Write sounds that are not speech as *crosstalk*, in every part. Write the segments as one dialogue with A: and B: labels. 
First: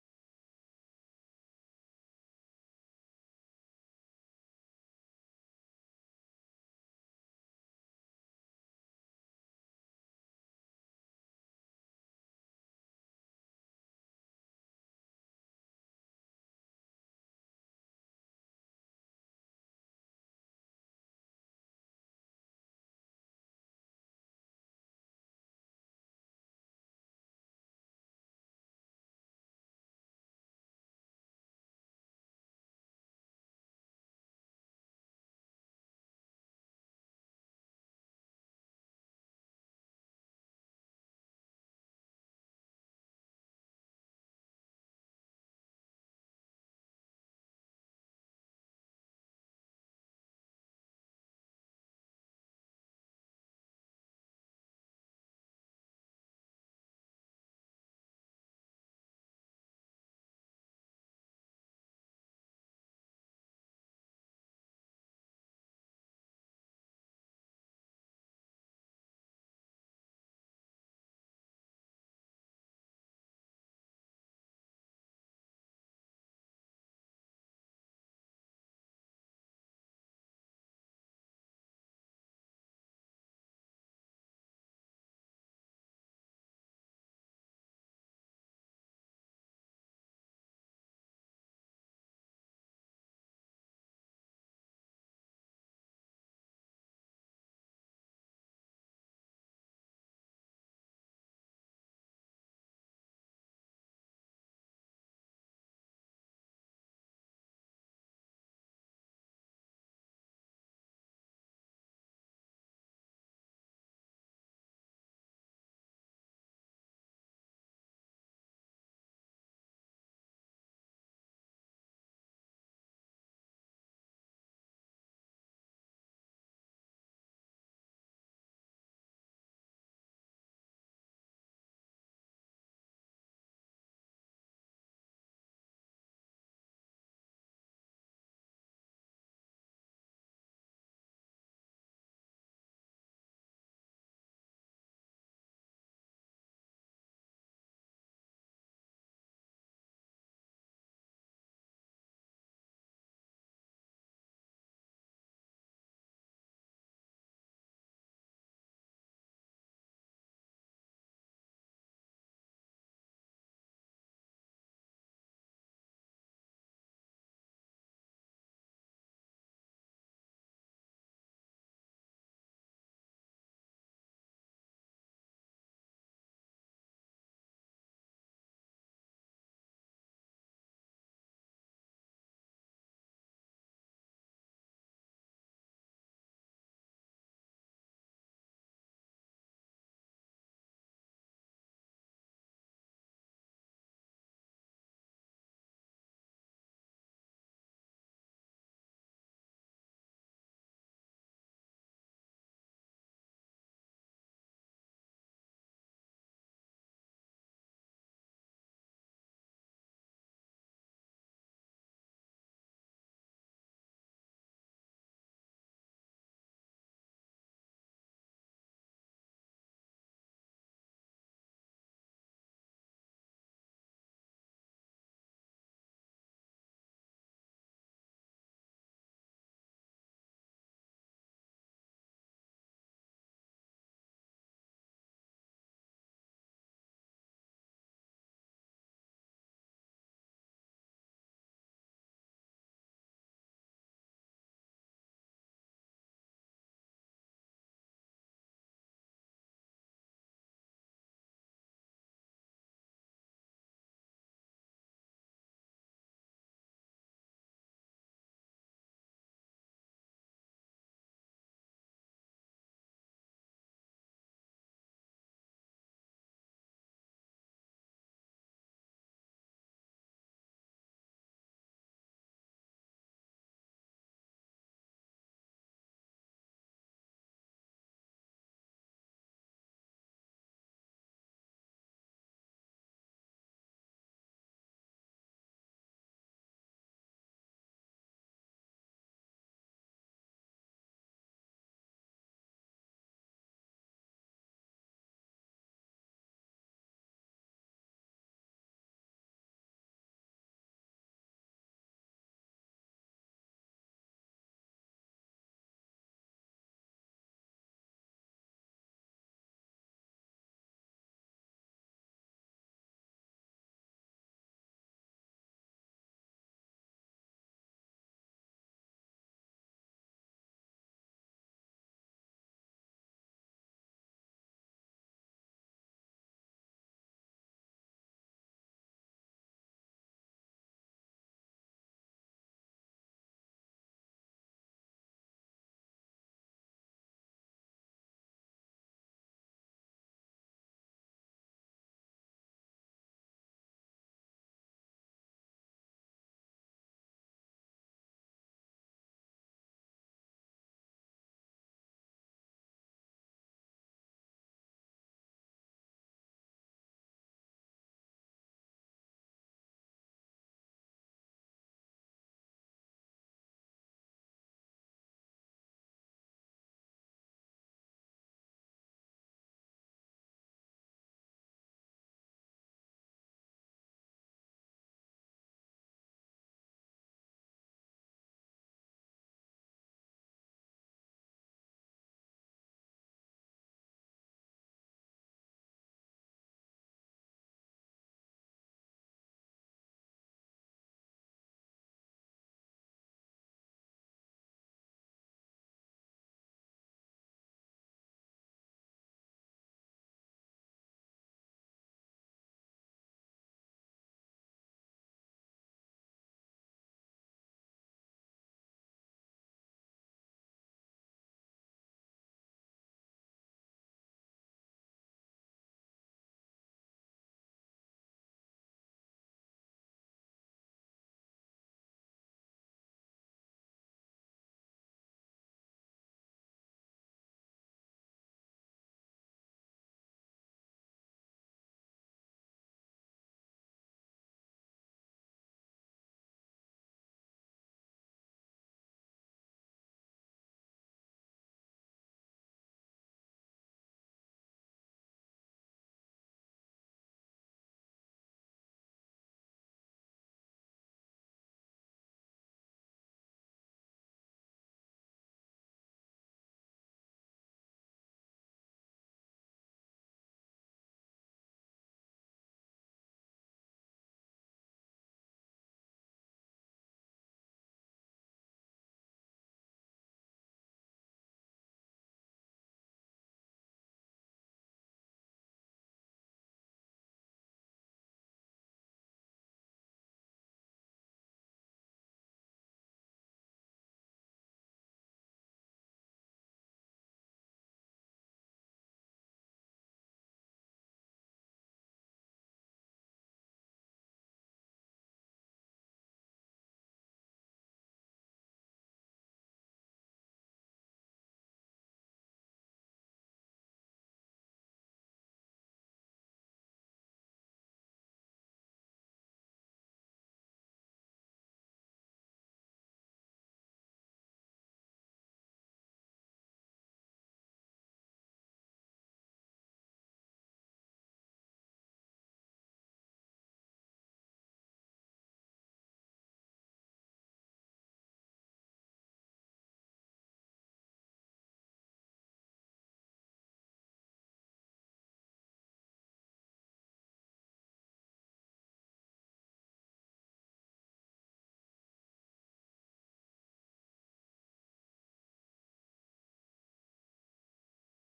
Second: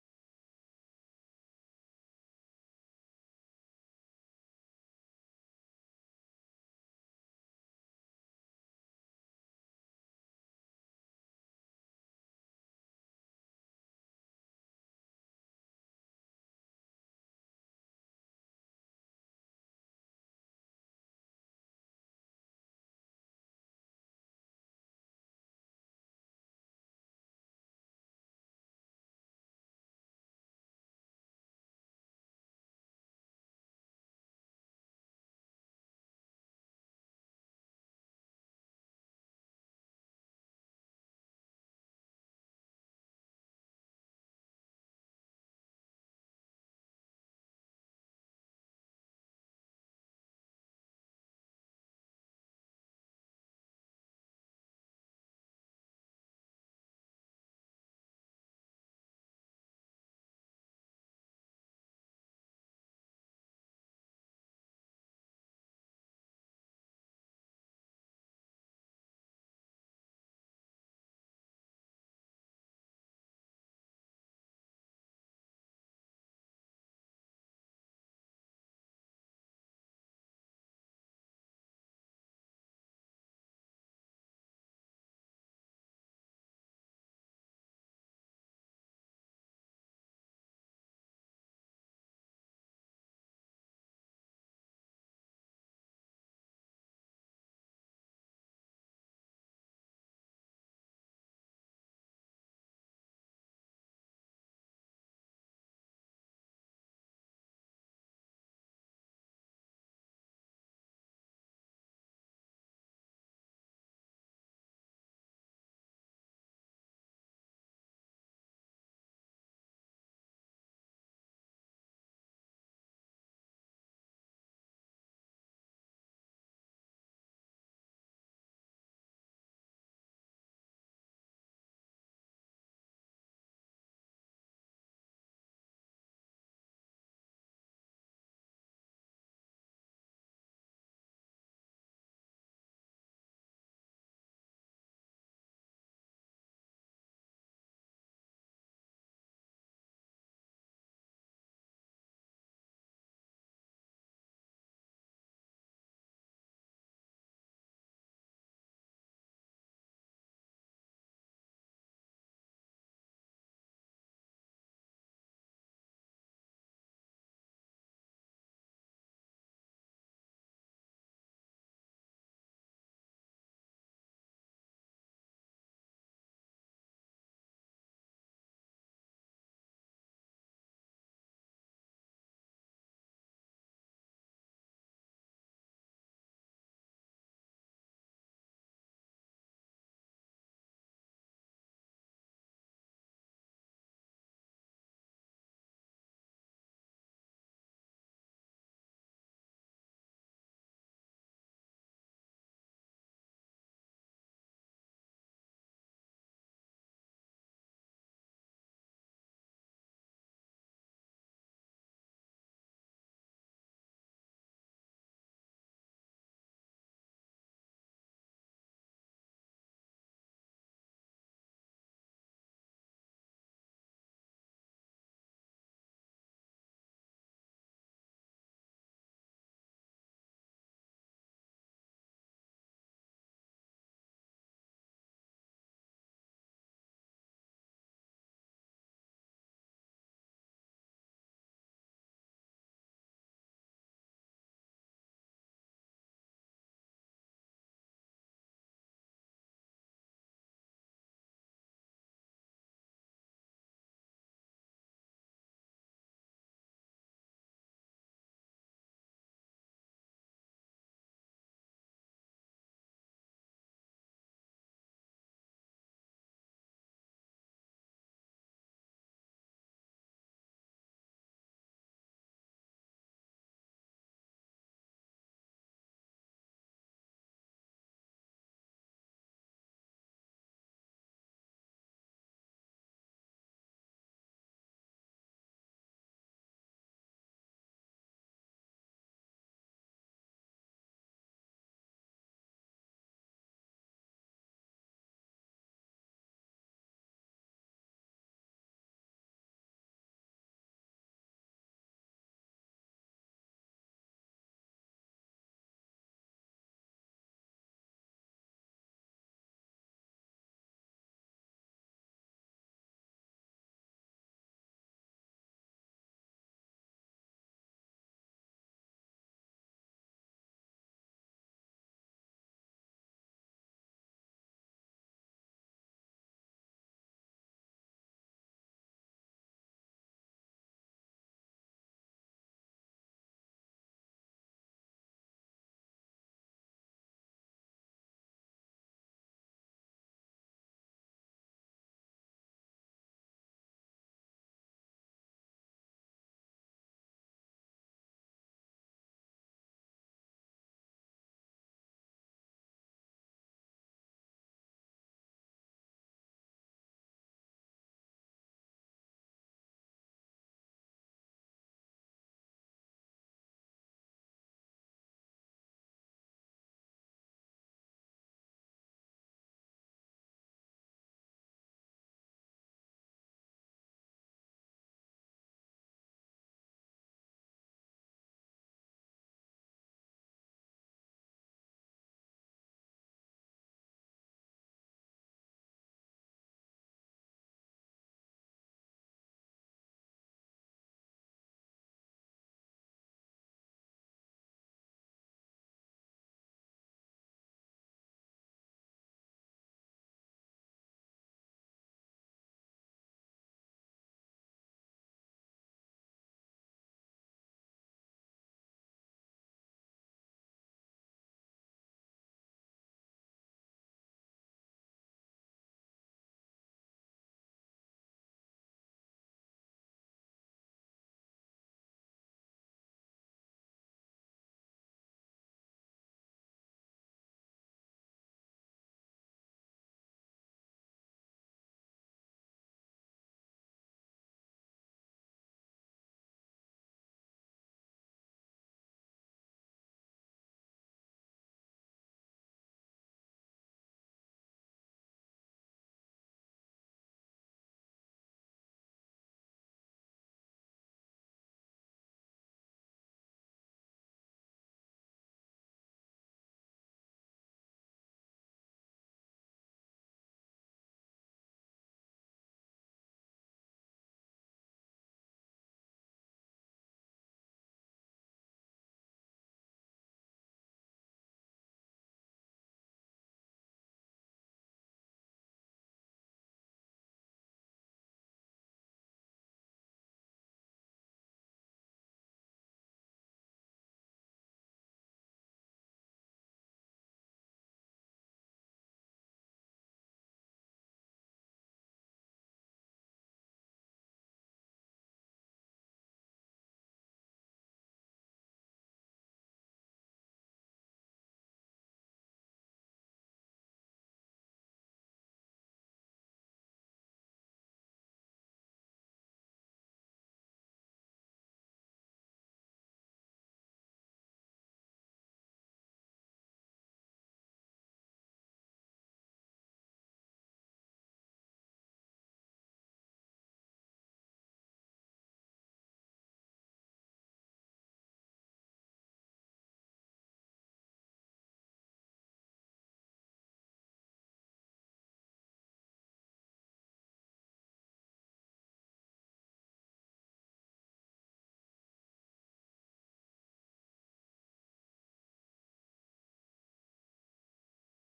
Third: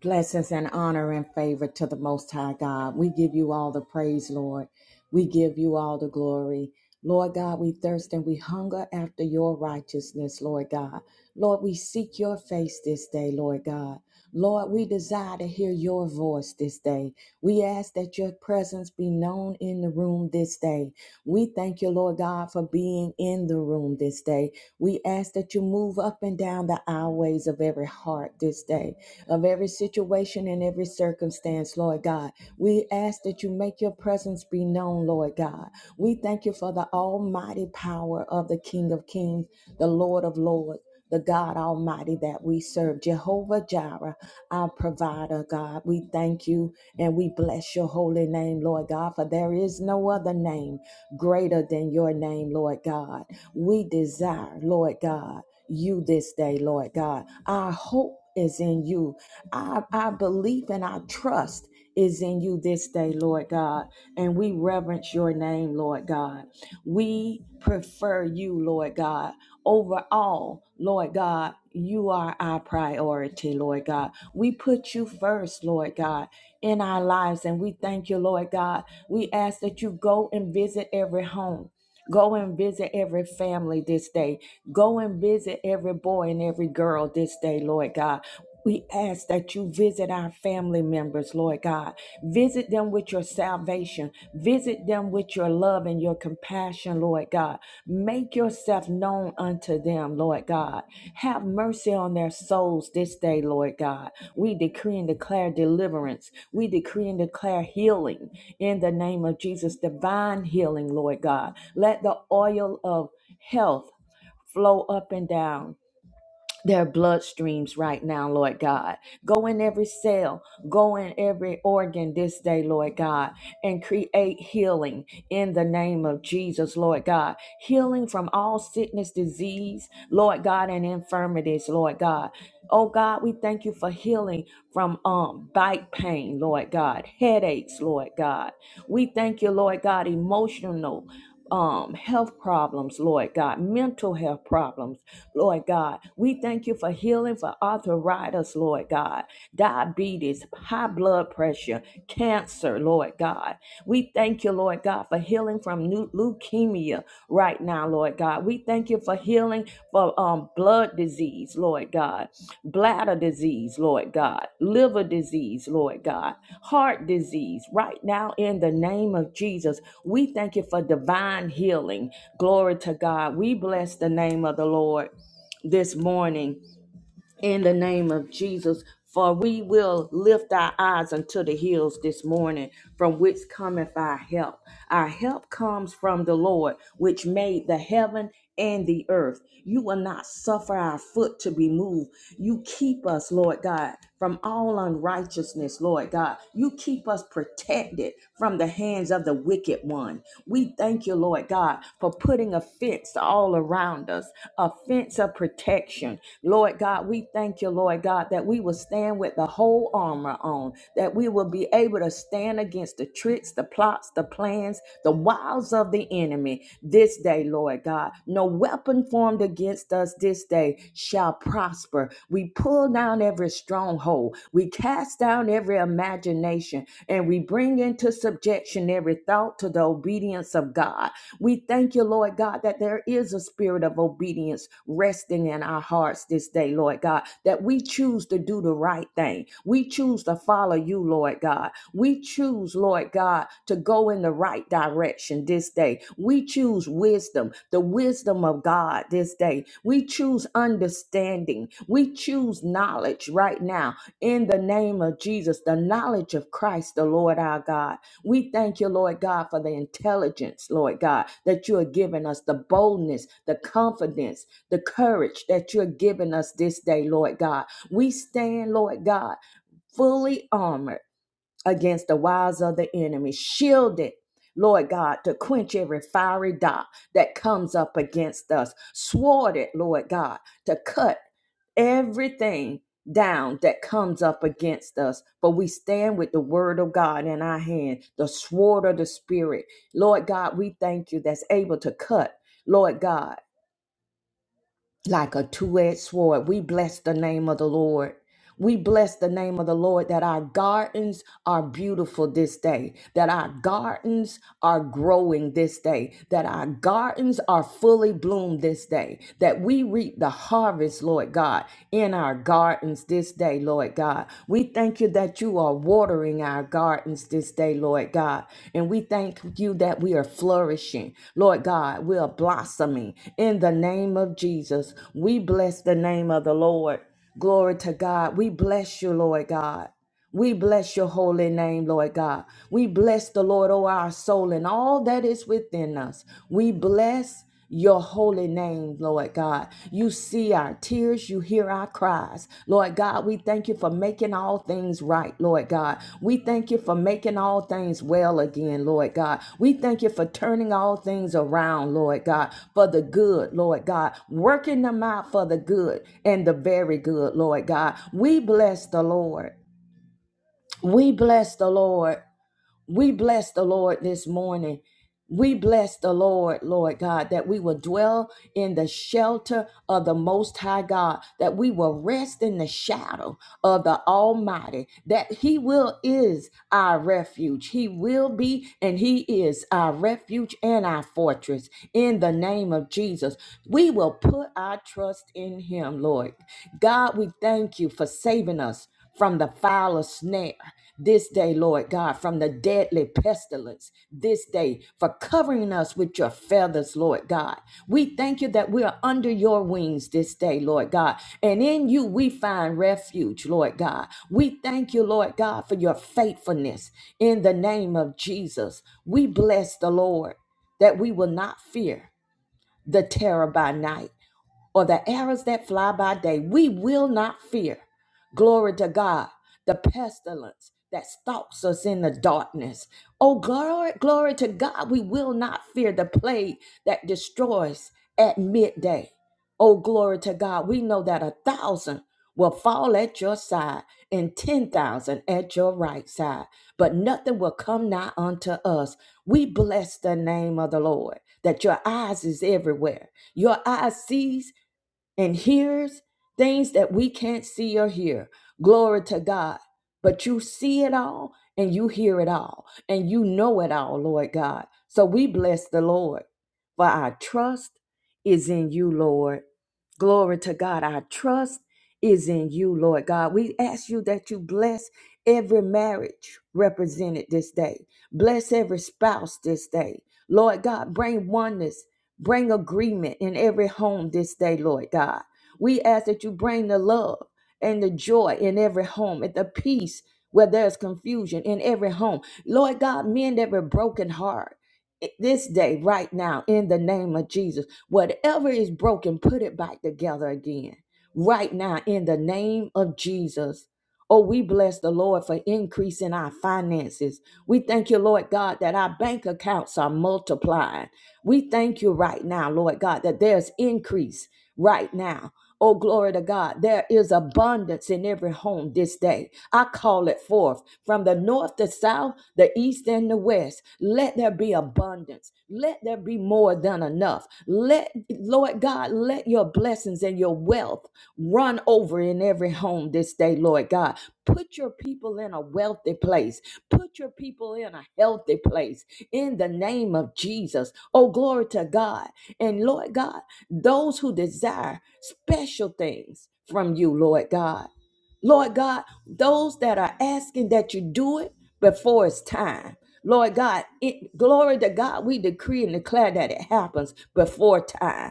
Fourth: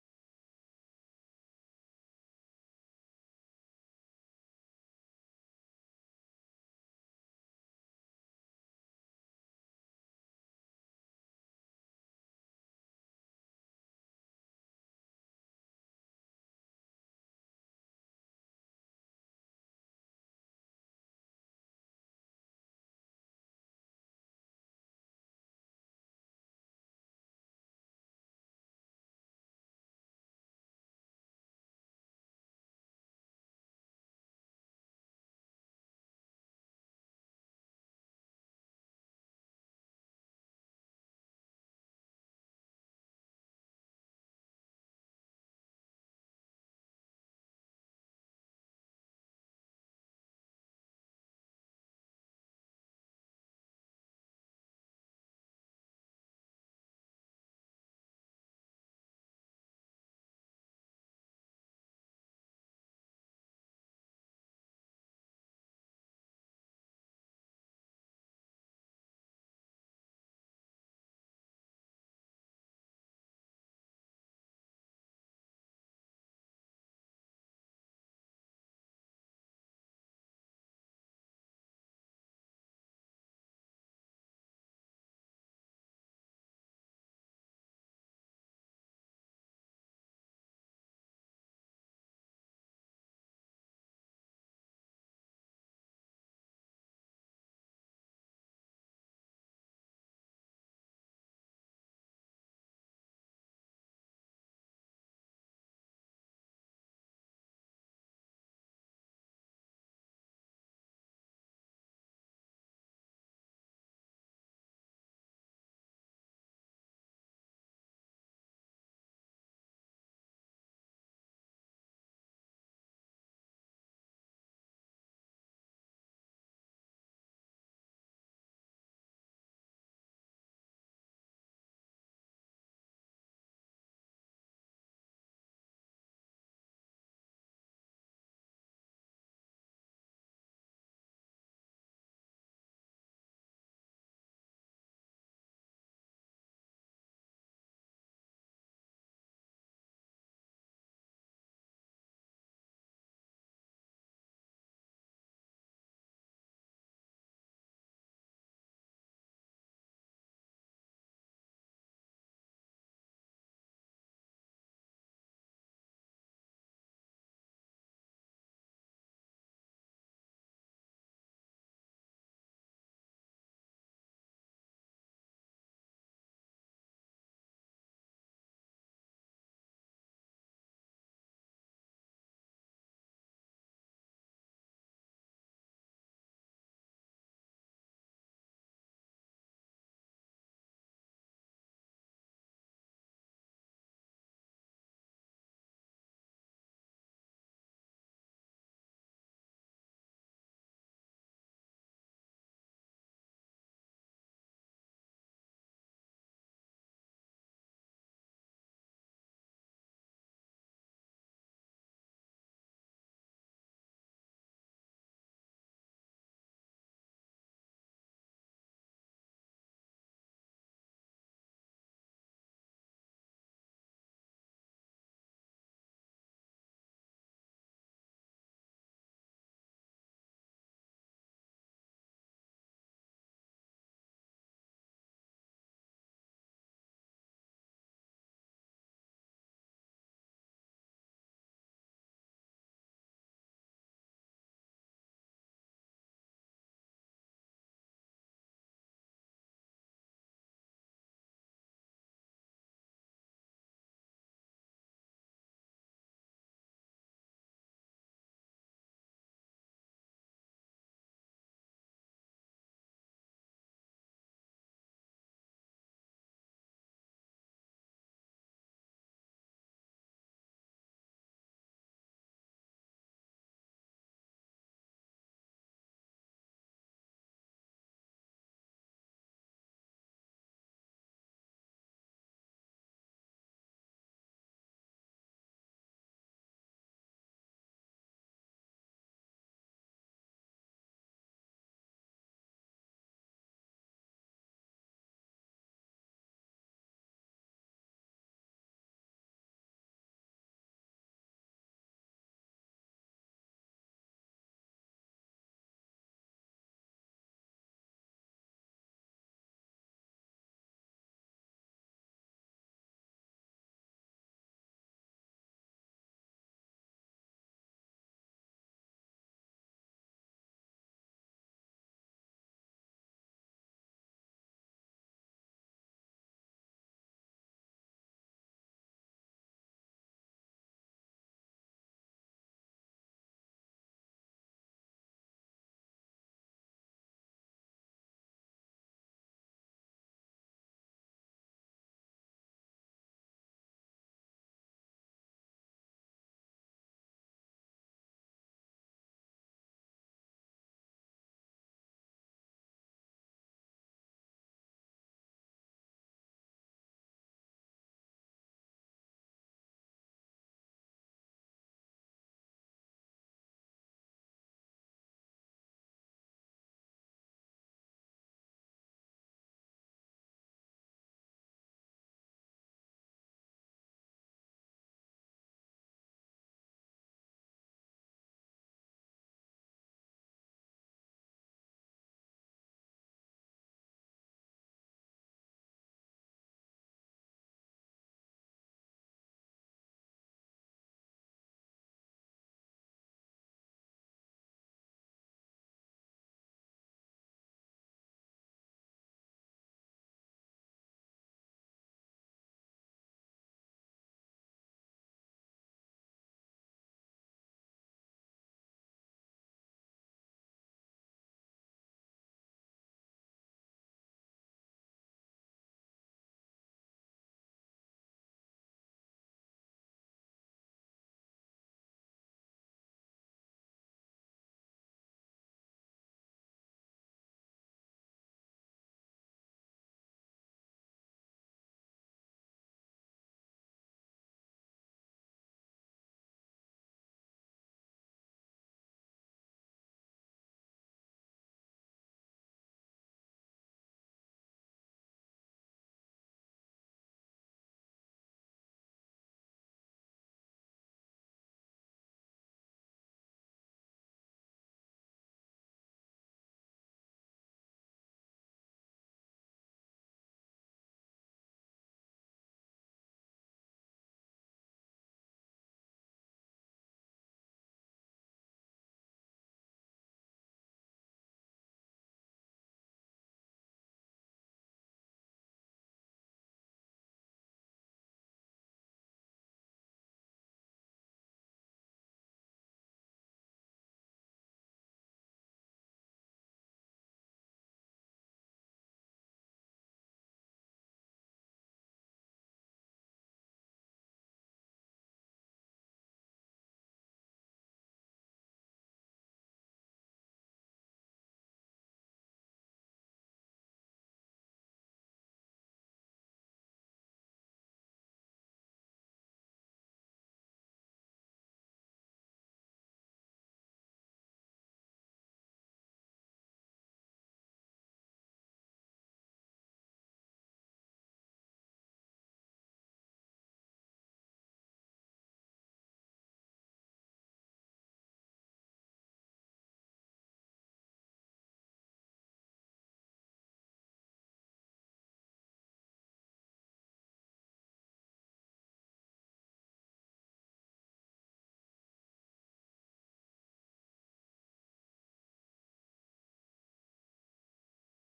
A: Blessings and honor and favor to the Most High God. We give you all the praise, Lord. We give you all the glory. Lord God, we thirst and we hunger after your righteousness, Lord God. Lord, we seek your face this day, Lord God. Lord, we desire to hear your voice this day. We ask that your presence be known in the room this day. We thank you, Lord God, for being in the room this day. We ask that you move up and down the aisleways of every heart this day of every situation and every circumstance, Lord God. We ask that you make your presence be known, Lord God. We thank you for the almighty power of the King of Kings, the Lord of Lords. The God Almighty that we serve, Jehovah Jireh, our provider, God. We thank you and we bless your holy name, Lord God, for there is no other name greater than your name, Lord God. We desire, Lord God, you this day, Lord God. Our hope is in you. Our, our belief and our trust is in you this day, Lord God. And we reverence your name, Lord God. We prefer you, Lord God. Overall, Lord God, you are our priority, Lord God. We put you first, Lord God, in our lives. And we thank you, Lord God. We ask that you go and visit every home. Go and visit every family this day. Go and visit every boy and every girl this day, Lord God. We ask that you visit our family members, Lord God. Visit them with your salvation. Visit them with your love and your compassion, Lord God. Make yourself known unto them, Lord God. Have mercy on their souls this day, Lord God. We decree and declare deliverance. We decree and declare healing in the name of Jesus, divine healing, Lord God. Let the oil of health flow up and down their bloodstreams right now, Lord God. Go in every cell, go in every organ this day, Lord God, and create healing in the name of Jesus, Lord God. Healing from all sickness, disease, Lord God, and infirmities, Lord God. Oh God, we thank you for healing from um bite pain, Lord God, headaches, Lord God. We thank you, Lord God, emotional um health problems, Lord God, mental health problems. Lord God. We thank you for healing for arthritis, Lord God, diabetes, high blood pressure, cancer, Lord God. We thank you, Lord God, for healing from new leukemia right now, Lord God. We thank you for healing for um, blood disease, Lord God, bladder disease, Lord God, liver disease, Lord God, heart disease right now in the name of Jesus. We thank you for divine healing. Glory to God. We bless the name of the Lord this morning in the name of Jesus. For we will lift our eyes unto the hills this morning, from which cometh our help. Our help comes from the Lord, which made the heaven and the earth. You will not suffer our foot to be moved. You keep us, Lord God from all unrighteousness, Lord God. You keep us protected from the hands of the wicked one. We thank you, Lord God, for putting a fence all around us, a fence of protection. Lord God, we thank you, Lord God, that we will stand with the whole armor on on, that we will be able to stand against the tricks, the plots, the plans, the wiles of the enemy this day, Lord God. No weapon formed against us this day shall prosper. We pull down every stronghold, we cast down every imagination, and we bring into subjection every thought to the obedience of God. We thank you, Lord God, that there is a spirit of obedience resting in our hearts this day, Lord God, that we choose to do the right thing. We choose to follow you, Lord God. We choose, Lord God, to go in the right direction this day. We choose wisdom, the wisdom of God this day. We choose understanding. We choose knowledge right now in the name of Jesus, the knowledge of Christ, the Lord our God. We thank you, Lord God, for the intelligence, Lord God, that you are giving us, the boldness, the confidence, the courage that you're giving us this day, Lord God. We stand, Lord God, fully armored against the wiles of the enemy. Shield it, Lord God, to quench every fiery dot that comes up against us. Sword it, Lord God, to cut everything down that comes up against us. For we stand with the word of God in our hand, the sword of the spirit. Lord God, we thank you that's able to cut. Lord God like a two-edged sword. We bless the name of the Lord. We bless the name of the Lord that our gardens are beautiful this day, that our gardens are growing this day, that our gardens are fully bloomed this day, that we reap the harvest, Lord God, in our gardens this day, Lord God. We thank you that you are watering our gardens this day, Lord God. And we thank you that we are flourishing. Lord God, we are blossoming in the name of Jesus. We bless the name of the Lord. Glory to God. We bless you, Lord God. We bless your holy name, Lord God. We bless the Lord, oh, our soul, and all that is within us. We bless your holy name, Lord God. You see our tears, you hear our cries. Lord God, we thank you for making all things right, Lord God. We thank you for making all things well again, Lord God. We thank you for turning all things around, Lord God, for the good, Lord God, working them out for the good and the very good, Lord God. We bless the Lord. We bless the Lord. We bless the Lord this morning. We bless the Lord, Lord God, that we will dwell in the shelter of the Most High God, that we will rest in the shadow of the Almighty, that He will is our refuge. He will be and He is our refuge and our fortress. In the name of Jesus, we will put our trust in Him, Lord. God, we thank you for saving us from the foul snare this day, Lord God, from the deadly pestilence this day, for covering us with your feathers, Lord God. We thank you that we are under your wings this day, Lord God, and in you we find refuge, Lord God. We thank you, Lord God, for your faithfulness in the name of Jesus. We bless the Lord that we will not fear the terror by night or the arrows that fly by day. We will not fear. Glory to God. The pestilence that stalks us in the darkness. Oh, glory, glory to God. We will not fear the plague that destroys at midday. Oh, glory to God. We know that a thousand will fall at your side and 10,000 at your right side, but nothing will come nigh unto us. We bless the name of the Lord that your eyes is everywhere. Your eyes sees and hears things that we can't see or hear. Glory to God. But you see it all and you hear it all and you know it all, Lord God. So we bless the Lord. For our trust is in you, Lord. Glory to God. Our trust is in you, Lord God. We ask you that you bless every marriage represented this day, bless every spouse this day. Lord God, bring oneness Bring agreement in every home this day, Lord God. We ask that you bring the love and the joy in every home, and the peace where there's confusion in every home. Lord God, mend every broken heart i- this day, right now, in the name of Jesus. Whatever is broken, put it back together again, right now, in the name of Jesus. Oh, we bless the Lord for increasing our finances. We thank you, Lord God, that our bank accounts are multiplied. We thank you right now, Lord God, that there's increase right now. Oh, glory to God. There is abundance in every home this day. I call it forth from the north, the south, the east, and the west. Let there be abundance. Let there be more than enough. Let, Lord God, let your blessings and your wealth Run over in every home this day, Lord God. Put your people in a wealthy place. Put your people in a healthy place in the name of Jesus. Oh, glory to God. And Lord God, those who desire special things from you, Lord God. Lord God, those that are asking that you do it before it's time. Lord God, it, glory to God, we decree and declare that it happens before time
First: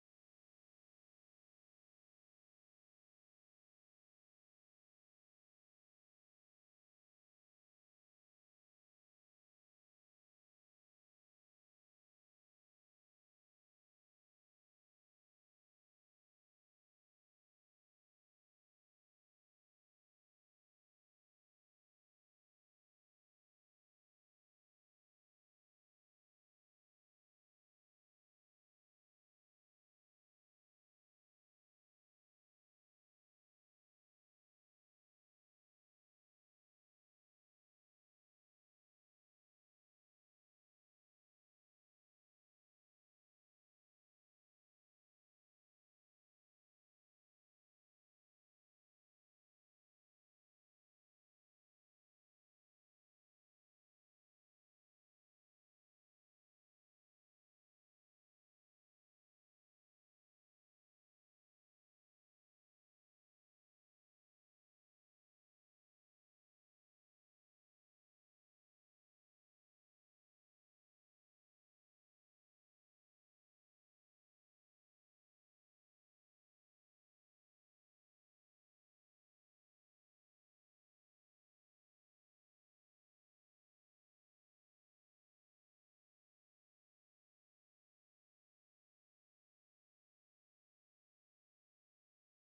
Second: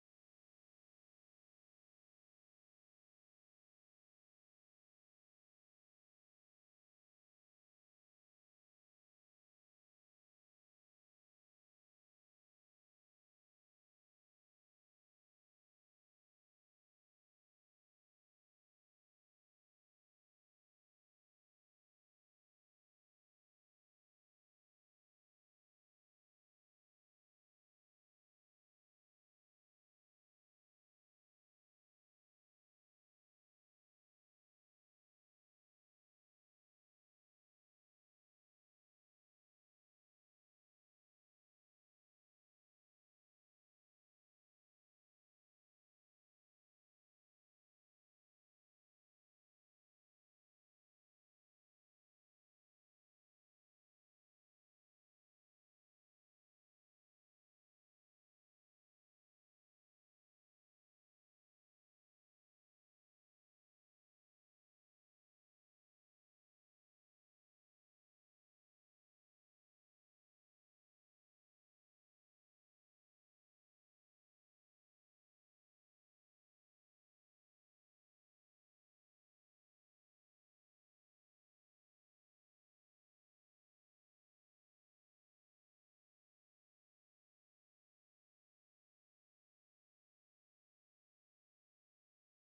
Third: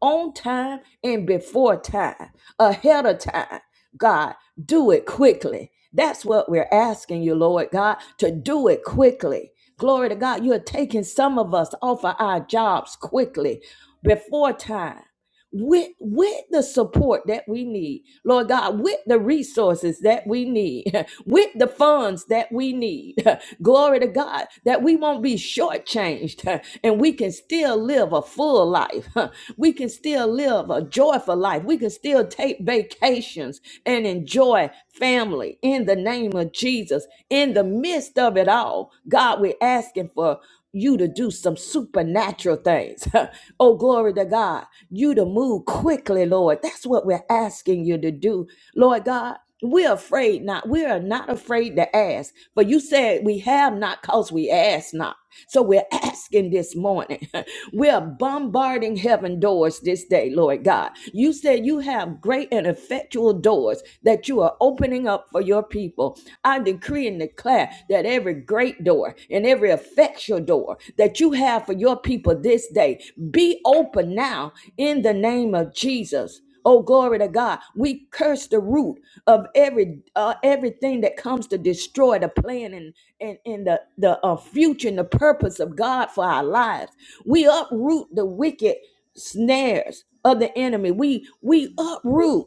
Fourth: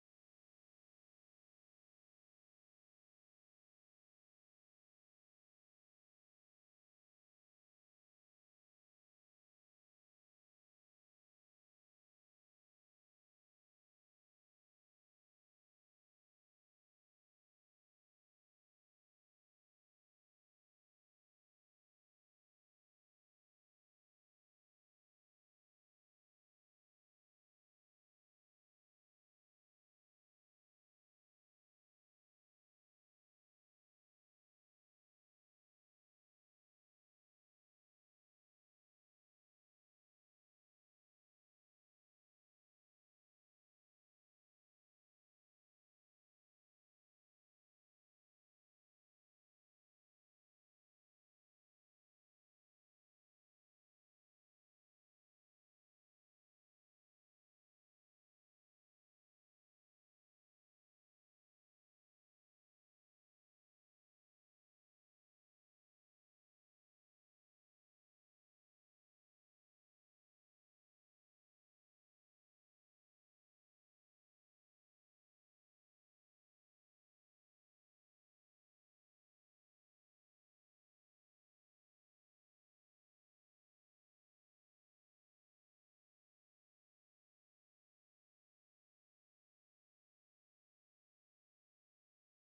A: on time and before time, ahead of time. God, do it quickly. That's what we're asking you, Lord God, to do it quickly. Glory to God, you're taking some of us off of our jobs quickly, before time with with the support that we need lord god with the resources that we need *laughs* with the funds that we need *laughs* glory to god that we won't be shortchanged *laughs* and we can still live a full life *laughs* we can still live a joyful life we can still take vacations and enjoy family in the name of jesus in the midst of it all god we're asking for you to do some supernatural things. *laughs* oh, glory to God. You to move quickly, Lord. That's what we're asking you to do, Lord God. We're afraid not. We are not afraid to ask. for you said we have not because we ask not. So we're *laughs* asking this morning. *laughs* we're bombarding heaven doors this day, Lord God. You said you have great and effectual doors that you are opening opening up for your people. I decree and declare that every great door and every effectual door that you have for your people this day be open now in the name of Jesus. Oh glory to God. We curse the root of every uh, everything that comes to destroy the plan and and, and the the uh, future and the purpose of God for our lives. We uproot the wicked snares of the enemy. We we uproot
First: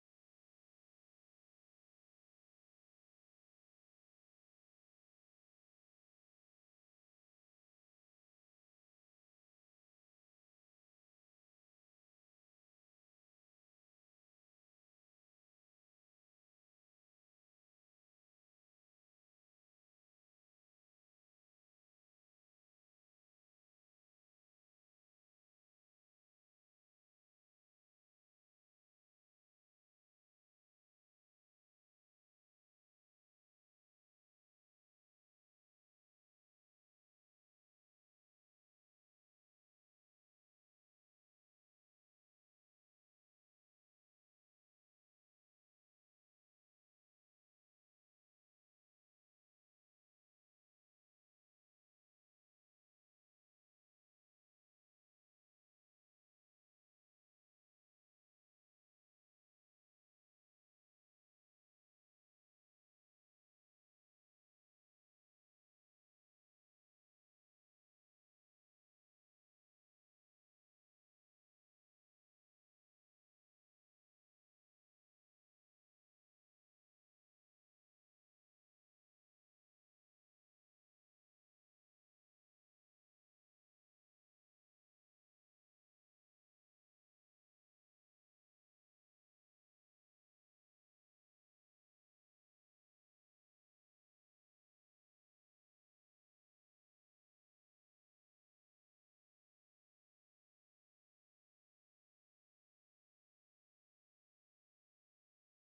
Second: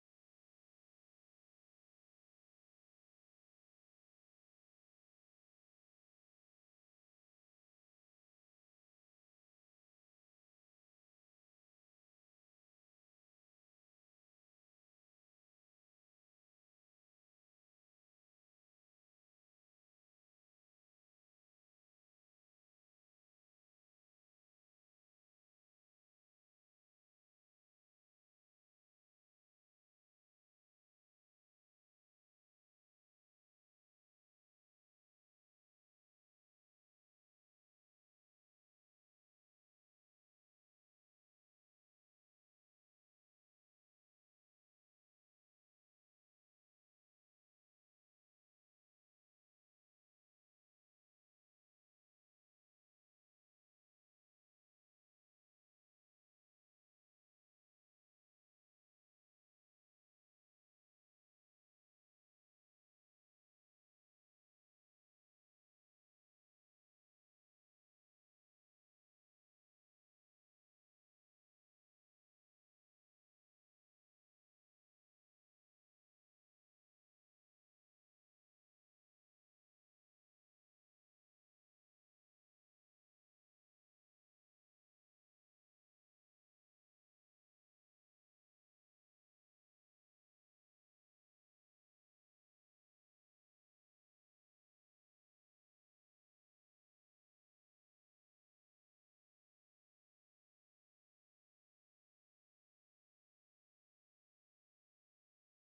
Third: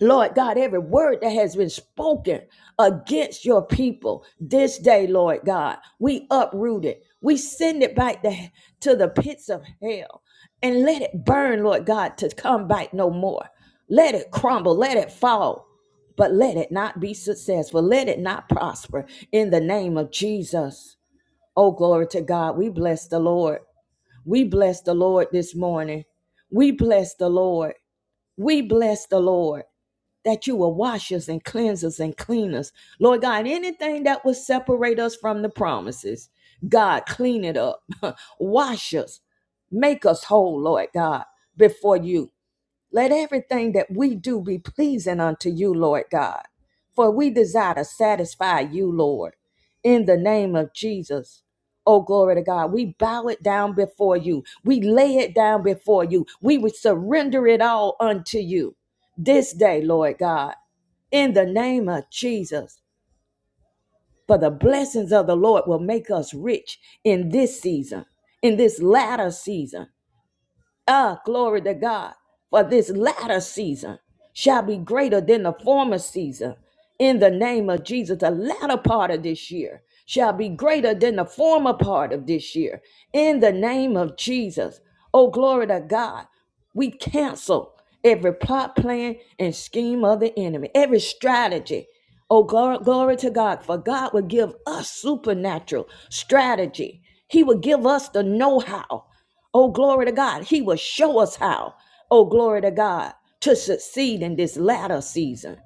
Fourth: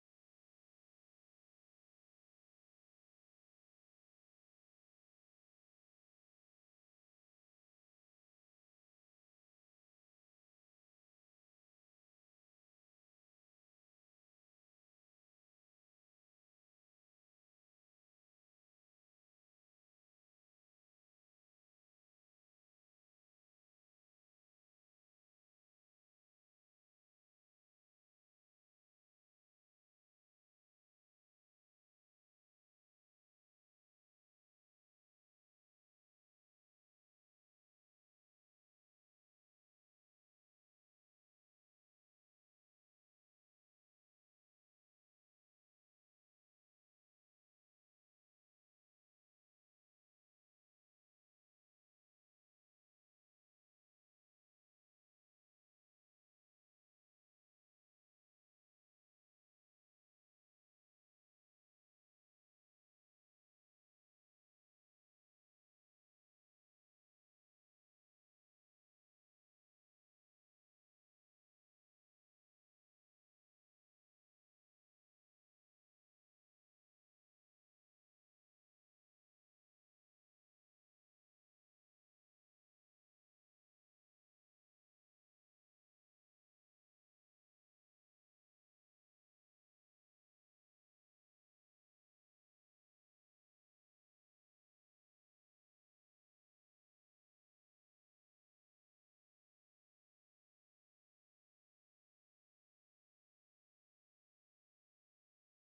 A: Lord God, every word that has been spoken against your people this day, Lord God, we uproot it. We send it back to, to the pits of hell and let it burn, Lord God, to come back no more. Let it crumble, let it fall, but let it not be successful. Let it not prosper in the name of Jesus. Oh, glory to God. We bless the Lord. We bless the Lord this morning. We bless the Lord. We bless the Lord that you will wash us and cleanse us and clean us. Lord God, anything that will separate us from the promises, God, clean it up. *laughs* wash us. Make us whole, Lord God, before you. Let everything that we do be pleasing unto you, Lord God. For we desire to satisfy you, Lord, in the name of Jesus. Oh, glory to God. We bow it down before you. We lay it down before you. We would surrender it all unto you this day, Lord God, in the name of Jesus. For the blessings of the Lord will make us rich in this season, in this latter season Ah, glory to God. For this latter season shall be greater than the former season. In the name of Jesus, the latter part of this year shall be greater than the former part of this year. In the name of Jesus. Oh, glory to God. We cancel every plot, plan, and scheme of the enemy, every strategy. Oh, glory, glory to God. For God will give us supernatural strategy. He will give us the know how. Oh, glory to God. He will show us how, oh, glory to God, to succeed in this latter season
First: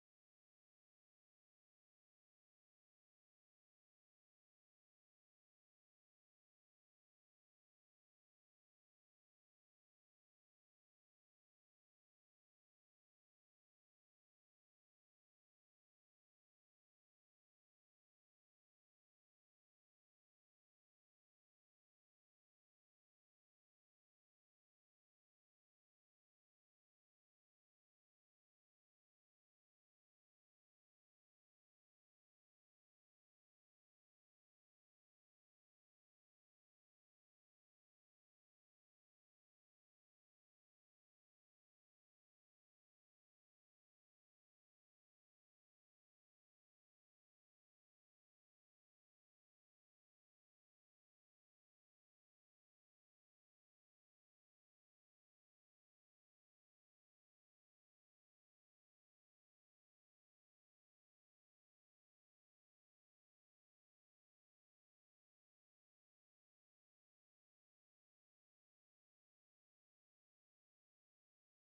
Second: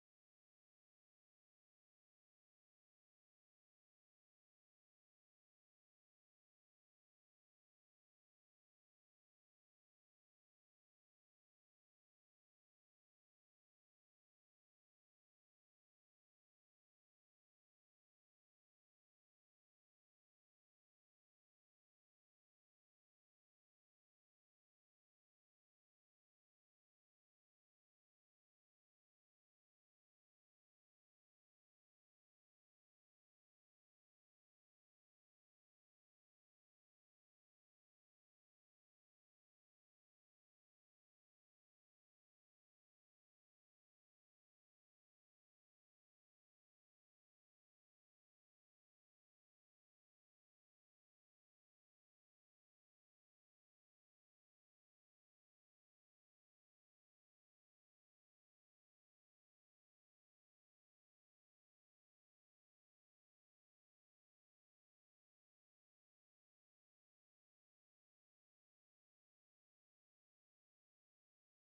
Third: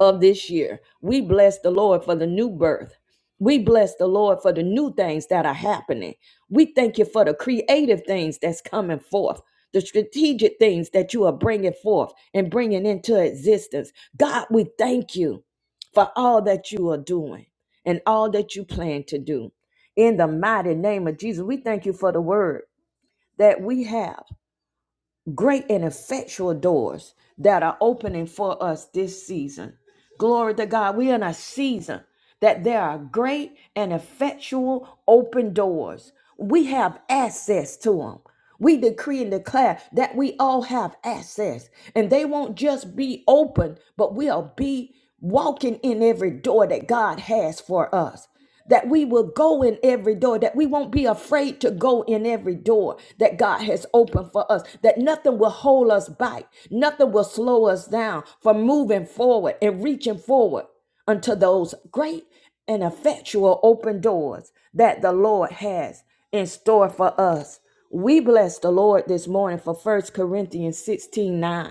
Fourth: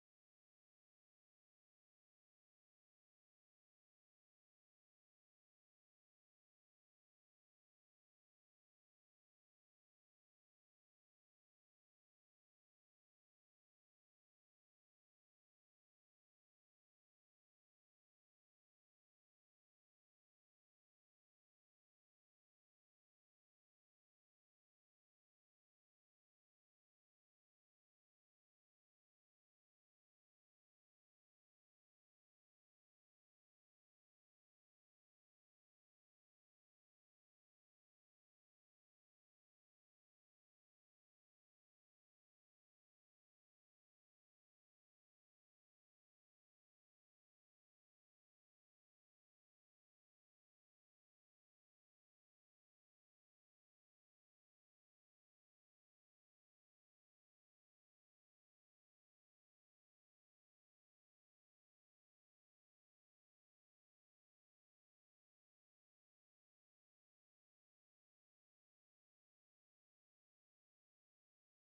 A: of this year. We bless the Lord for the new birth. We bless the Lord for the new things that are happening. We thank you for the creative things that's coming forth, the strategic things that you are bringing forth and bringing into existence. God, we thank you for all that you are doing and all that you plan to do. In the mighty name of Jesus, we thank you for the word that we have great and effectual doors that are opening for us this season. Glory to God. We are in a season that there are great and effectual open doors. We have access to them. We decree and declare that we all have access, and they won't just be open, but we'll be walking in every door that God has for us. That we will go in every door, that we won't be afraid to go in every door that God has opened for us, that nothing will hold us back, nothing will slow us down from moving forward and reaching forward unto those great and effectual open doors that the Lord has in store for us. We bless the Lord this morning for First Corinthians 16 9.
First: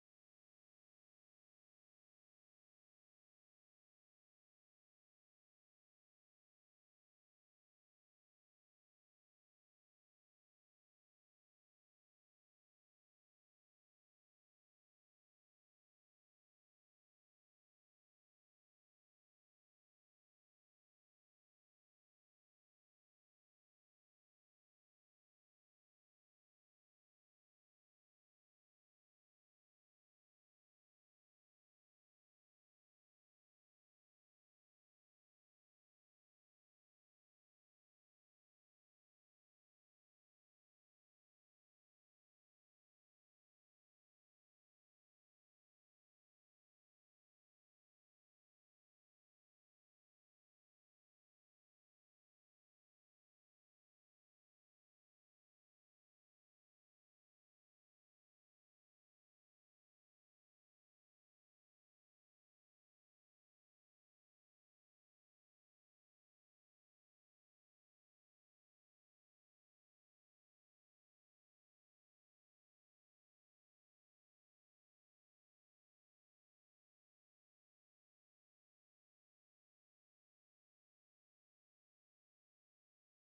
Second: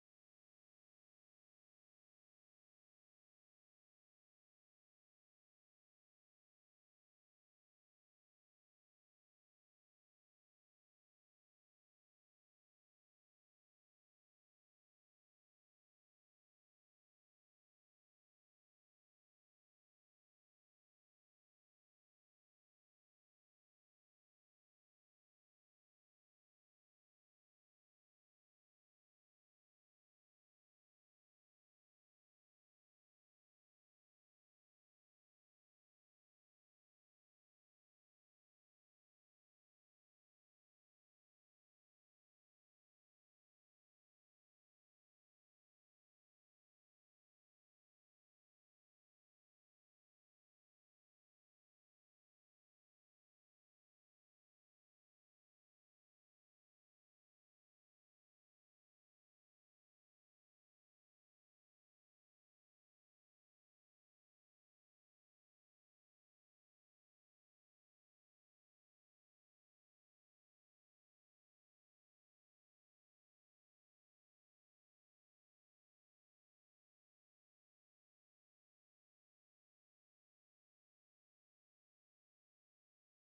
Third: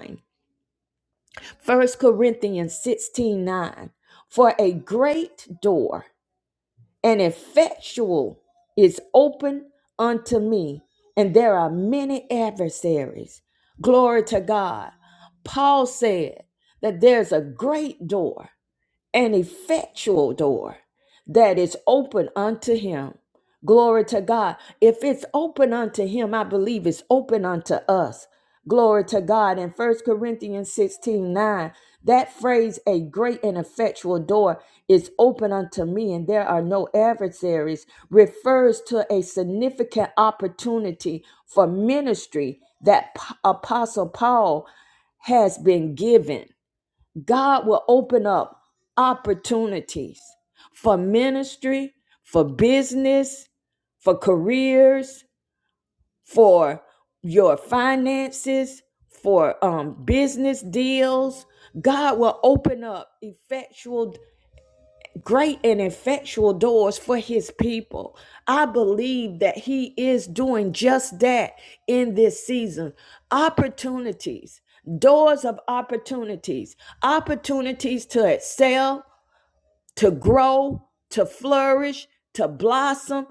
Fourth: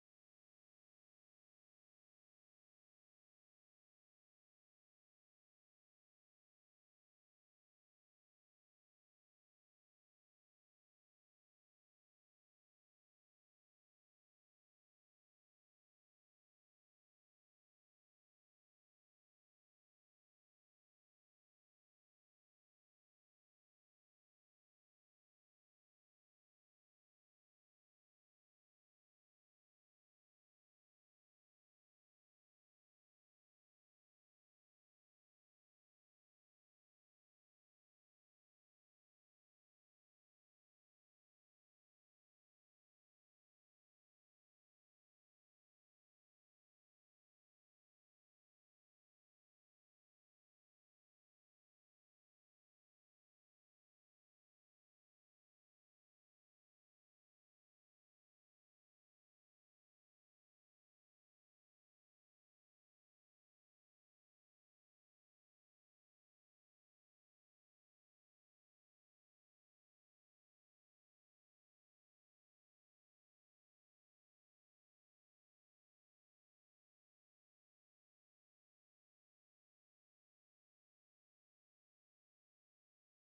A: First Corinthians 16 9, For a great door and effectual is open unto me, and there are many adversaries. Glory to God. Paul said that there's a great door an effectual door that is open unto him. Glory to God. If it's open unto him, I believe it's open unto us. Glory to God. In First Corinthians 16 9, that phrase, a great and effectual door is open unto me, and there are no adversaries, refers to a significant opportunity for ministry that P- Apostle Paul has been given. God will open up opportunities for ministry, for business, for careers, for your finances, for um, business deals. God will open up effectual great and effectual doors for his people. I believe that he is doing just that in this season. Opportunities, doors of opportunities, opportunities to excel, to grow, to flourish, to blossom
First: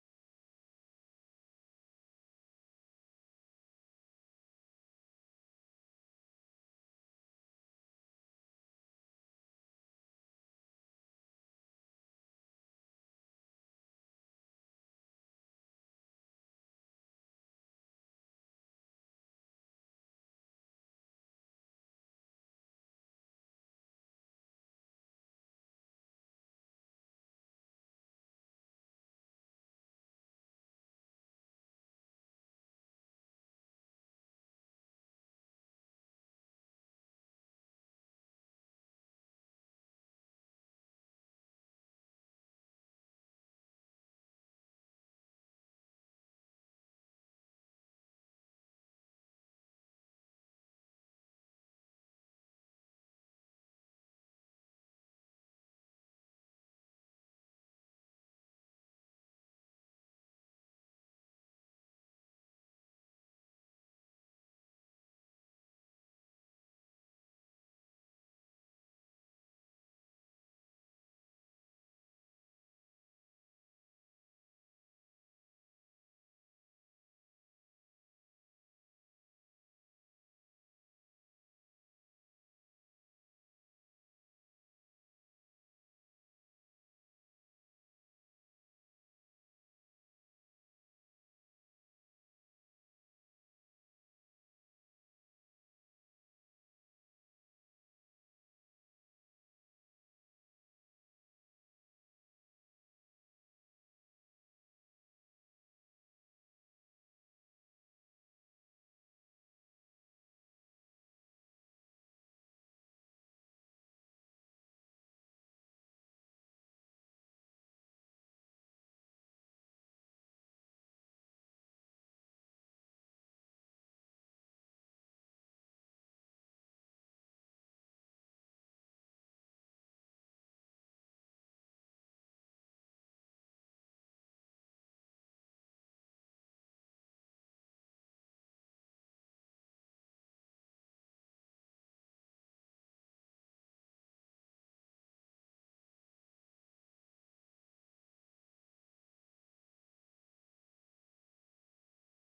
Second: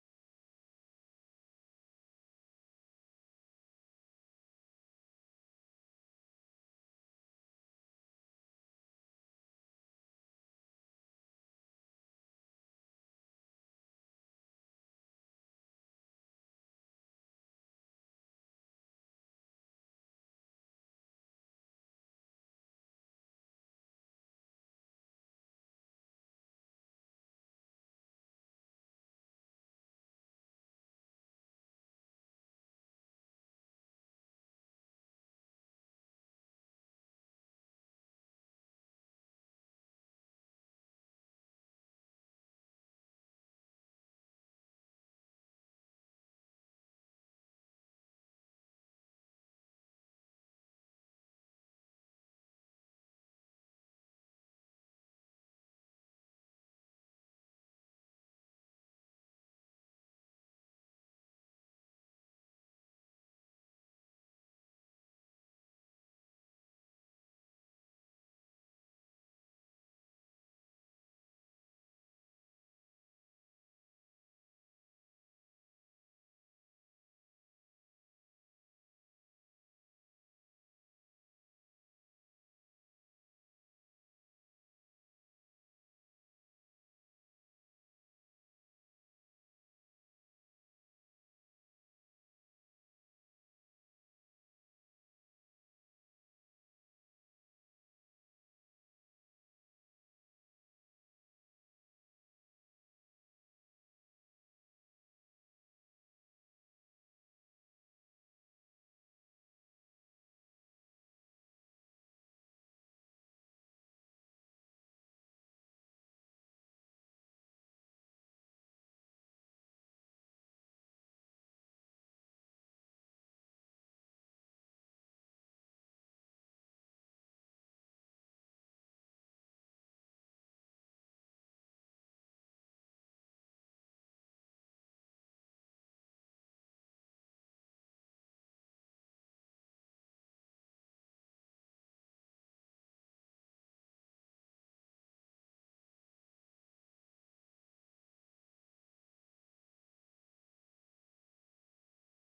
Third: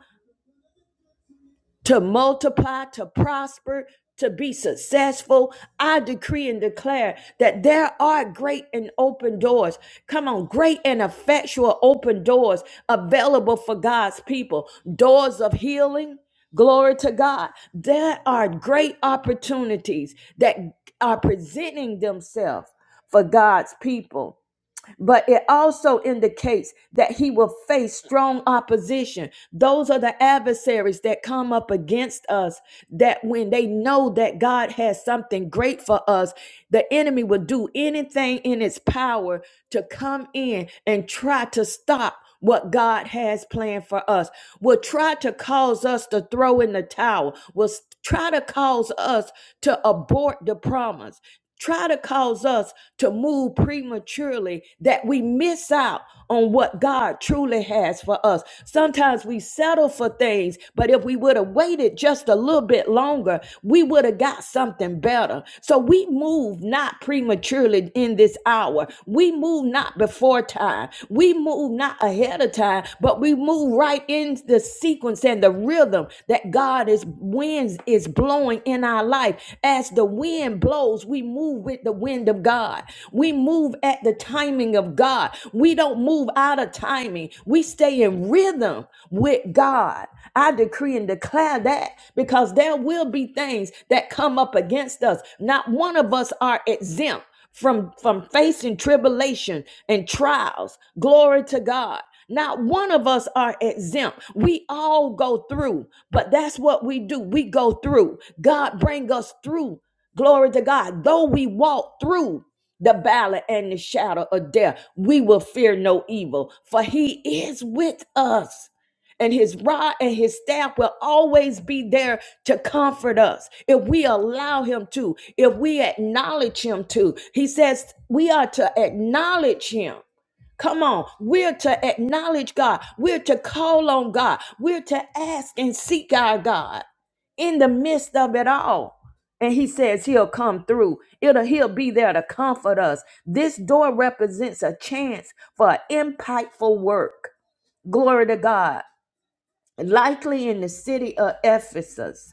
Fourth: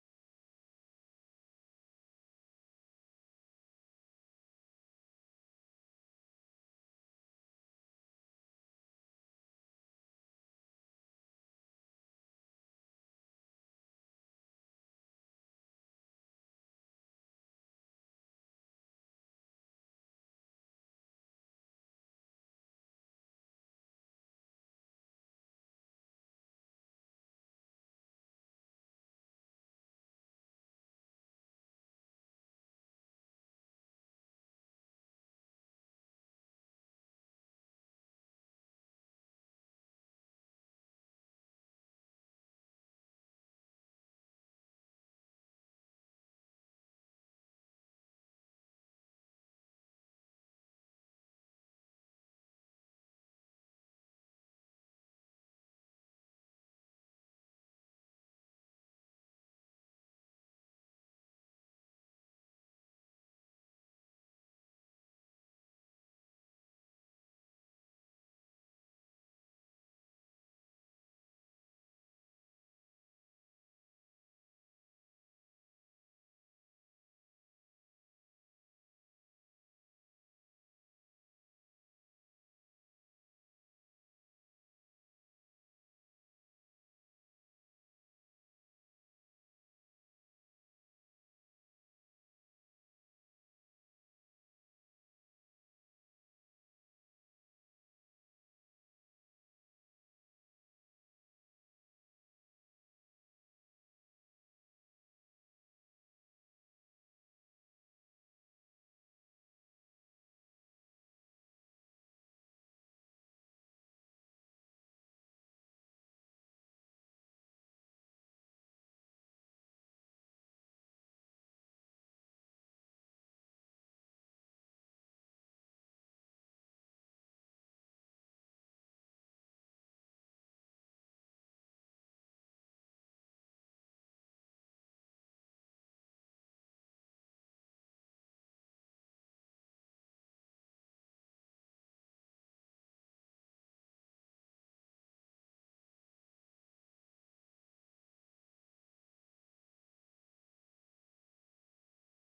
A: to multiply, to prosper, to be successful. I decree and declare that there are great and open doors. Come on, great and effectual open doors available for God's people, doors of healing. Glory to God. There are great opportunities that are presenting themselves for God's people but it also indicates that he will face strong opposition. Those are the adversaries that come up against us, that when they know that God has something great for us, the enemy will do anything in its power to come in and try to stop. What God has planned for us will try to cause us to throw in the towel, will s- try to cause us to abort the promise try to cause us to move prematurely that we miss out on what God truly has for us. Sometimes we settle for things, but if we would have waited just a little bit longer, we would have got something better. So we move not prematurely in this hour. We move not before time. We move not ahead of time, but we move right in the sequence and the rhythm that God is winds is blowing in our life as the wind blows blows, we move with the wind of God. We move at the timing of God. We don't move out of timing. We stay in rhythm with God. I decree and declare that because there will be things that come up against us. Not one of us are exempt from from facing tribulation and trials. Glory to God. Not one of us are exempt. We all go through, but that's what we do. We go through. God bring us through Glory to God. Though we walk through the valley and the shadow of death, we will fear no evil, for he is with us. And his rod and his staff will always be there to comfort us if we allow him to, if we acknowledge him to. He says we are to acknowledge him Come on. We're to acknowledge God. We're to call on God. We're to ask and seek our God in the midst of it all. And he says he'll come through. It'll, he'll be there to comfort us. This door represents a chance for impactful work. Glory to God. Likely in the city of Ephesus,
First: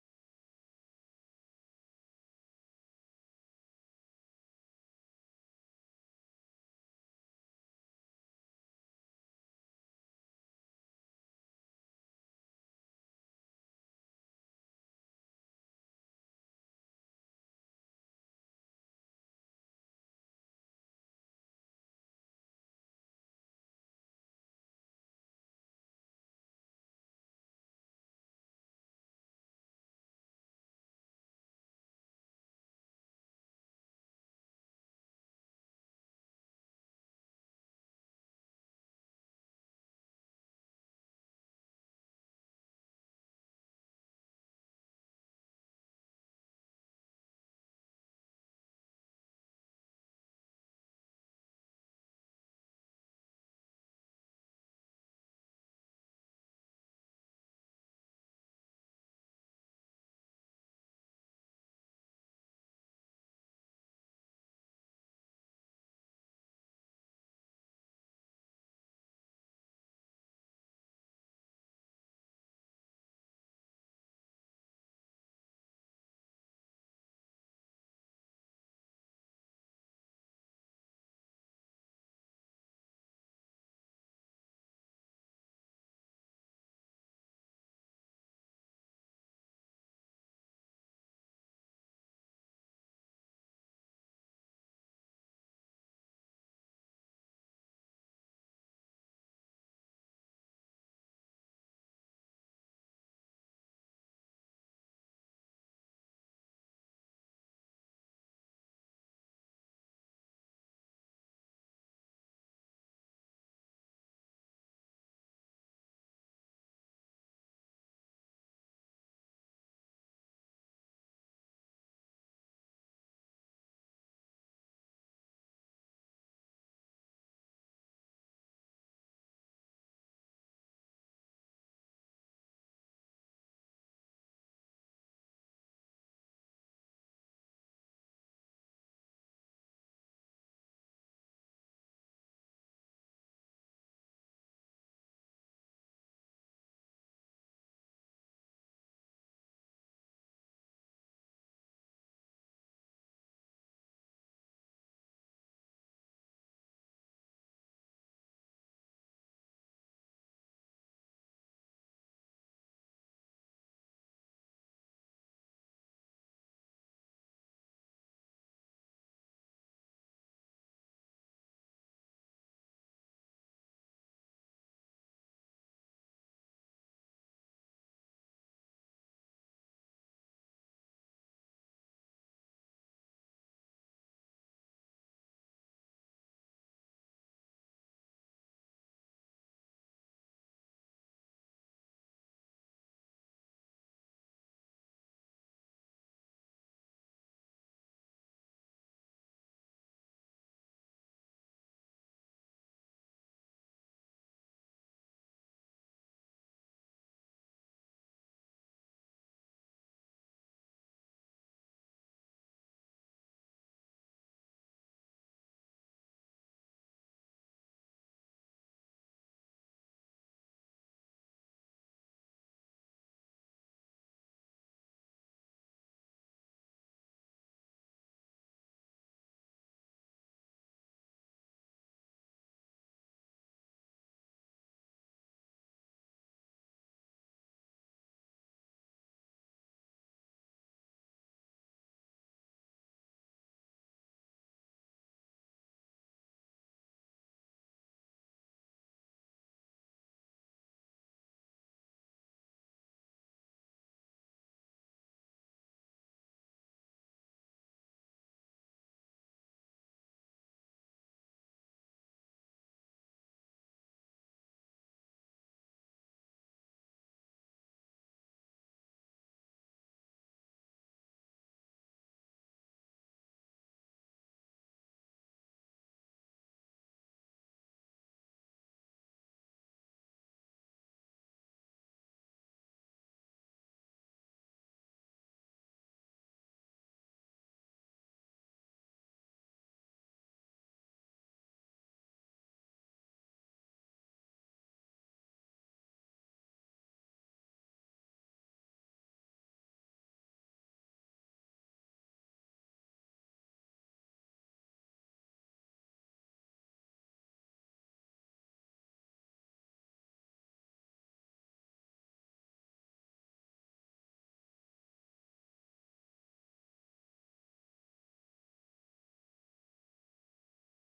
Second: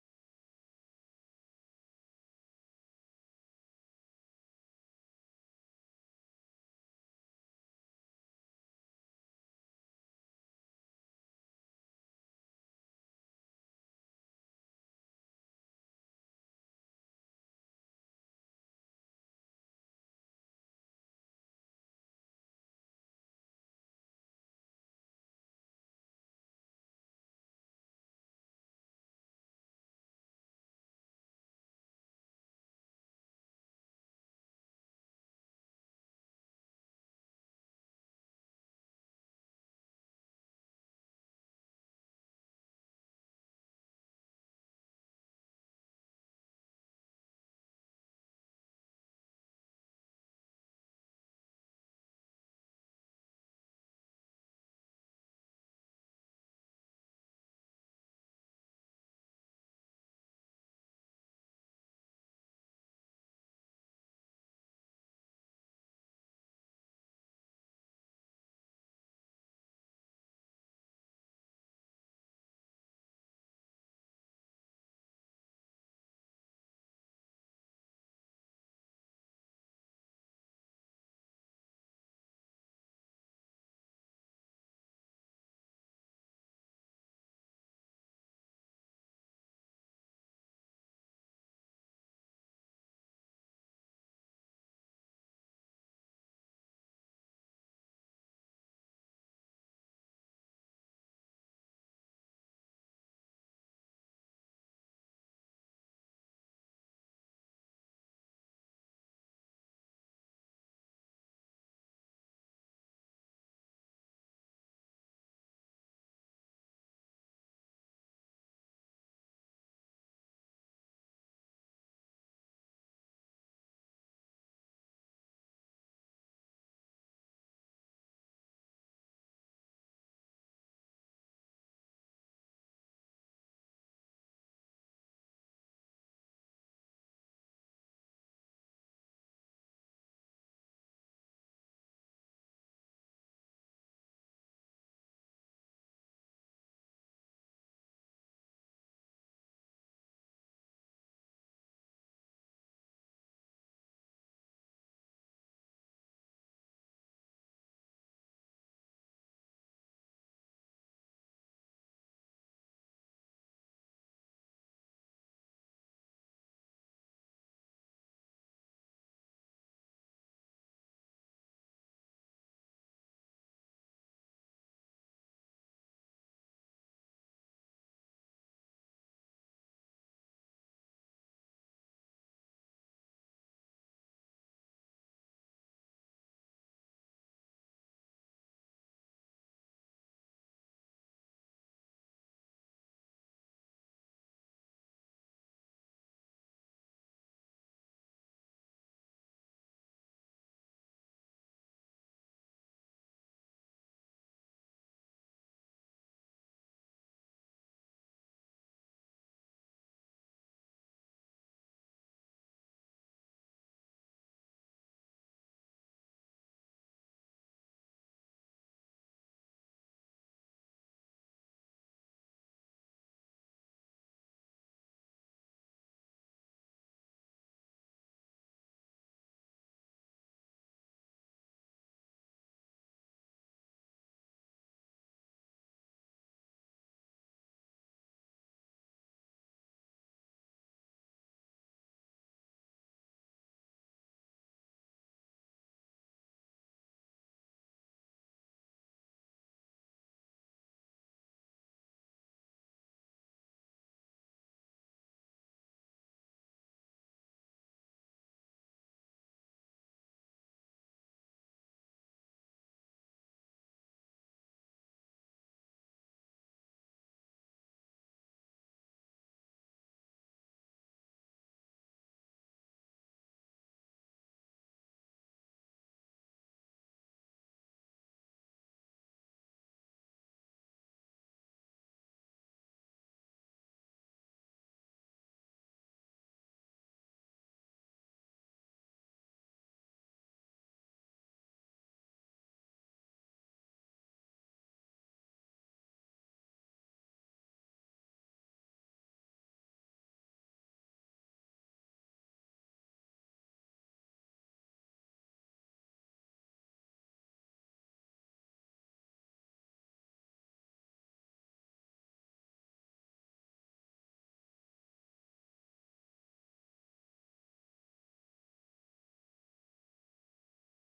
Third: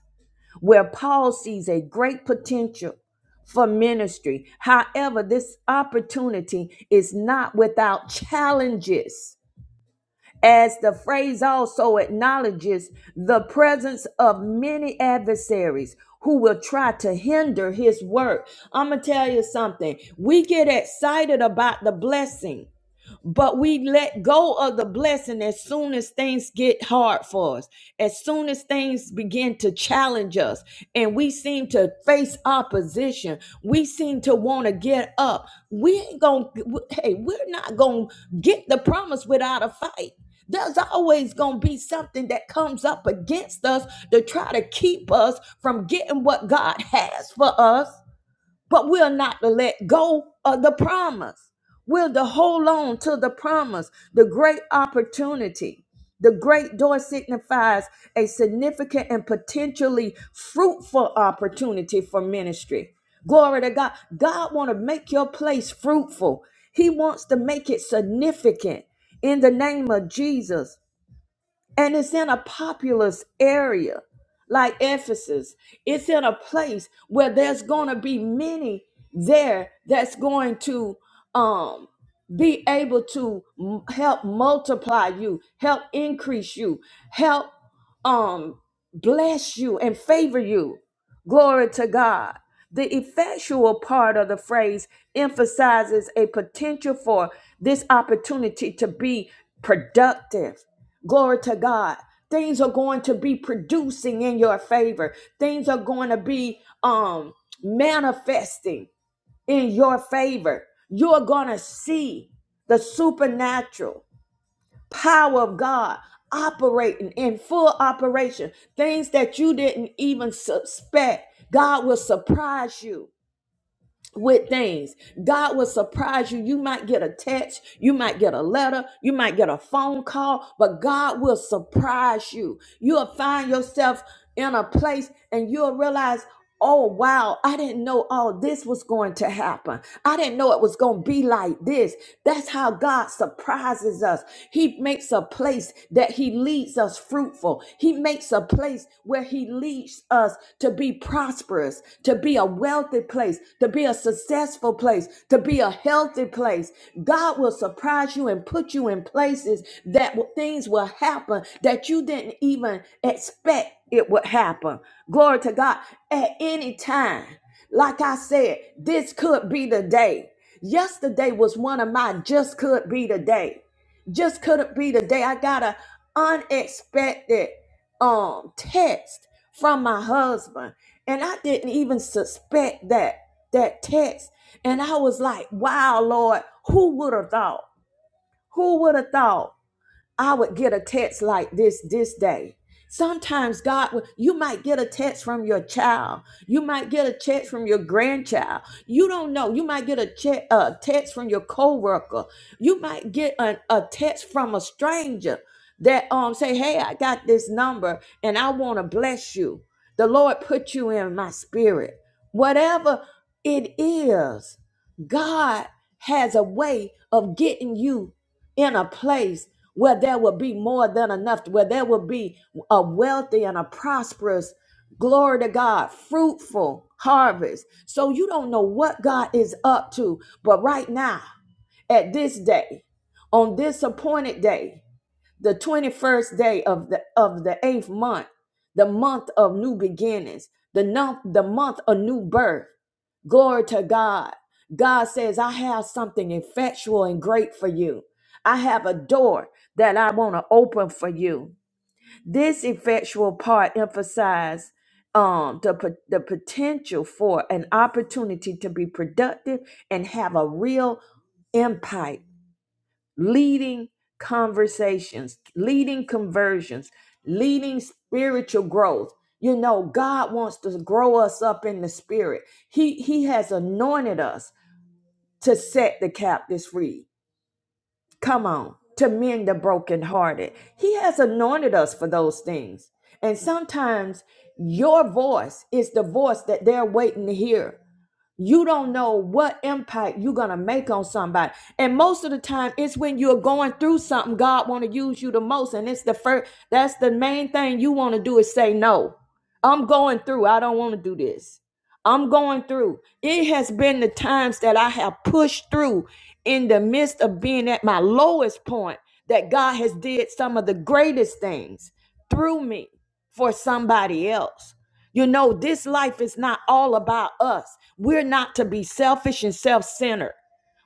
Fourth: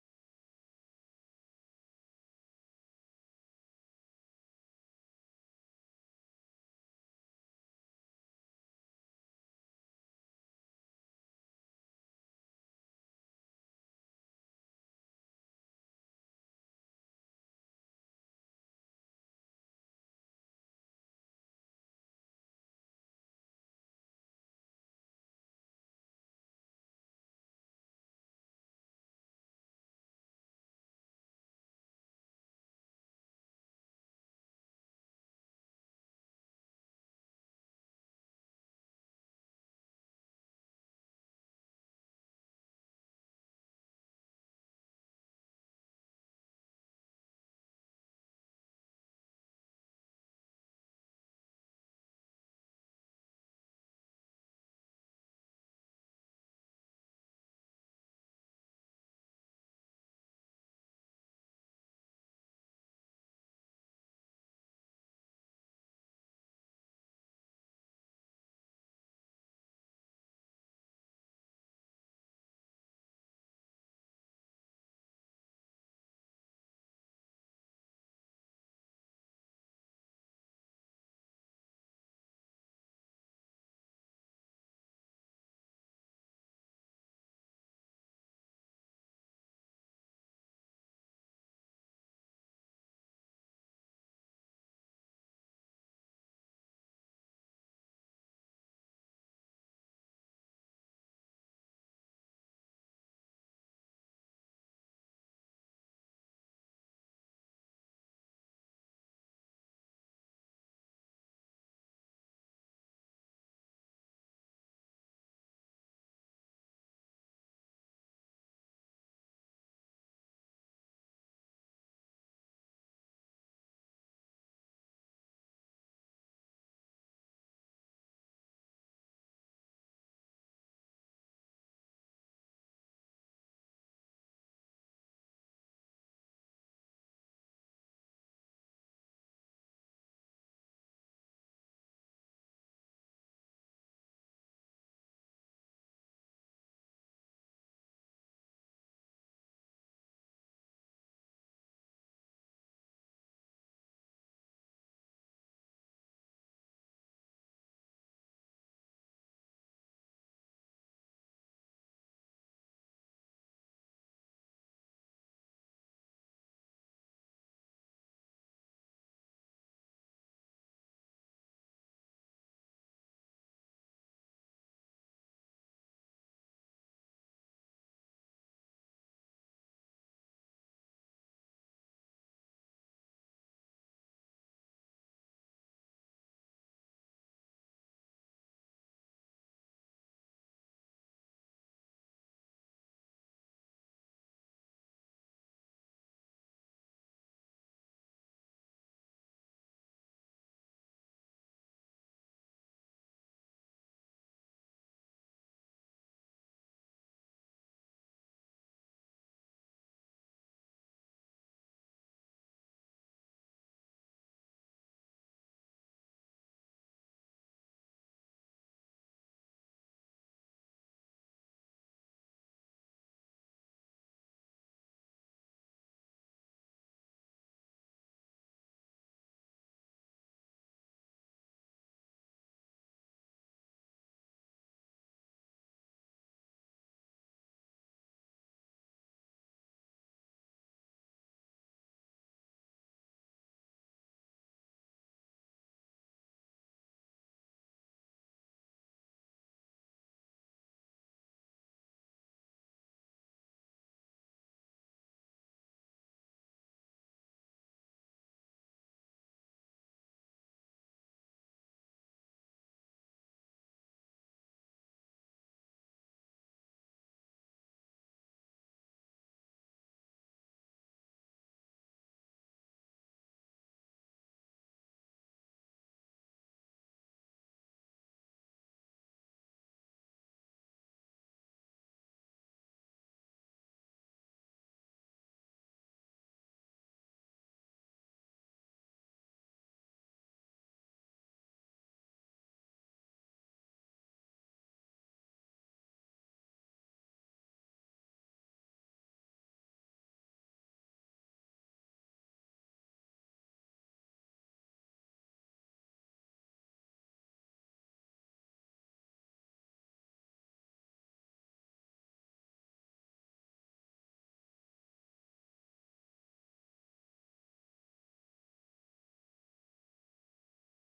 A: where Paul sees a great potential for ministry. However, this opportunity is not without challenges as the phrase also acknowledges the presence of many adversaries who will try to hinder his work. I'm going to tell you something. We get excited about the blessing but we let go of the blessing as soon as things get hard for us, as soon as things begin to challenge us, and we seem to face opposition. We seem to want to get up. We ain't gonna, hey, we're not gonna get the promise without a fight. There's always going to be something that comes up against us to try to keep us from getting what God has for us but we're not to let go of the promise. We're to hold on to the promise, the great opportunity. The great door signifies a significant and potentially fruitful opportunity for ministry. Glory to God. God want to make your place fruitful. He wants to make it significant in the name of Jesus. And it's in a populous area like Ephesus. It's in a place where there's going to be many there that's going to um, be able to m- help multiply you, help increase you, help um, bless you and favor you. Glory to God. The effectual part of the phrase emphasizes a potential for this opportunity to be productive Glory to God. Things are going to be producing in your favor. Things are going to be um manifesting in your favor. You're going to see the supernatural power of God operating in full operation. Things that you didn't even suspect. God will surprise you with things. God will surprise you. You might get a text, you might get a letter, you might get a phone call, but God will surprise you. You'll find yourself in a place and you'll realize. Oh wow, I didn't know all this was going to happen. I didn't know it was going to be like this. That's how God surprises us. He makes makes a place that He leads us fruitful. He makes a place where He leads us to be prosperous, to be a wealthy place, to be a successful place, to be a healthy place. God will surprise you and put you in places that w- things will happen that you didn't even expect it would happen. Glory to God. At any time, like I said, this could be the day. Yesterday was one of my just could be the day just couldn't be the day I got an unexpected um text from my husband and I didn't even suspect that that text and I was like wow lord who would have thought who would have thought I would get a text like this this day. Sometimes God will, you might get a text from your child. You might get a text from your grandchild. You don't know. You might get a, che- a text from your coworker. You might get an, a text from a stranger that um say, "Hey, I got this number and I want to bless you. The Lord put you in my spirit." Whatever it is, God has a way of getting you in a place where there will be more than enough, where there will be a wealthy and a prosperous, glory to God, fruitful harvest. So you don't know what God is up to, but right now, at this day, on this appointed day, the 21st day of the of the eighth month the month of new beginnings the month the month of new birth glory to god god says i have something effectual and great for you i have a door that i want to open for you this effectual part emphasizes um, the, po- the potential for an opportunity to be productive and have a real impact leading conversations, leading conversions, leading spiritual growth. You know, God wants to grow us up in the spirit. He he has anointed us to set the captives free. Come on, to mend the brokenhearted. He has anointed us for those things. And sometimes your voice is the voice that they're waiting to hear. You don't know what impact you're gonna make on somebody. And most of the time, it's when you're going through something, God wanna use you the most. And it's the first that's the main thing you wanna do is say no. I'm going through. I don't wanna do this. I'm going through. It has been the times that I have pushed through in the midst of being at my lowest point that God has did some of the greatest things through me for somebody else. You know, this life is not all about us. We're not to be selfish and self centered.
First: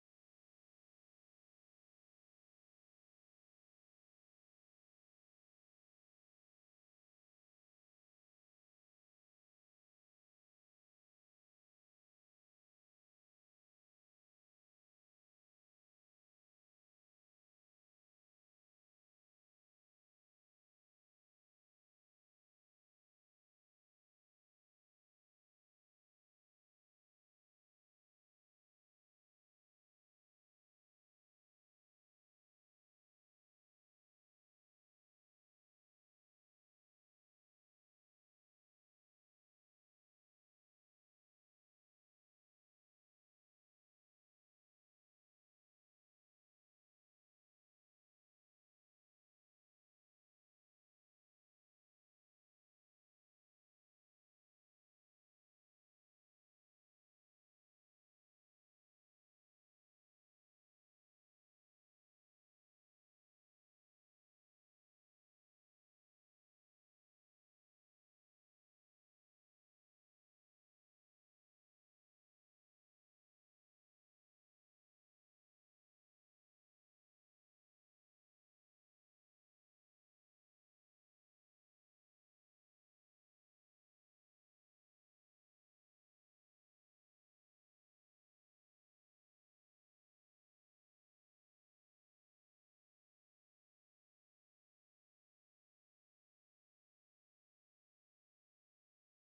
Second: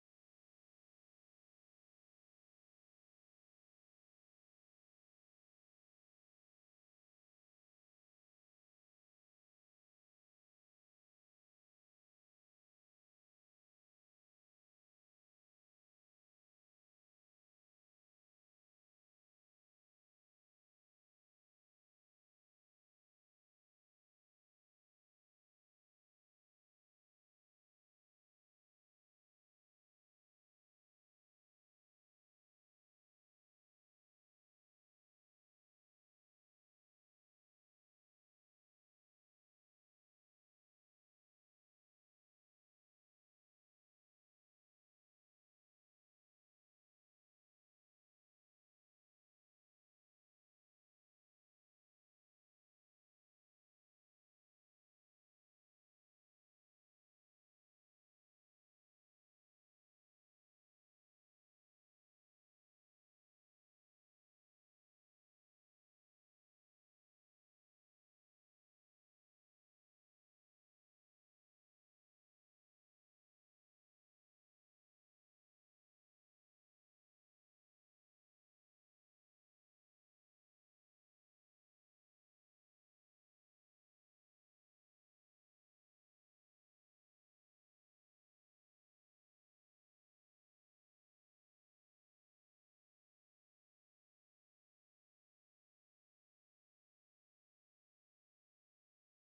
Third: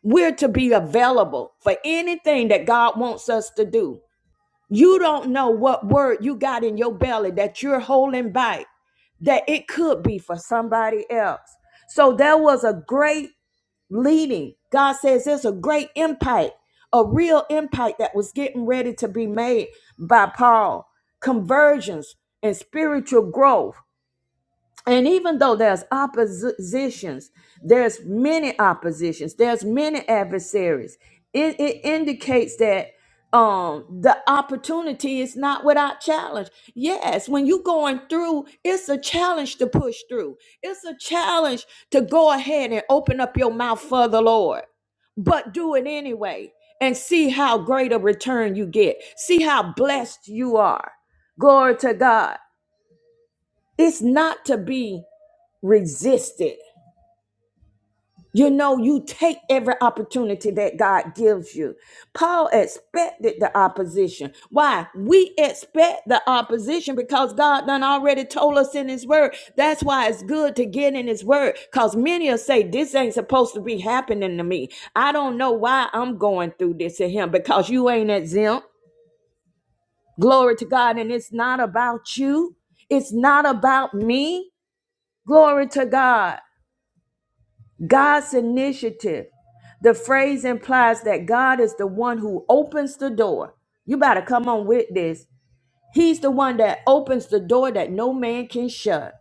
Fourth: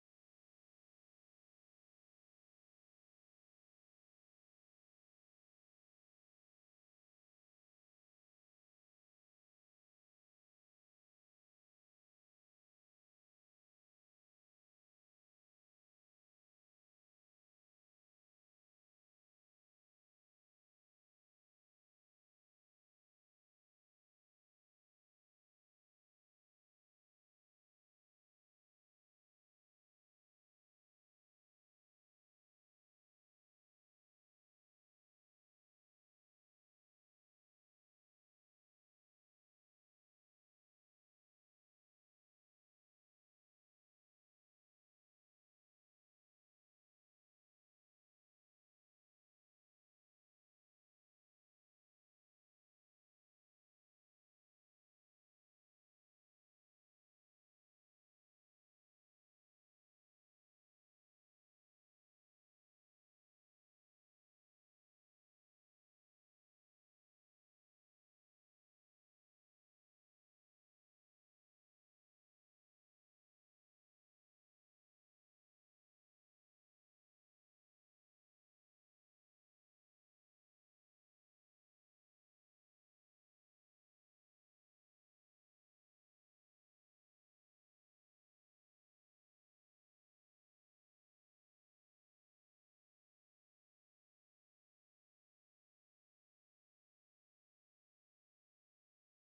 A: We're to be available for anything that God wants us to do. You don't know what word you got in your belly that you're holding back, that it could be for somebody else. So there was a great leading. God says there's a great impact, a real impact that was getting ready to be made by Paul. Conversions and spiritual growth and even though there's oppositions, there's many oppositions, there's many adversaries. It, it indicates that um, the opportunity is not without challenge. Yes, when you're going through, it's a challenge to push through. It's a challenge to go ahead and open up your mouth for the Lord, but do it anyway and see how great a return you get. See how blessed you are. Glory to God. It's not to be resist it. You know, you take every opportunity that God gives you. Paul expected the opposition. Why? We expect the opposition because God done already told us in his word. That's why it's good to get in his word. Because many will say, This ain't supposed to be happening to me. I don't know why I'm going through this to him because you ain't exempt. Glory to God. And it's not about you. It's not about me. Glory to God. God's initiative. The phrase implies that God is the one who opens the door. You better come on with this. He's the one that opens the door that no man can shut.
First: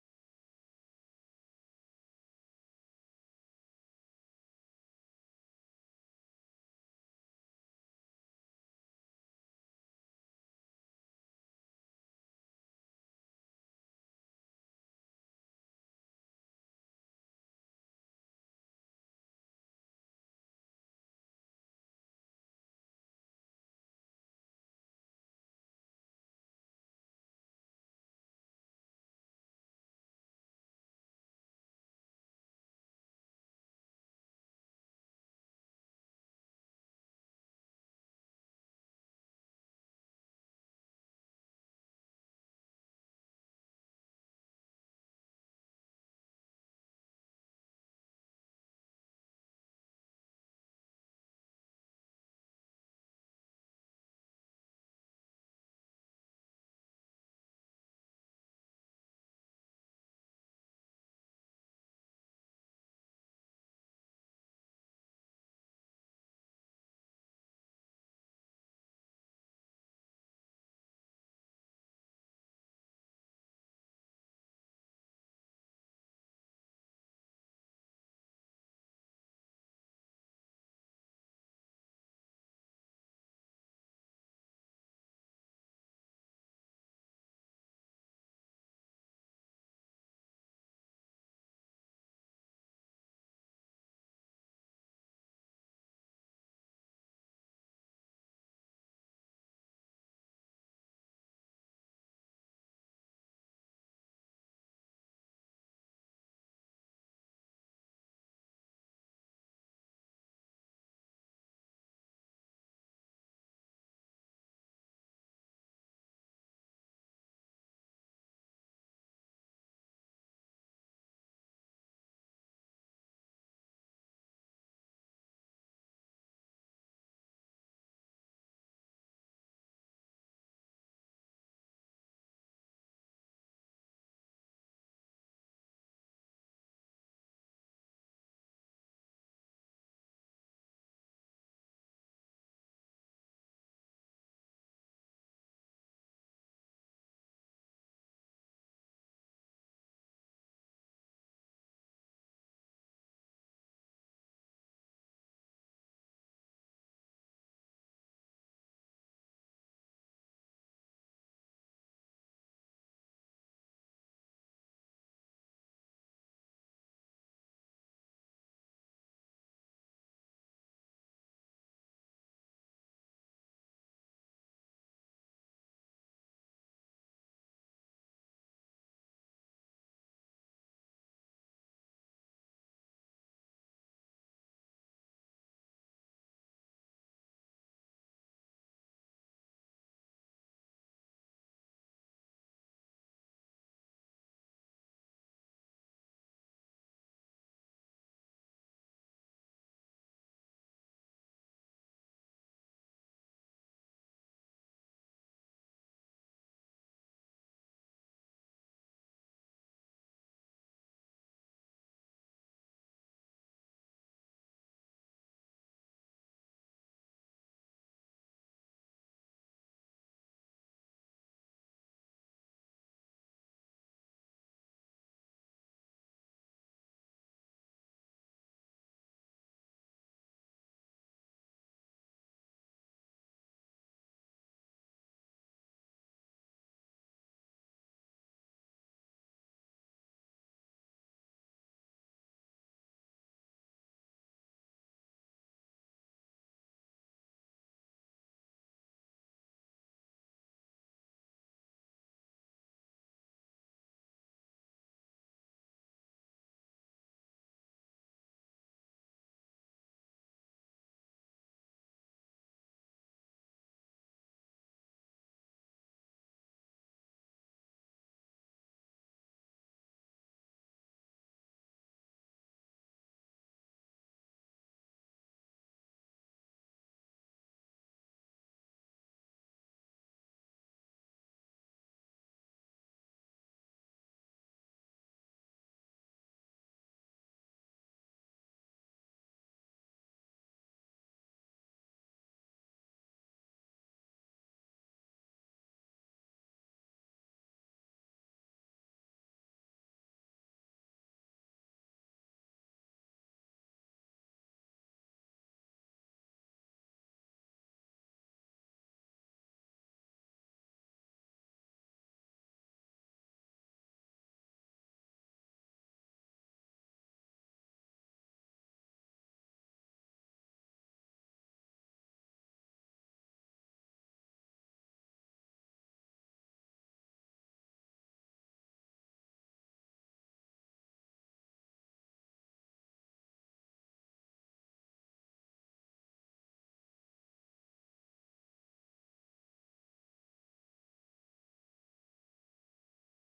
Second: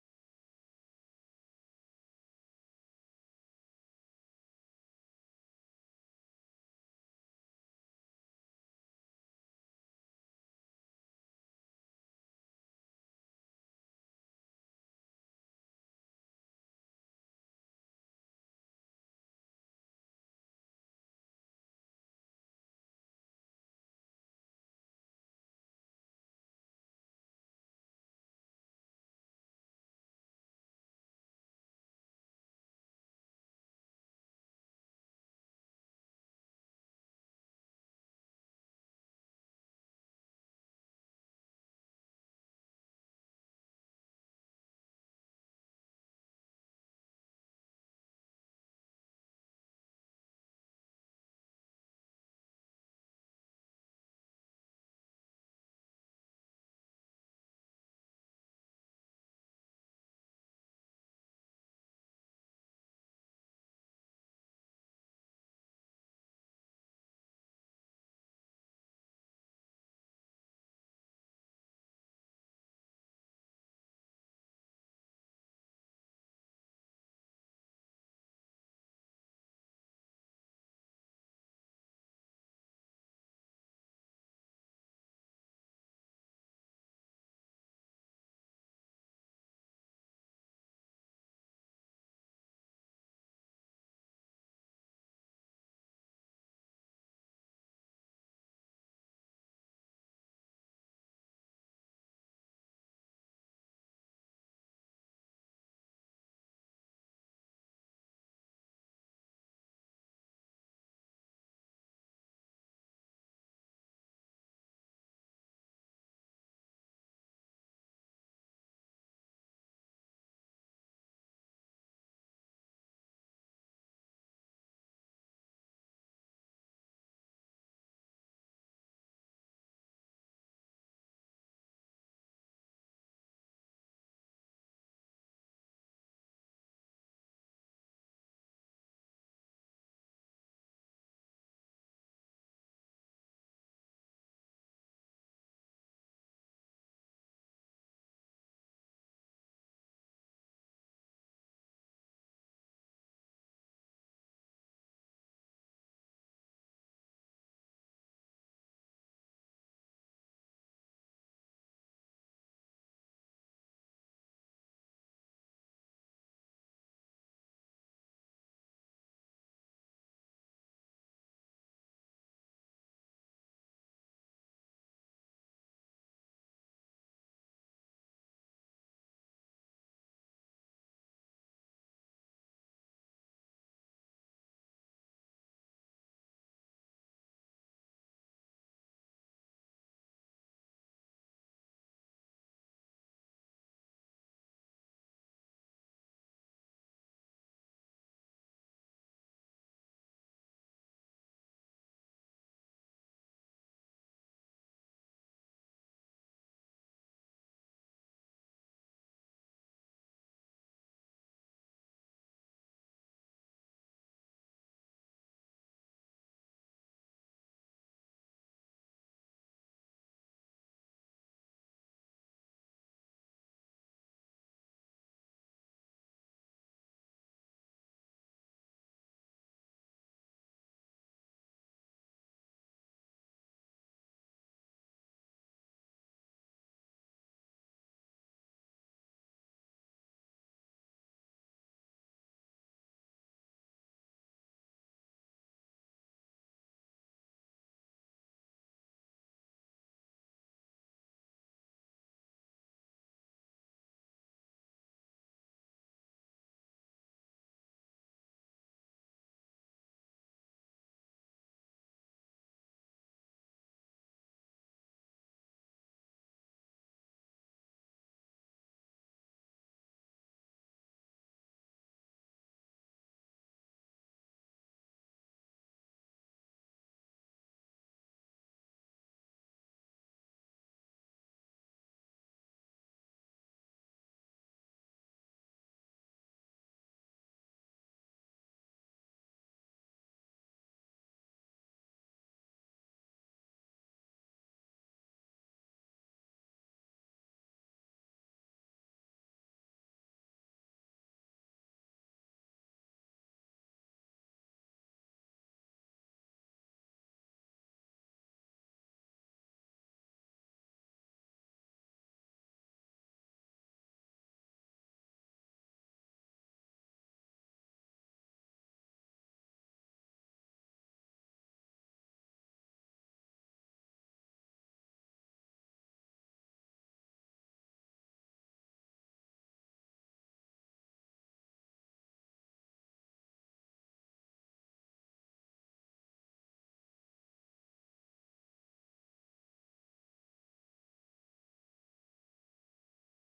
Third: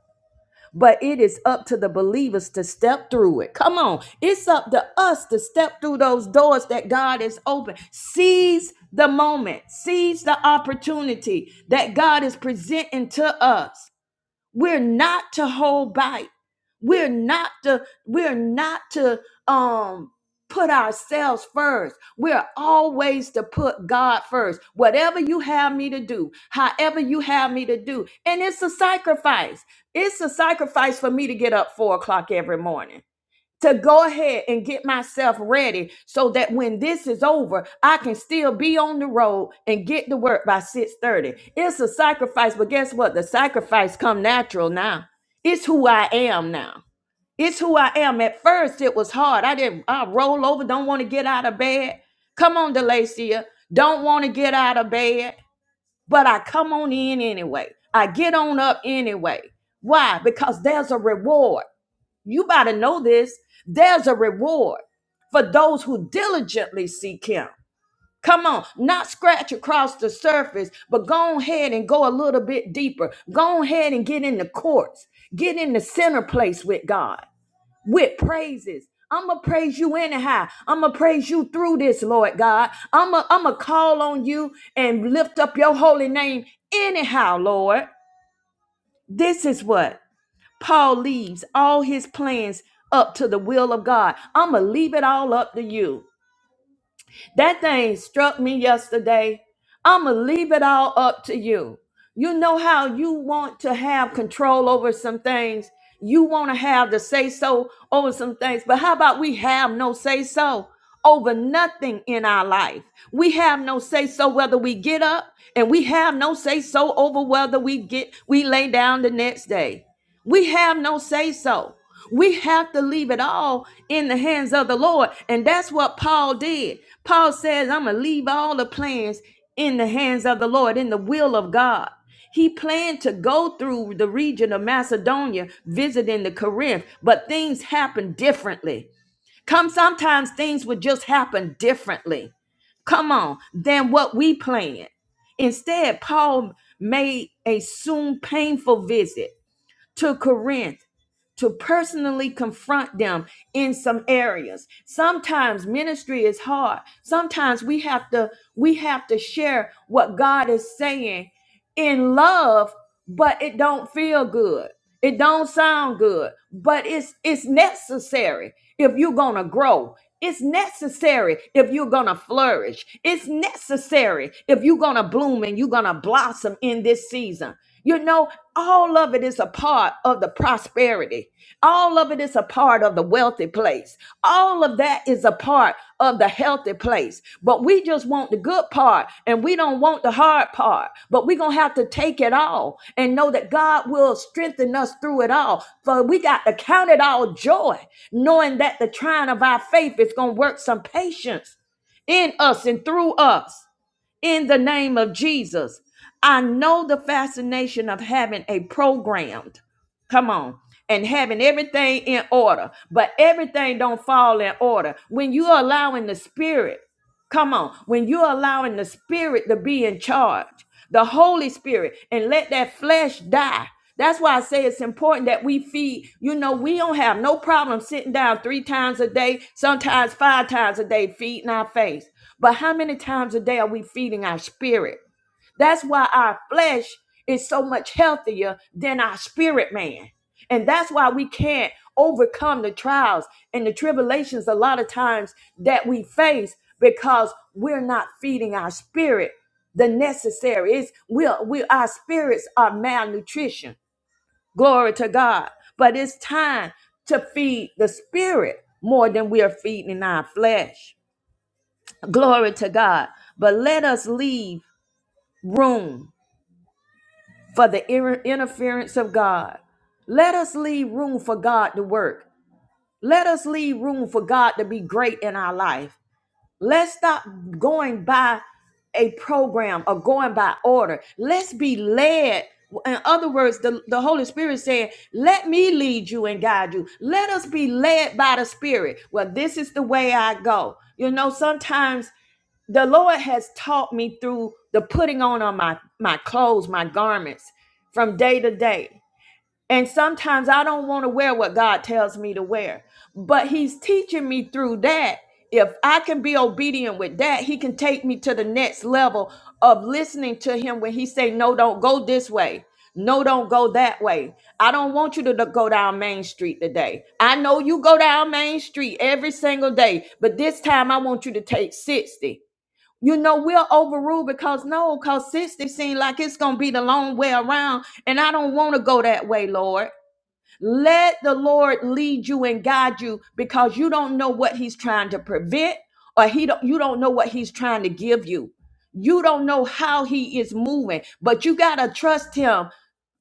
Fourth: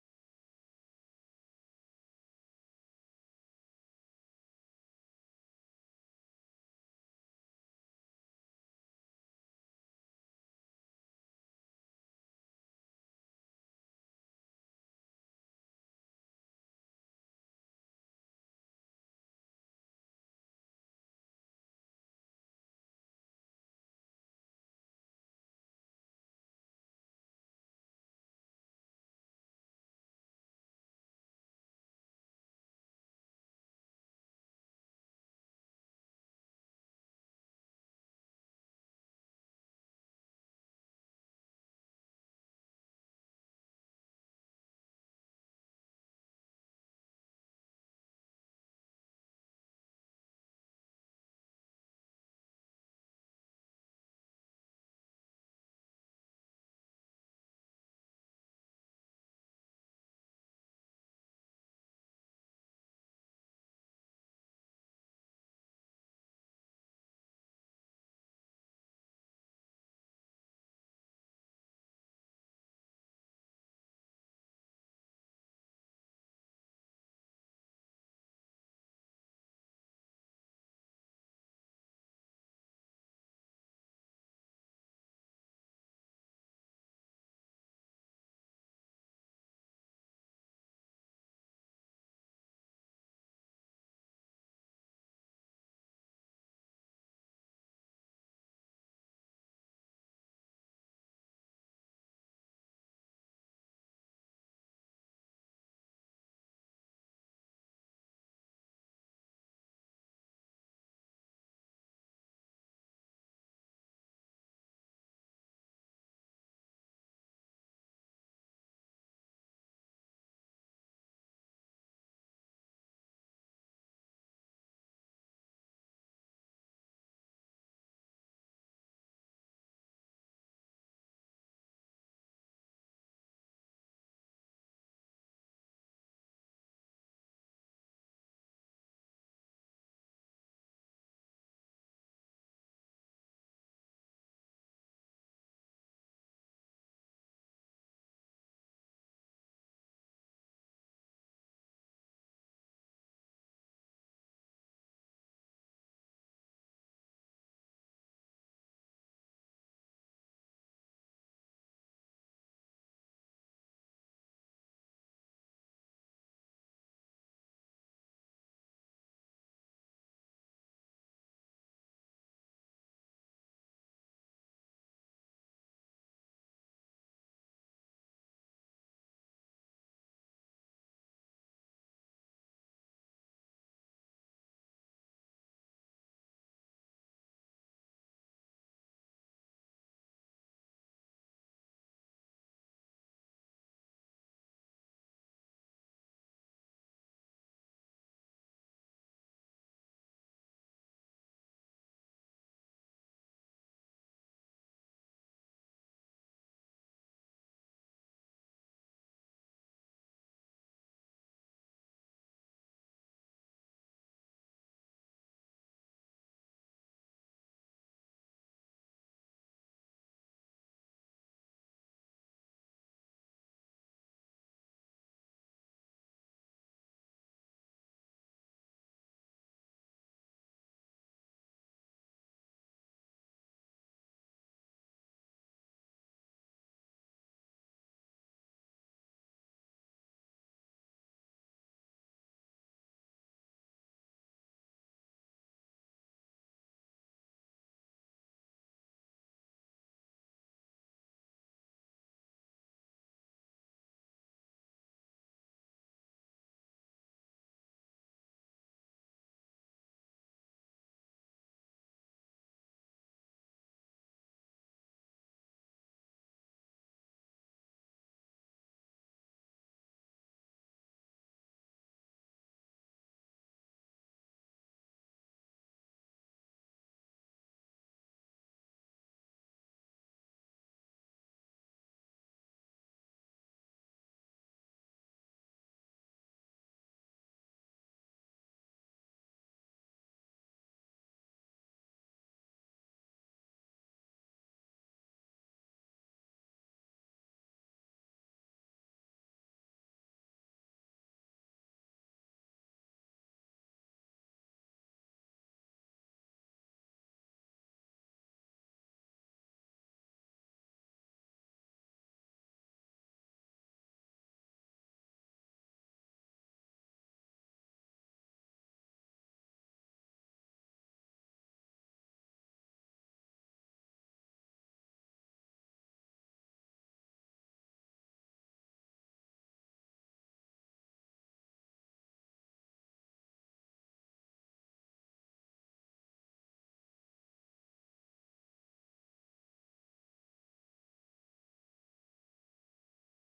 A: But it is up to the believers to step through it. Come on. It's up to us to step through those doors that God has opened. Seize the moment, seize the opportunity that God is presenting to us. We're not to hold back. We're not to we're not to um put ourselves first. We're always to put God first. Whatever you have me to do, however you have me to do. And it's a sacrifice. It's a sacrifice for me to get up four o'clock every morning to go ahead and get myself ready so that when this is over, I can still be on the road and get to work by 6:30. It's a sacrifice, but guess what? The sacrifice come natural now. It's who I am now. It's who I am. At first it was hard. I didn't I roll over, don't want to get out of bed. Come on, Delacia. Don't want to get out of bed, but I come on in anyway. I get on up anyway. Why? Because there's a reward. You got to know this. There's a reward for those who diligently seek Him. Come on, not scratch across the surface, but go ahead and go a little bit deeper. Go ahead and get in the courts, get in the center place with God, with praises. I'm gonna praise you anyhow. I'm gonna praise you through this, Lord God. I'm gonna I'm gonna call on you and lift up your holy name anyhow, Lord. This is what? Paul leaves all his plans up to the will of God. I'm going to leave it all up to you. That thing struck me yesterday. I'm going to leave it all up to you. You know how you want to have control over some things. You want to have the say so over some things. But how about we have no say so over nothing in our life? We have no say so whether we get up and we have no say so over whether we get we lay down the next day. We have no say so. We have to leave it all in the hands of the Lord. And that's what Paul did. Paul says, I'm going to leave all the plans in the hands of the Lord, in the will of God. He planned to go through the region of Macedonia, visiting the Corinth, but things happened differently. Come, sometimes things would just happen differently. Come on, than what we planned. Instead, Paul made a soon painful visit to Corinth to personally confront them in some areas. Sometimes ministry is hard. Sometimes we have to we have to share what God is saying in love, but it don't feel good. It don't sound good, but it's it's necessary if you're going to grow. It's necessary if you're going to flourish. It's necessary if you're going to bloom and you're going to blossom in this season. You know, all of it is a part of the prosperity. All of it is a part of the wealthy place. All of that is a part of the healthy place. But we just want the good part and we don't want the hard part. But we're going to have to take it all and know that God will strengthen us through it all. For we got to count it all joy, knowing that the trying of our faith is going to work some patience in us and through us in the name of Jesus. I know the fascination of having a programmed, come on, and having everything in order, but everything don't fall in order. When you are allowing the spirit Come on. When you're allowing the spirit to be in charge, the Holy Spirit, and let that flesh die. That's why I say it's important that we feed. You know, we don't have no problem sitting down three times a day, sometimes five times a day, feeding our face. But how many times a day are we feeding our spirit? That's why our flesh is so much healthier than our spirit man. And that's why we can't overcome the trials and the tribulations a lot of times that we face because we're not feeding our spirit the necessary. It's we we our spirits are malnutrition. Glory to God. But it's time to feed the spirit more than we are feeding our flesh. Glory to God. But let us leave room for the inter- interference of God. Let us leave room for God to work. Let us leave room for God to be great in our life. Let's stop going by a program or going by order. Let's be led. In other words, the, the Holy Spirit said, Let me lead you and guide you. Let us be led by the Spirit. Well, this is the way I go. You know, sometimes the Lord has taught me through the putting on of my my clothes, my garments from day to day. And sometimes I don't want to wear what God tells me to wear, but he's teaching me through that. If I can be obedient with that, he can take me to the next level of listening to him when he say no don't go this way. No, don't go that way. I don't want you to do- go down Main Street today. I know you go down Main Street every single day, but this time I want you to take 60 you know, we'll overrule because no, because 60 seems like it's going to be the long way around. And I don't want to go that way, Lord. Let the Lord lead you and guide you because you don't know what he's trying to prevent or he don't you don't know what he's trying to give you. You don't know how he is moving, but you got to trust him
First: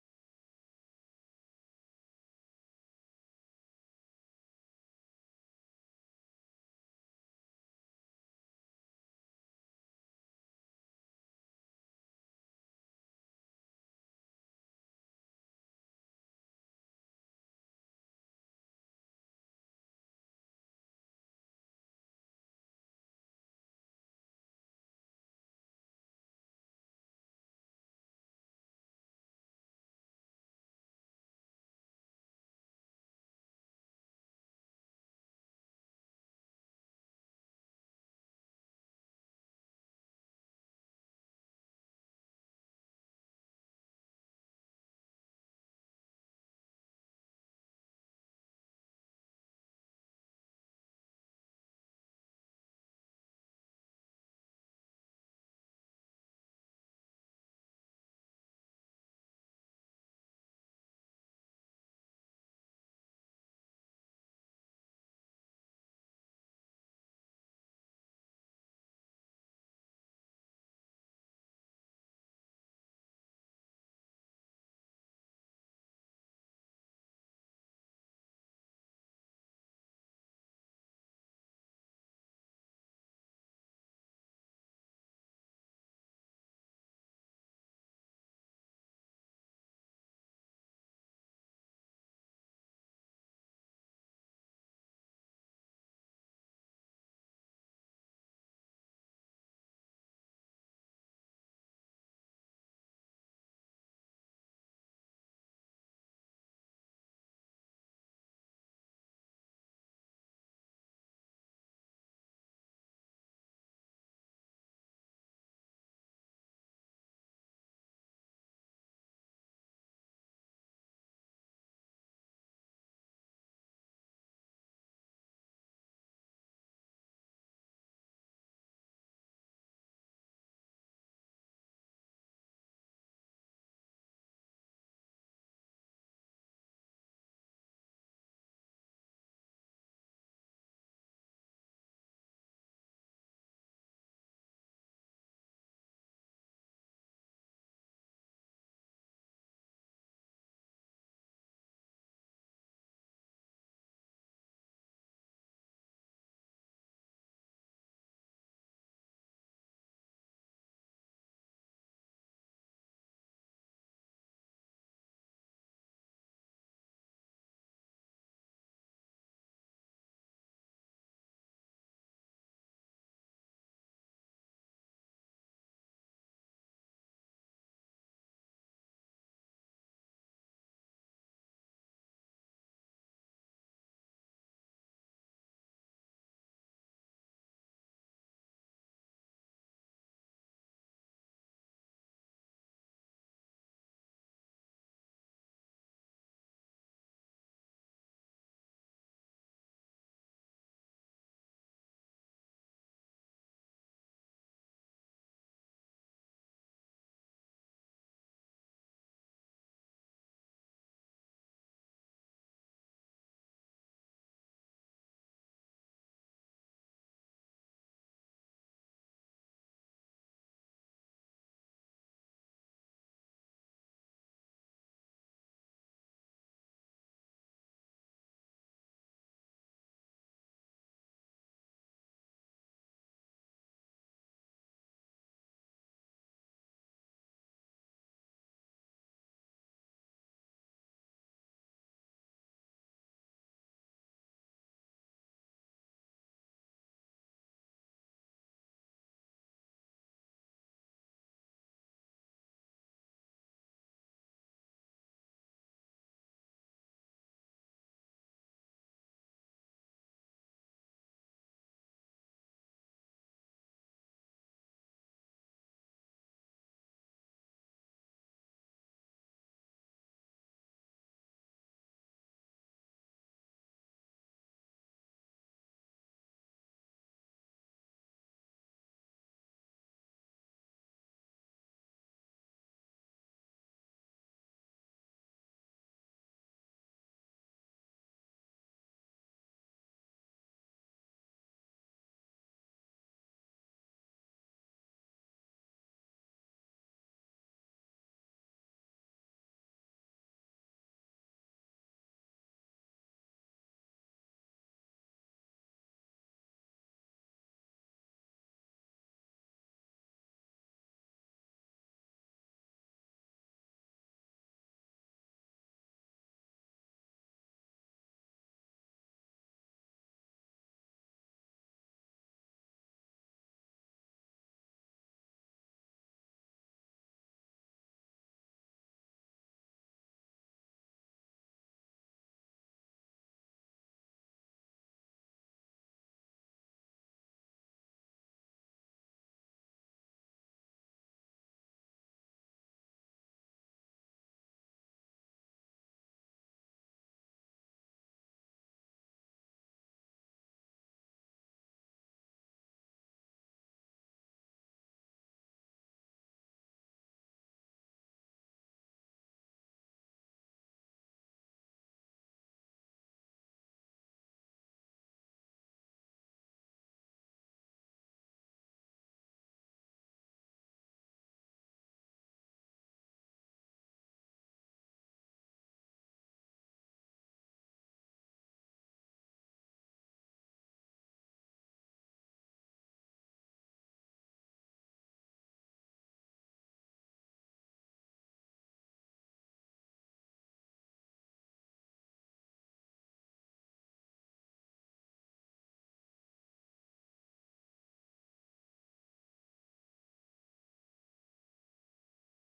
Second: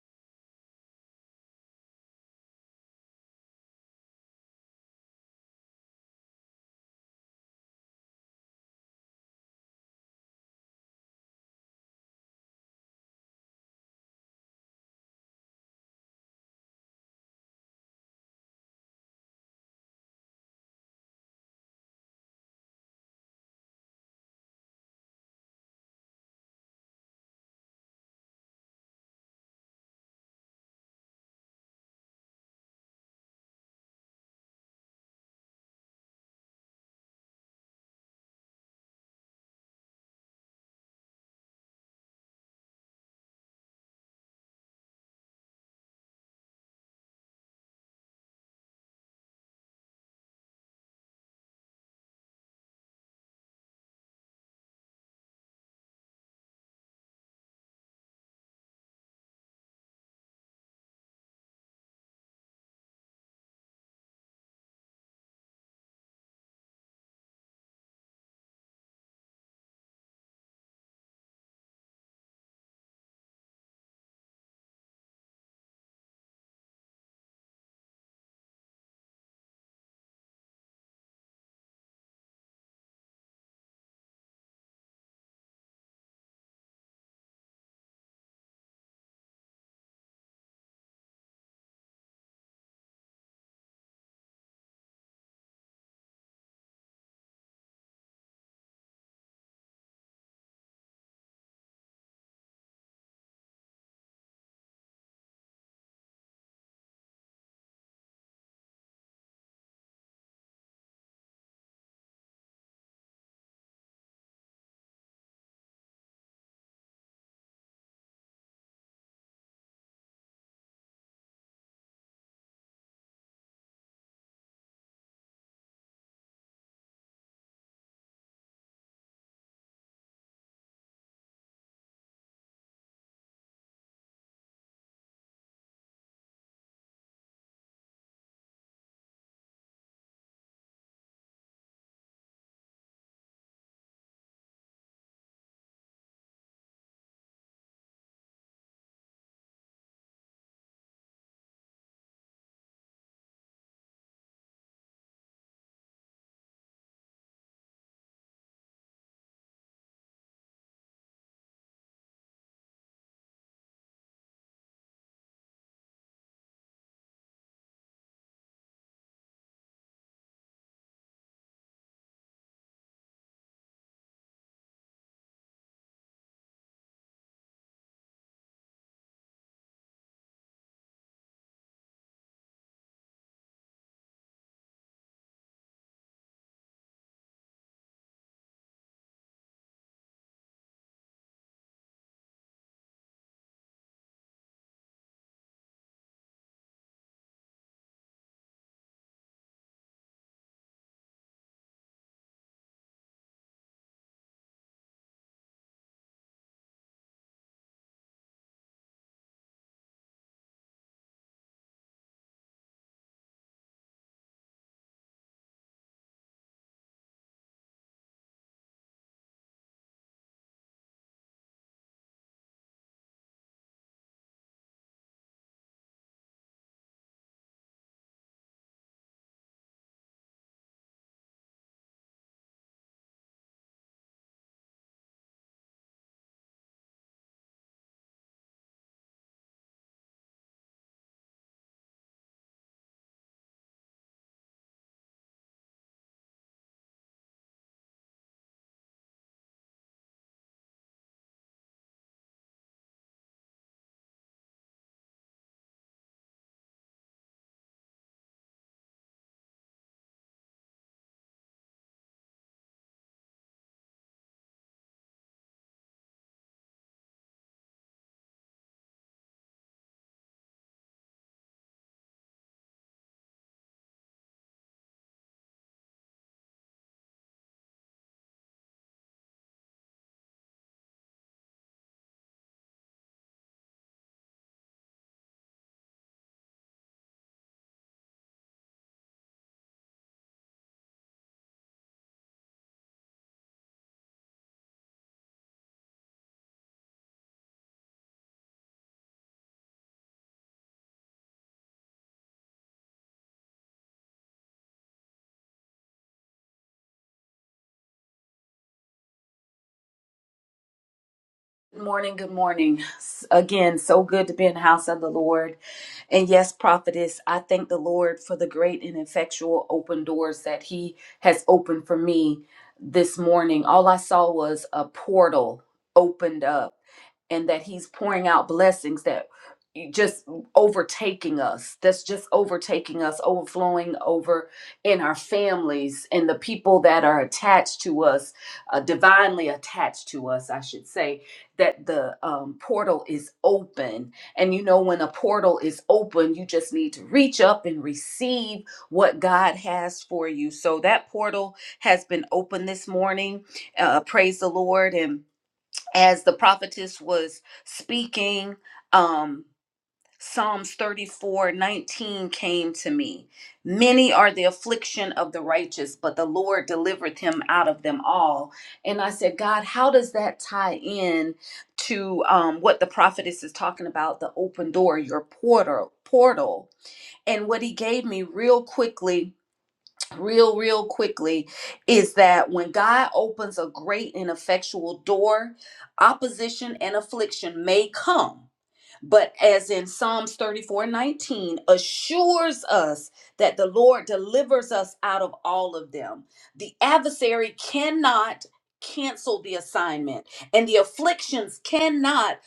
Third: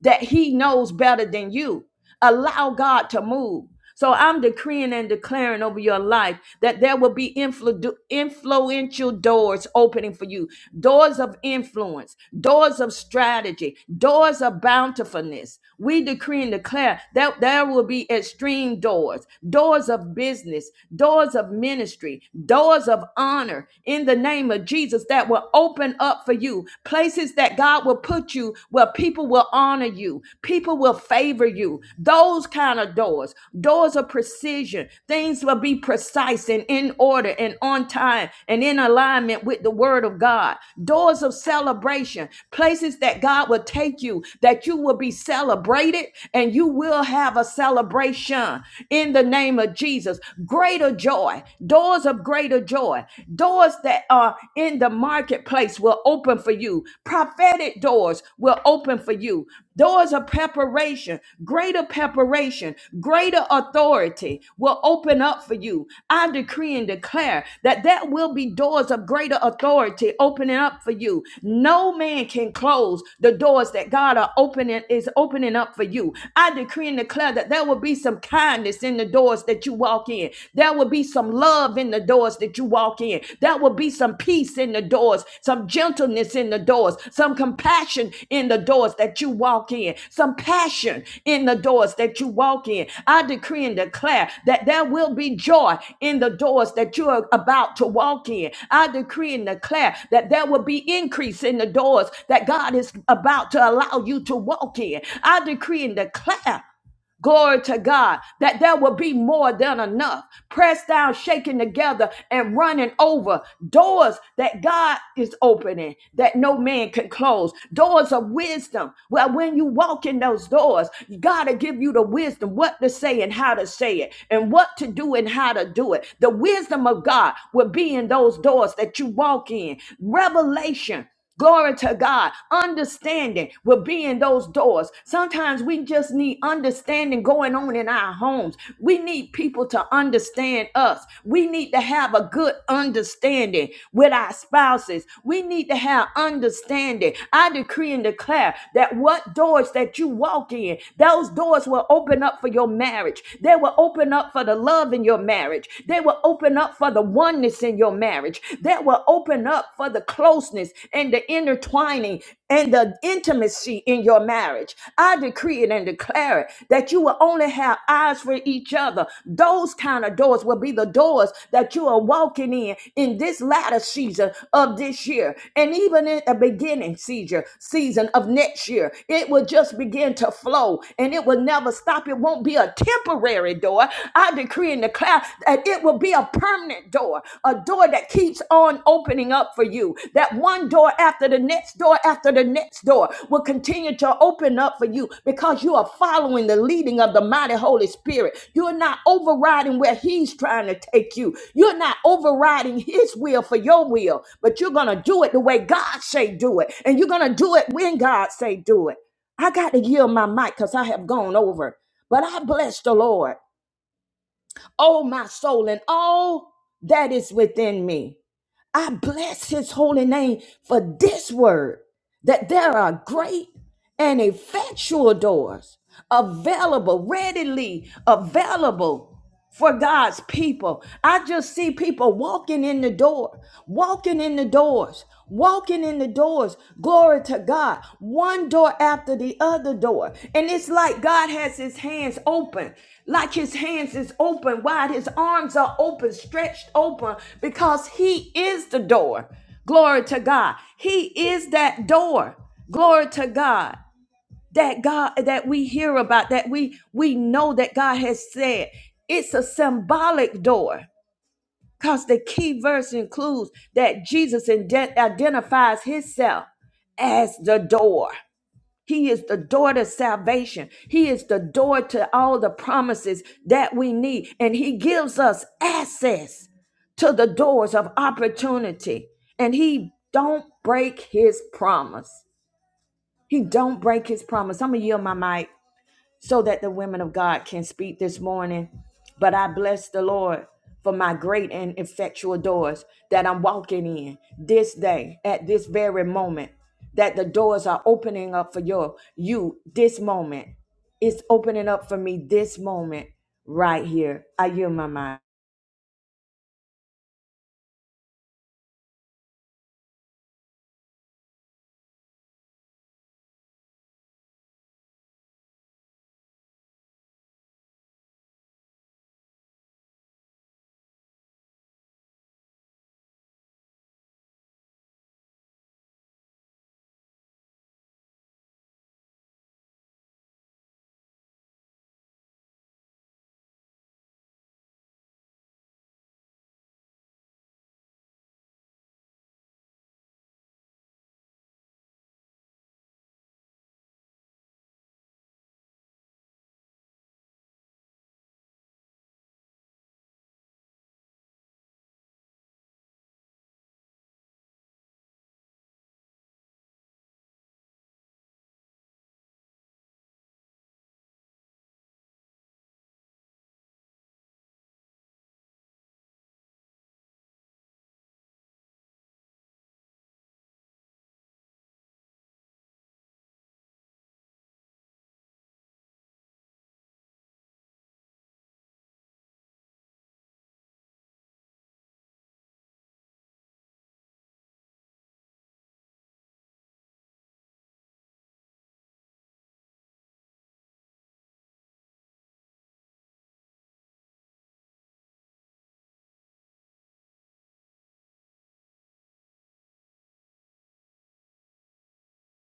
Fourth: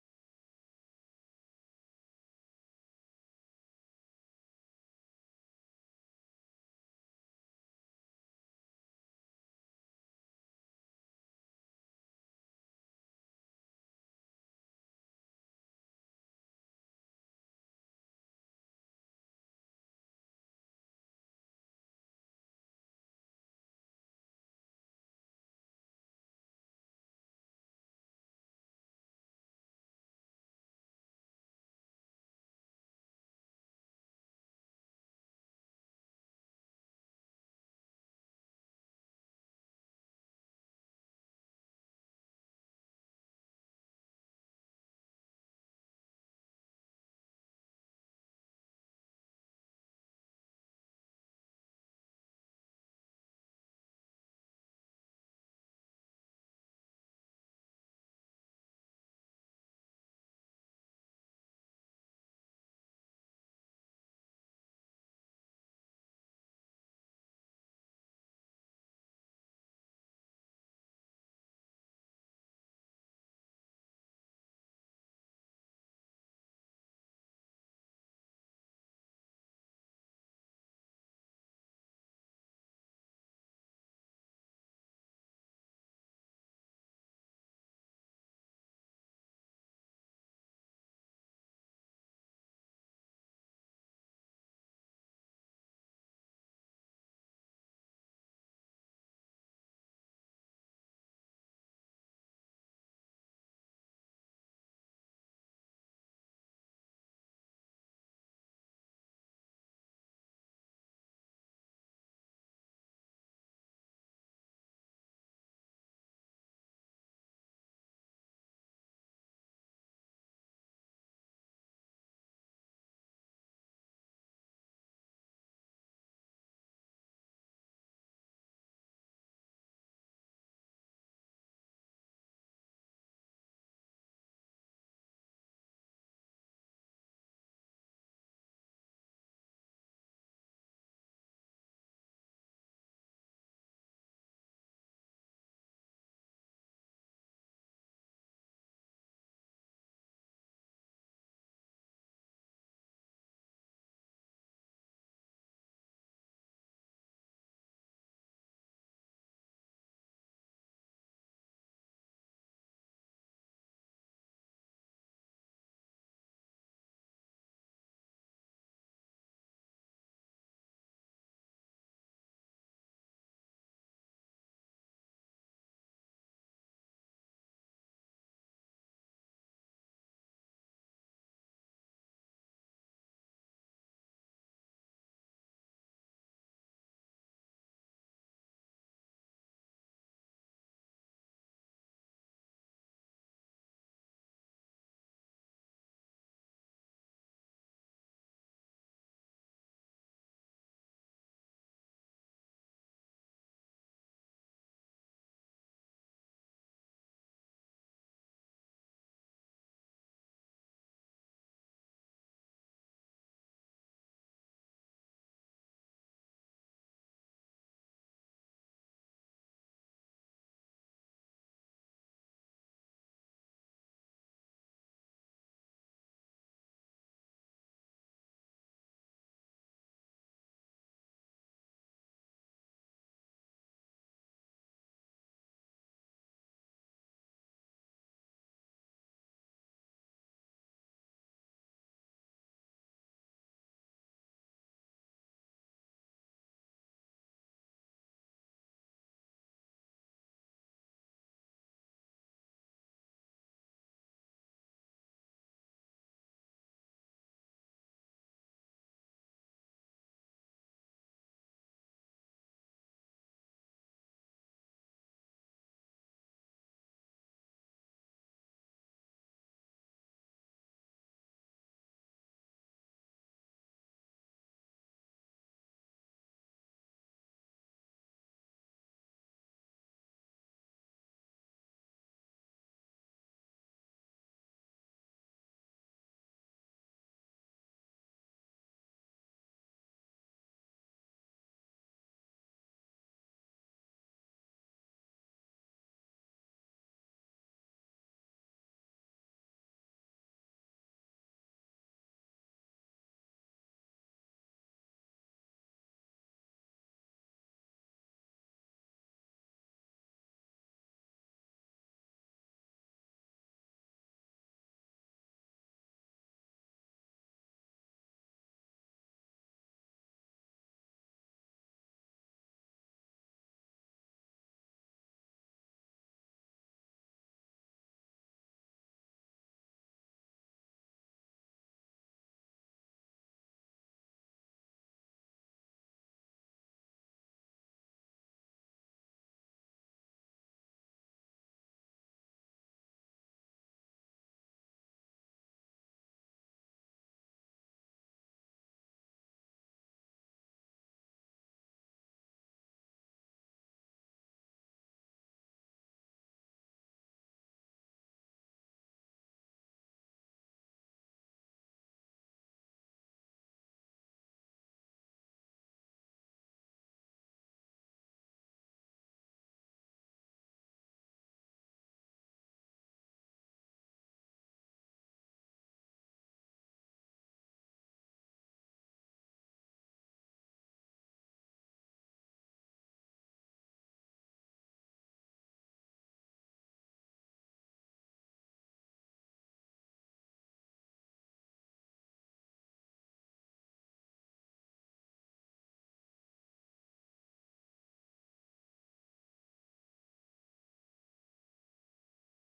A: that he knows better than you. Allow God to move. So I'm decreeing and declaring over your life that there will be influ- influential doors opening for you, doors of influence, doors of strategy, doors of bountifulness. We decree and declare that there will be extreme doors, doors of business, doors of ministry, doors of honor in the name of Jesus that will open up for you. Places that God will put you where people will honor you, people will favor you. Those kind of doors, doors of precision. Things will be precise and in order and on time and in alignment with the word of God. Doors of celebration, places that God will take you, that you will be celebrated and you will have a celebration in the name of Jesus. Greater joy, doors of greater joy, doors that are in the marketplace will open for you. Prophetic doors will open for you. Doors of preparation, greater preparation, greater authority will open up for you. I decree and declare that there will be doors of greater authority opening up for you. No man can close the doors that God are opening is opening up for you. I decree and declare that there will be some kindness in the doors that you walk in. There will be some love in the doors that you walk in praying, there will be some peace in the doors, some gentleness in the doors, some compassion in the doors that you walk in, some passion in the doors that you walk in. I decree and declare that there will be joy in the doors that you are about to walk in. I decree and declare that there will be increase in the doors that God is about to allow you to walk in. I decree and declare Glory to God that there will be more than enough. Pressed down, shaken together, and running over. Doors that God is opening that no man can close. Doors of wisdom. Well, when you walk in those doors, God will give you the wisdom what to say and how to say it, and what to do and how to do it. The wisdom of God will be in those doors that you walk in. Revelation. Glory to God. Understanding will be in those doors. Sometimes we just need understanding going on in our homes. We need people to understand us. We need to have a good understanding with our spouses. We need to have understanding. I decree and declare that what doors that you walk in, those doors will open up for your marriage. They will open up for the love in your marriage. They will open up for the oneness in your marriage that will open up for the closeness and the intertwining and the intimacy in your marriage. I decree it and declare it that you will only have eyes for each other. Those kind of doors will be the doors that you are walking in in this latter season of this year and even in the beginning season season of next year. It will just begin to flow and it will never stop. It won't be a temporary temporary door. I decree and declare that it will be a permanent door, a door that keeps on opening up for you. That one door after the next door after the next door will continue to open up for you because you are following the leading of the mighty Holy Spirit. You're not overriding where He's trying to take you. You're not overriding His will for your will, but you're gonna do it the way God say do it, and you're gonna do it when God say do it. I got to yield my mic because I have gone over. But I bless the Lord, oh my soul, and all that is within me. I bless his holy name for this word that there are great and effectual doors available, readily available for God's people. I just see people walking in the door, walking in the doors, walking in the doors. Glory to God. One door after the other door. And it's like God has his hands open, like his hands is open wide. His arms are open, stretched open because he is the door. Glory to God. He is that door. Glory to God that God that we hear about that we we know that God has said it's a symbolic door because the key verse includes that Jesus inde- identifies himself as the door. He is the door to salvation. He is the door to all the promises that we need and he gives us access to the doors of opportunity and he don't break his promise. He don't break his promise. I'm going to yield my mic so that the women of God can speak this morning. But I bless the Lord for my great and effectual doors that I'm walking in this day at this very moment. That the doors are opening up for you, you this moment. It's opening up for me this moment right here. I yield my mind.
B: Good morning, good morning. S- Again, so good to be in the house of the Lord. And yes, prophetess, I thank the Lord for the great and effectual open doors that He has opened for me this morning. All I saw was a portal opened up and that he's pouring out blessings that just overtaking us that's just overtaking us overflowing over in our families and the people that are attached to us uh, divinely attached to us i should say that the um, portal is open. And you know, when a portal is open, you just need to reach up and receive what God has for you. So that portal has been open this morning. Uh, praise the Lord. And as the prophetess was speaking, um, Psalms 34 19 came to me. Many are the affliction of the righteous, but the Lord delivereth him out of them all. And I said, God, how does that tie in to um, what the prophetess is talking about the open door, your portal, portal? And what he gave me real quickly, real, real quickly, is that when God opens a great and effectual door, opposition and affliction may come but as in Psalms 34 19 assures us that the Lord delivers us out of all of them. The adversary cannot cancel the assignment, and the afflictions cannot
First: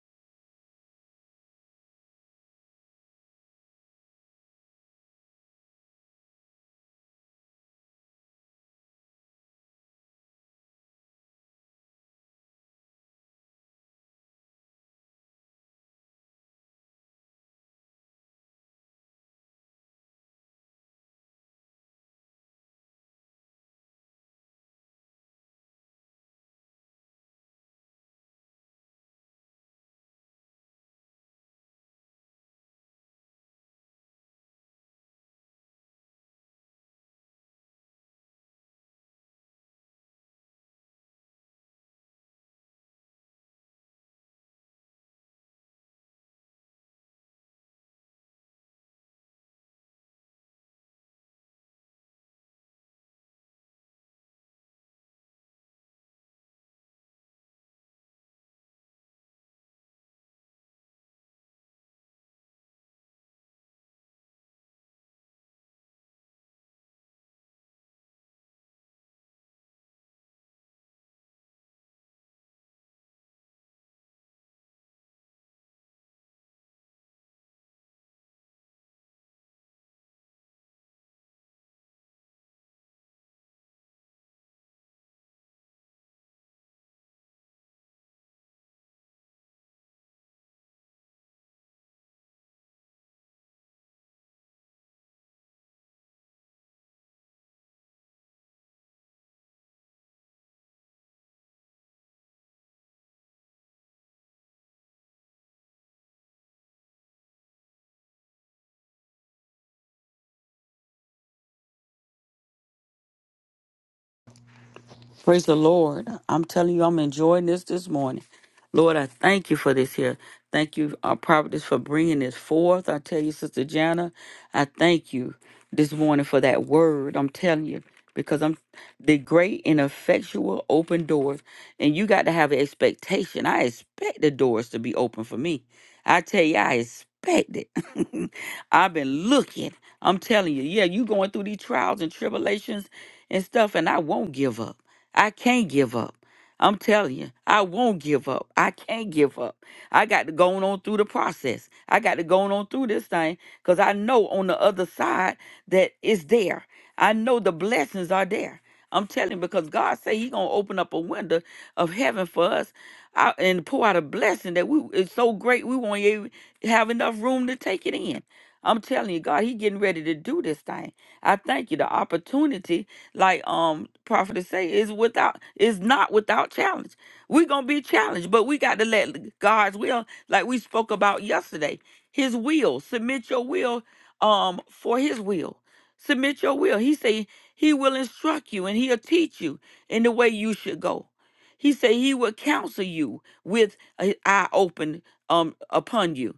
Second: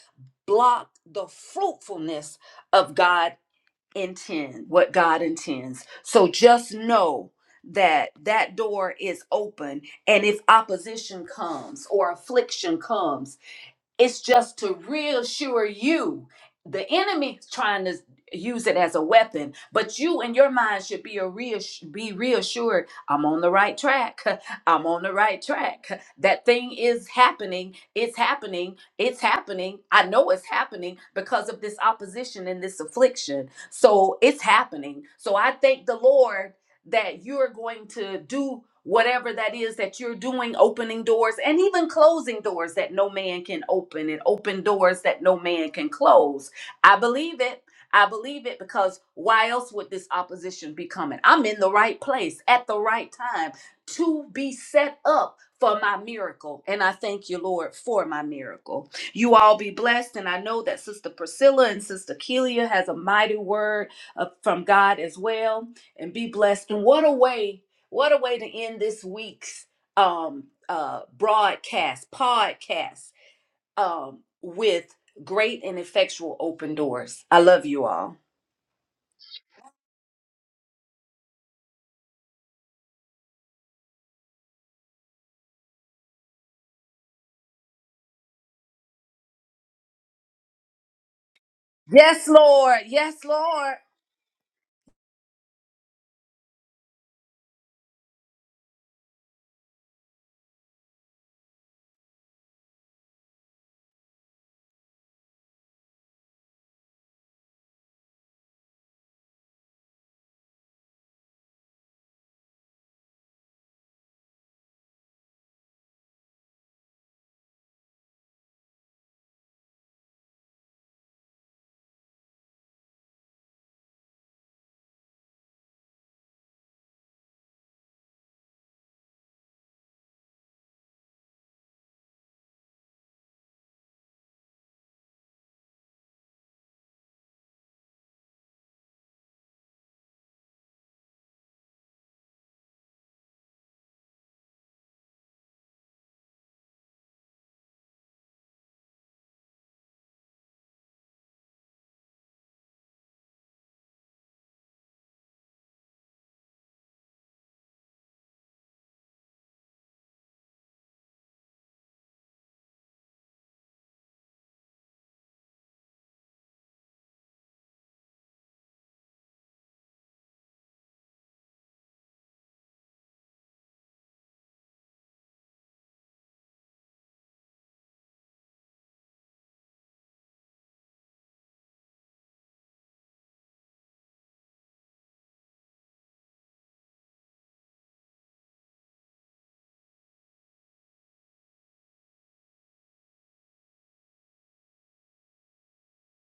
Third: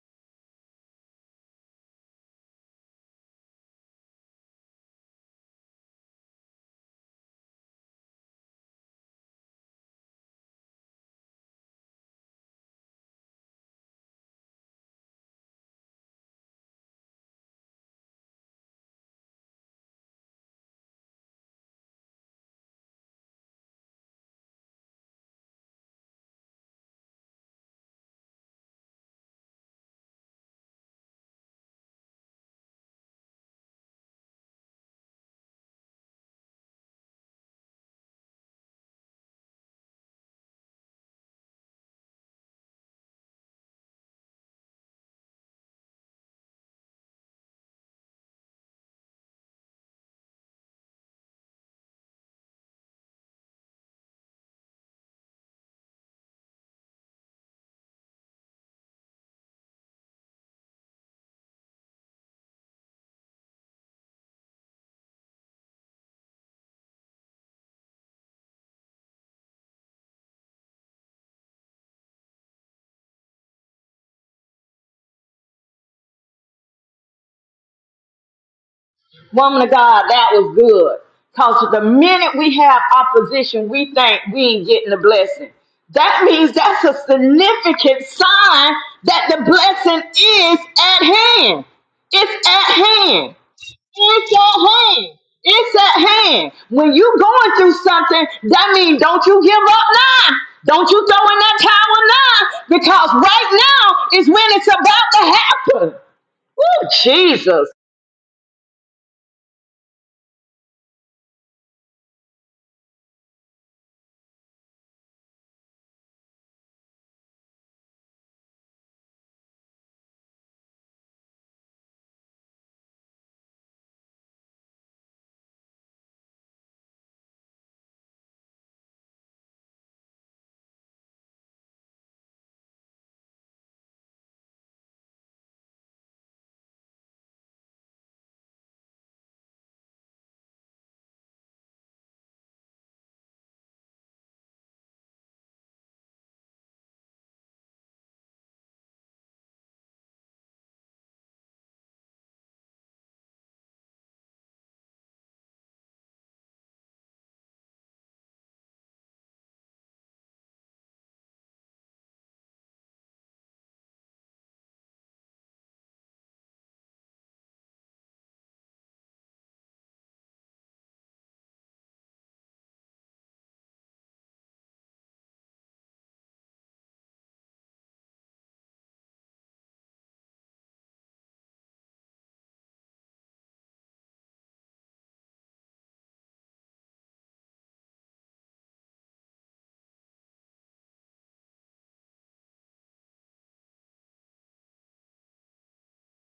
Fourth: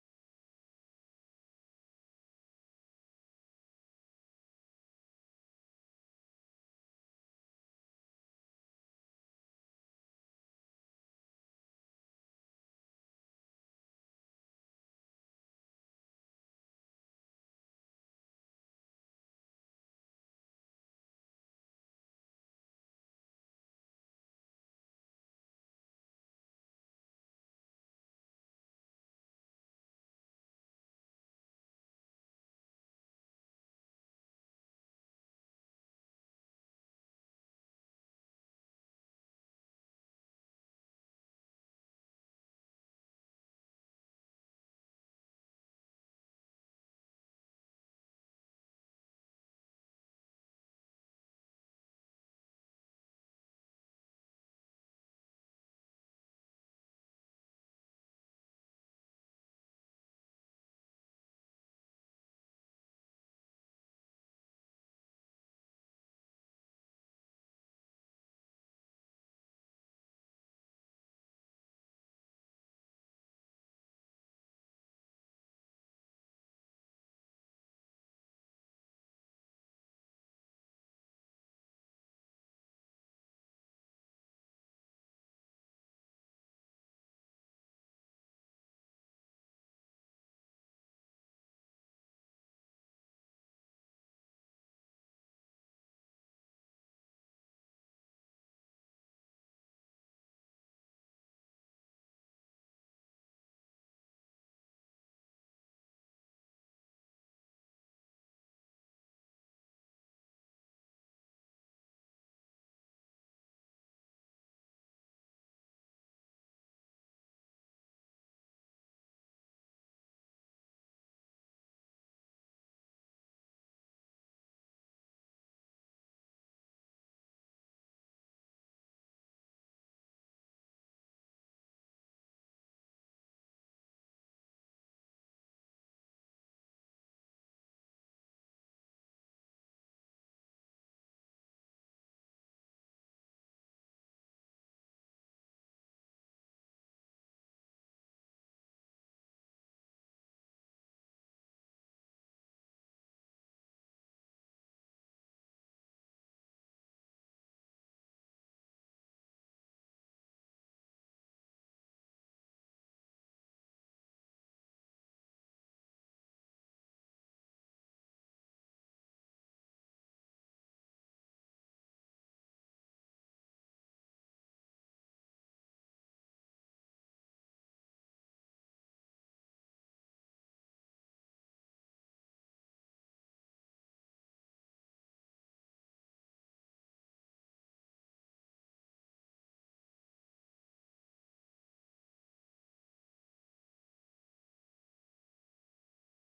B: block the fruitfulness of God intend what God intends. So just know that that door is open and if opposition comes or affliction comes it's just to reassure you. The enemy's trying to use it as a weapon, but you in your mind should be a reass- be reassured. I'm on the right track. *laughs* I'm on the right track. That thing is happening. It's happening. It's happening. I know it's happening because of this opposition and this affliction. So it's happening. So I thank the Lord that you're going to do whatever that is that you're doing, opening doors and even closing doors that no man can open and open doors that no man can close. I believe it. I believe it because why else would this opposition be coming? I'm in the right place at the right time to be set up for my miracle. And I thank you, Lord, for my miracle. You all be blessed. And I know that Sister Priscilla and Sister Kelia has a mighty word uh, from God as well and be blessed. And what a way, what a way to end this week's um uh broadcast, podcast um with great and effectual open doors. I love you all.
A: Woman of God, that was good. Because the minute we have opposition, we think we ain't getting the blessing. That means that's a significant sign that the blessing is at hand.
B: Yes,
A: It's at
B: Lord. Yes,
A: hand.
B: Lord.
A: It's at hand. It's at hand. When you going through something, that means don't you give up now. Don't you throw in that towel now. Because right now is when it's about to happen. Oh, Jesus.
C: Praise the Lord. I'm telling you, I'm enjoying this this morning. Lord, I thank you for this here. Thank you, our prophetess, for bringing this forth. I tell you, Sister Jana, I thank you this morning for that word. I'm telling you, because I'm the great and effectual open doors, and you got to have an expectation. I expect the doors to be open for me. I tell you, I expect it. *laughs* I've been looking. I'm telling you, yeah, you going through these trials and tribulations and stuff, and I won't give up. I can't give up. I'm telling you, I won't give up. I can't give up. I got to go on through the process. I got to go on through this thing because I know on the other side that it's there. I know the blessings are there. I'm telling you, because God say He gonna open up a window of heaven for us out and pour out a blessing that we it's so great we won't even have enough room to take it in. I'm telling you, God, He getting ready to do this thing. I thank you the opportunity like um prophet say is without is not without challenge we're gonna be challenged but we got to let god's will like we spoke about yesterday his will submit your will um for his will submit your will he say he will instruct you and he'll teach you in the way you should go he say he will counsel you with an eye open um upon you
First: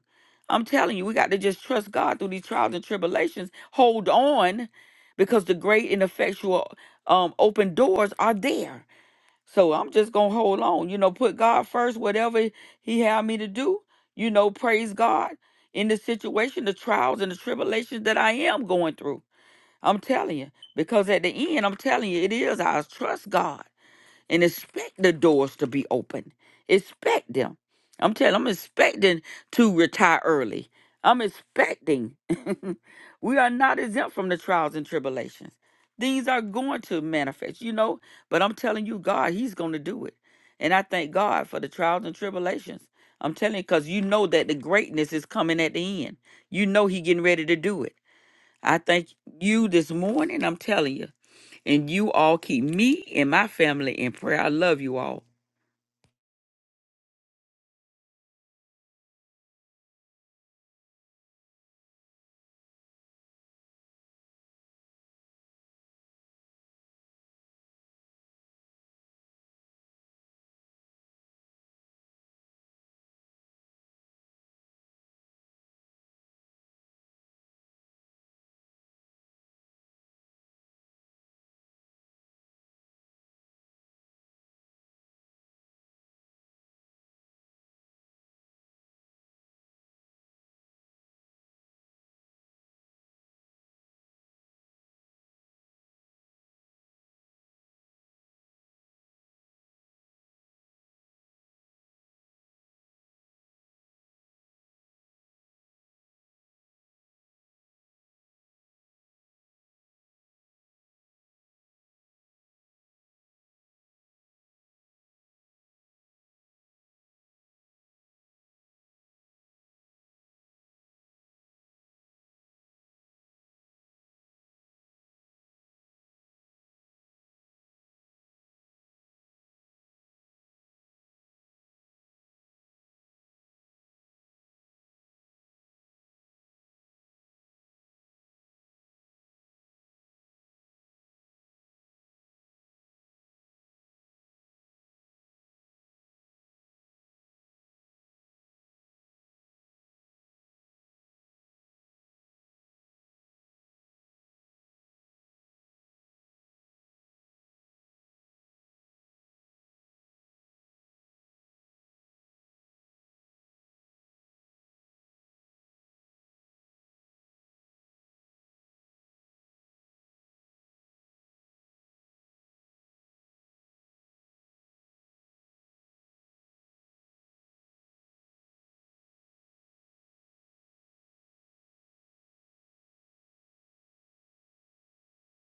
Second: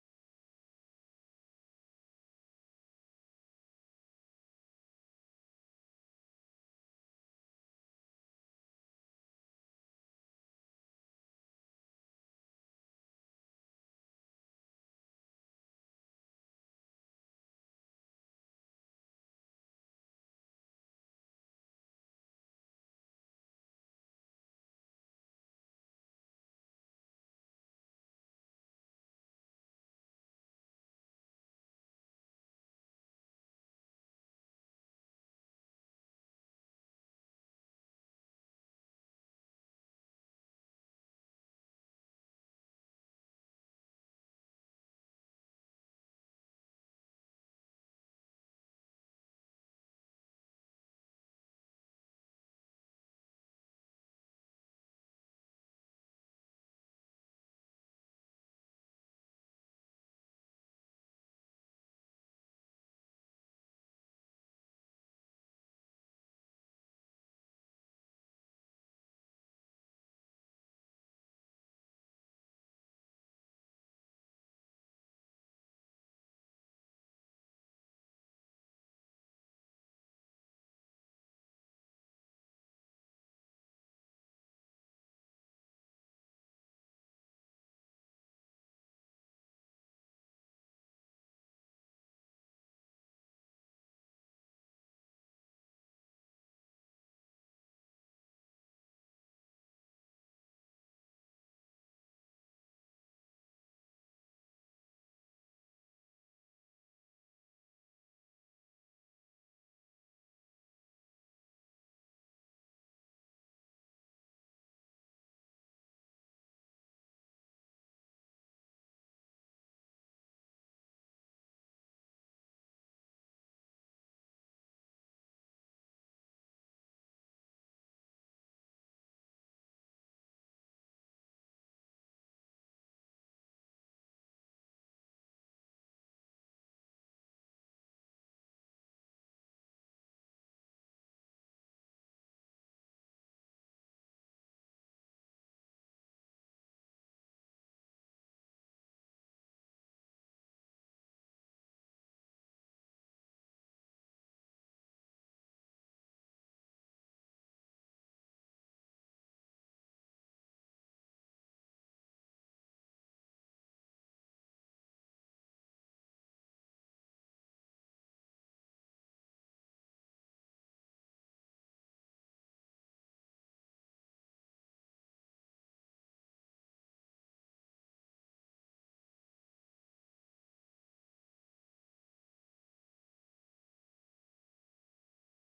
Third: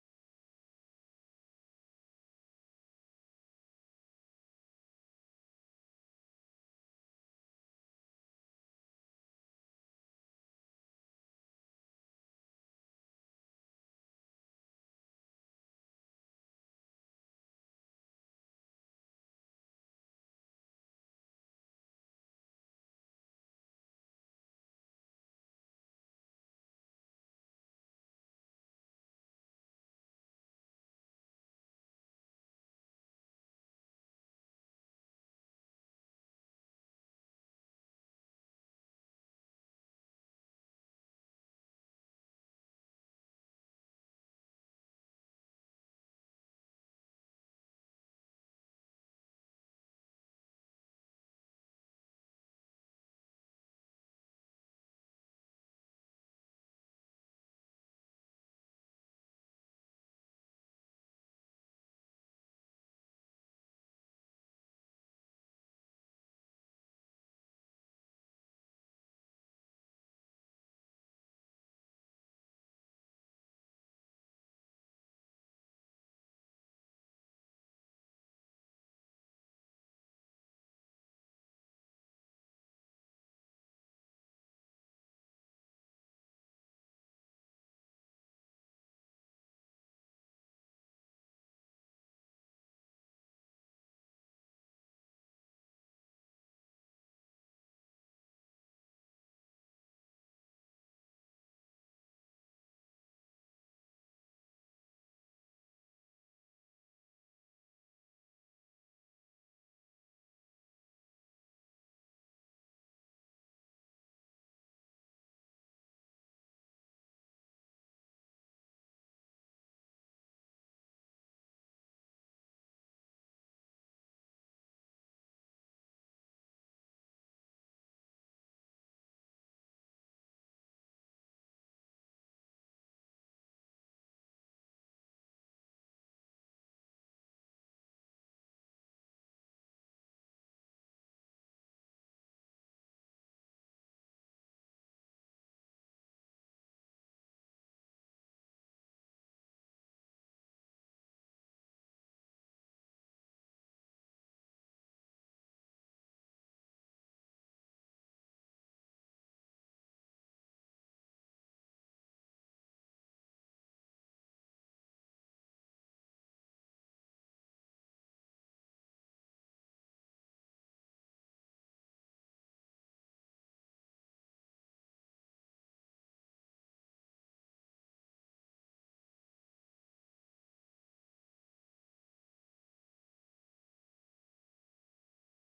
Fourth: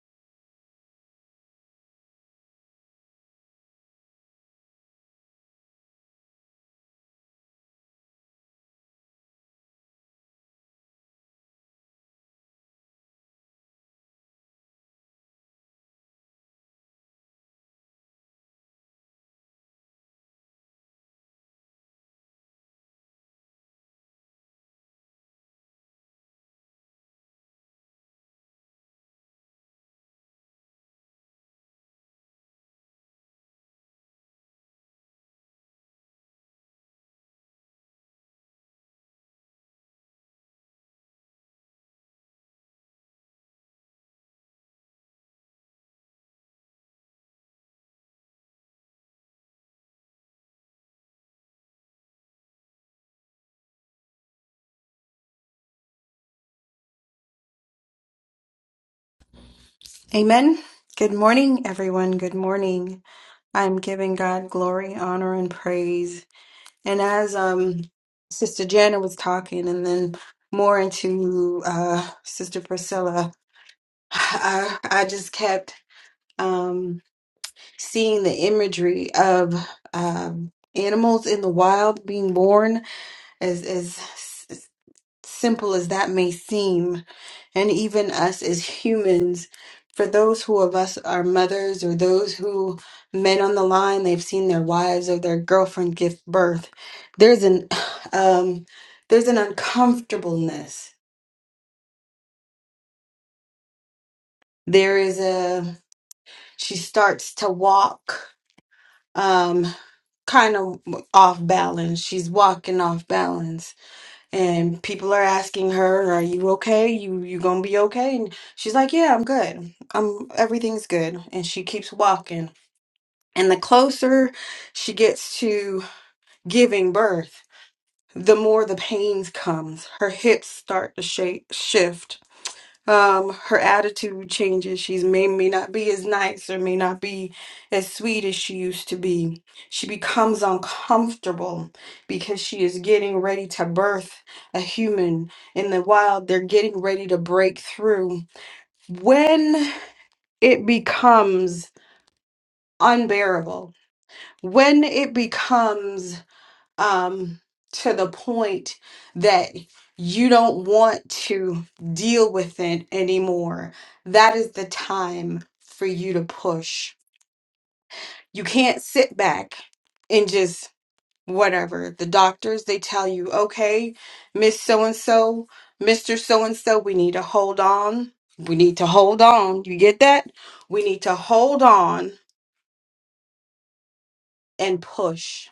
C: i'm telling you we got to just trust god through these trials and tribulations hold on because the great and effectual um open doors are there. So I'm just gonna hold on, you know, put God first, whatever He had me to do, you know, praise God in the situation, the trials and the tribulations that I am going through. I'm telling you, because at the end, I'm telling you, it is I trust God and expect the doors to be open. Expect them. I'm telling. I'm expecting to retire early. I'm expecting. *laughs* we are not exempt from the trials and tribulations. Things are going to manifest, you know. But I'm telling you, God, He's going to do it, and I thank God for the trials and tribulations. I'm telling you, because you know that the greatness is coming at the end. You know He getting ready to do it. I thank you this morning. I'm telling you. And you all keep me and my family in prayer. I love you all.
D: Amen. Good morning, everyone. Good morning. I'm giving God glory, honor, and praise. And as um, Sister Jana was talking, and then more into uh, Sister Priscilla, I, I just kept um, seeing the imagery of um, animals in the wild being born, as as s- simple as that may seem and even us as humans for those who of us are mothers or those who men on the line they've seen their wives or their girlfriend give birth there's an *sighs* um there's an uncomfortableness there is a she starts to walk um kind of off balance she's walking off balance and people are asking her are you okay you you gonna be okay and she's like yeah i'm good I'm everything's good and she keeps walking And the closer she gets to giving birth, the more the pains comes. Her hips start to shake, shift. Um, her attitude changes. She's may may not be as nice or may not be as sweet as she used to be. She becomes uncomfortable because she is getting ready to birth a human. In the wild, they're getting ready to break through. When it becomes unbearable, when it becomes um, to the point that you don't want to deal with it anymore, that is the time for you to push. You can't sit back and just whatever. The doctors, they tell you, okay, Miss So and so, Mr. So and so, we need to hold on. We need to hold on. You get that? We need to hold on and push.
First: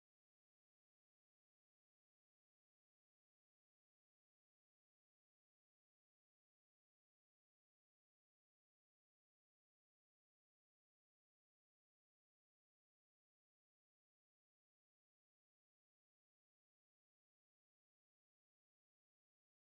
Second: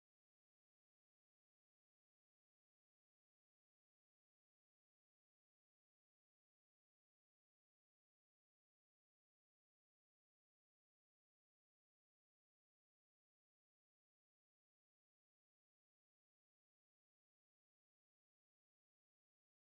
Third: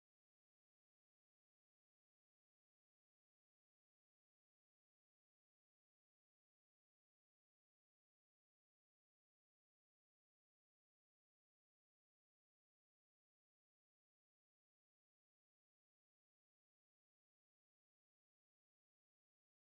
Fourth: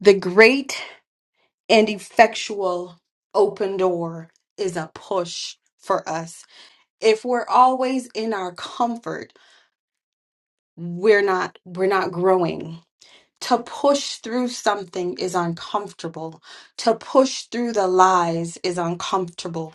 D: The great and effectual open door is a push for us if we're always in our comfort we're not we're not growing to push through something is uncomfortable. To push through the lies is uncomfortable.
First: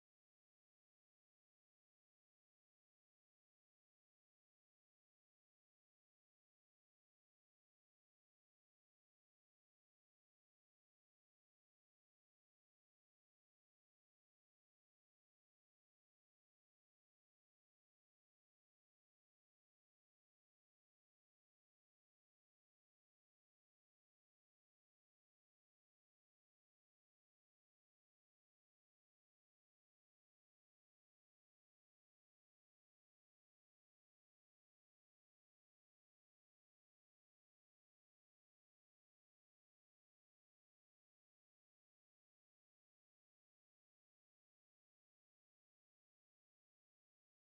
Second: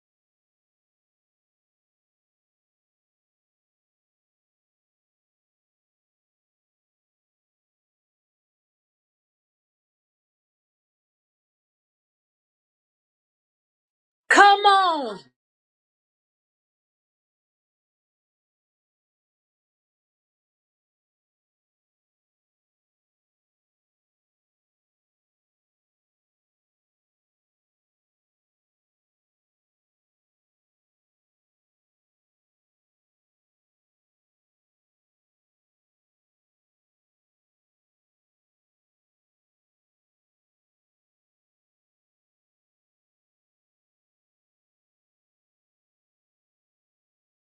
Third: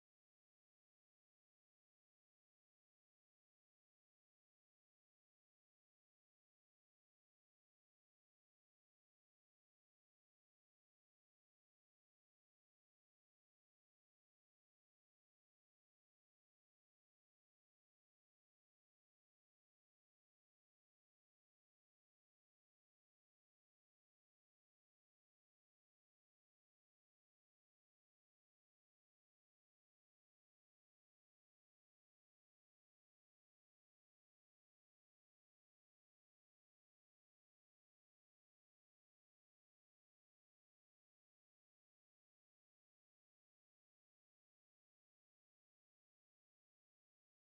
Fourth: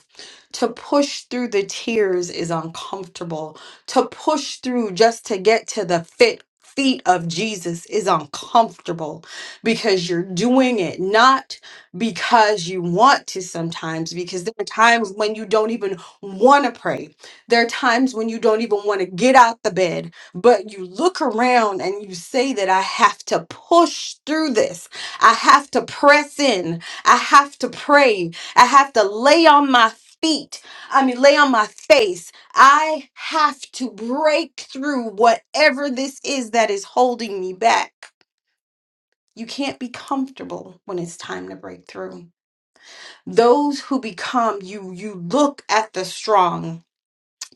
D: To push through the tears is uncomfortable. To push through just to get to the fit feet of Jesus is uncomfortable because you're doing it not because you want to sometimes because there
B: Come
D: are times
B: on.
D: when you don't even want to pray. There are times when you don't even want to get out the bed but you look around and you say that I have to push through this. I have to press in. I have to pray. I have to lay on my feet. I mean, lay on my face. I have to break through whatever this is that is holding me back. You can't be comfortable when it's time to break through. Those who become you, you look at the strong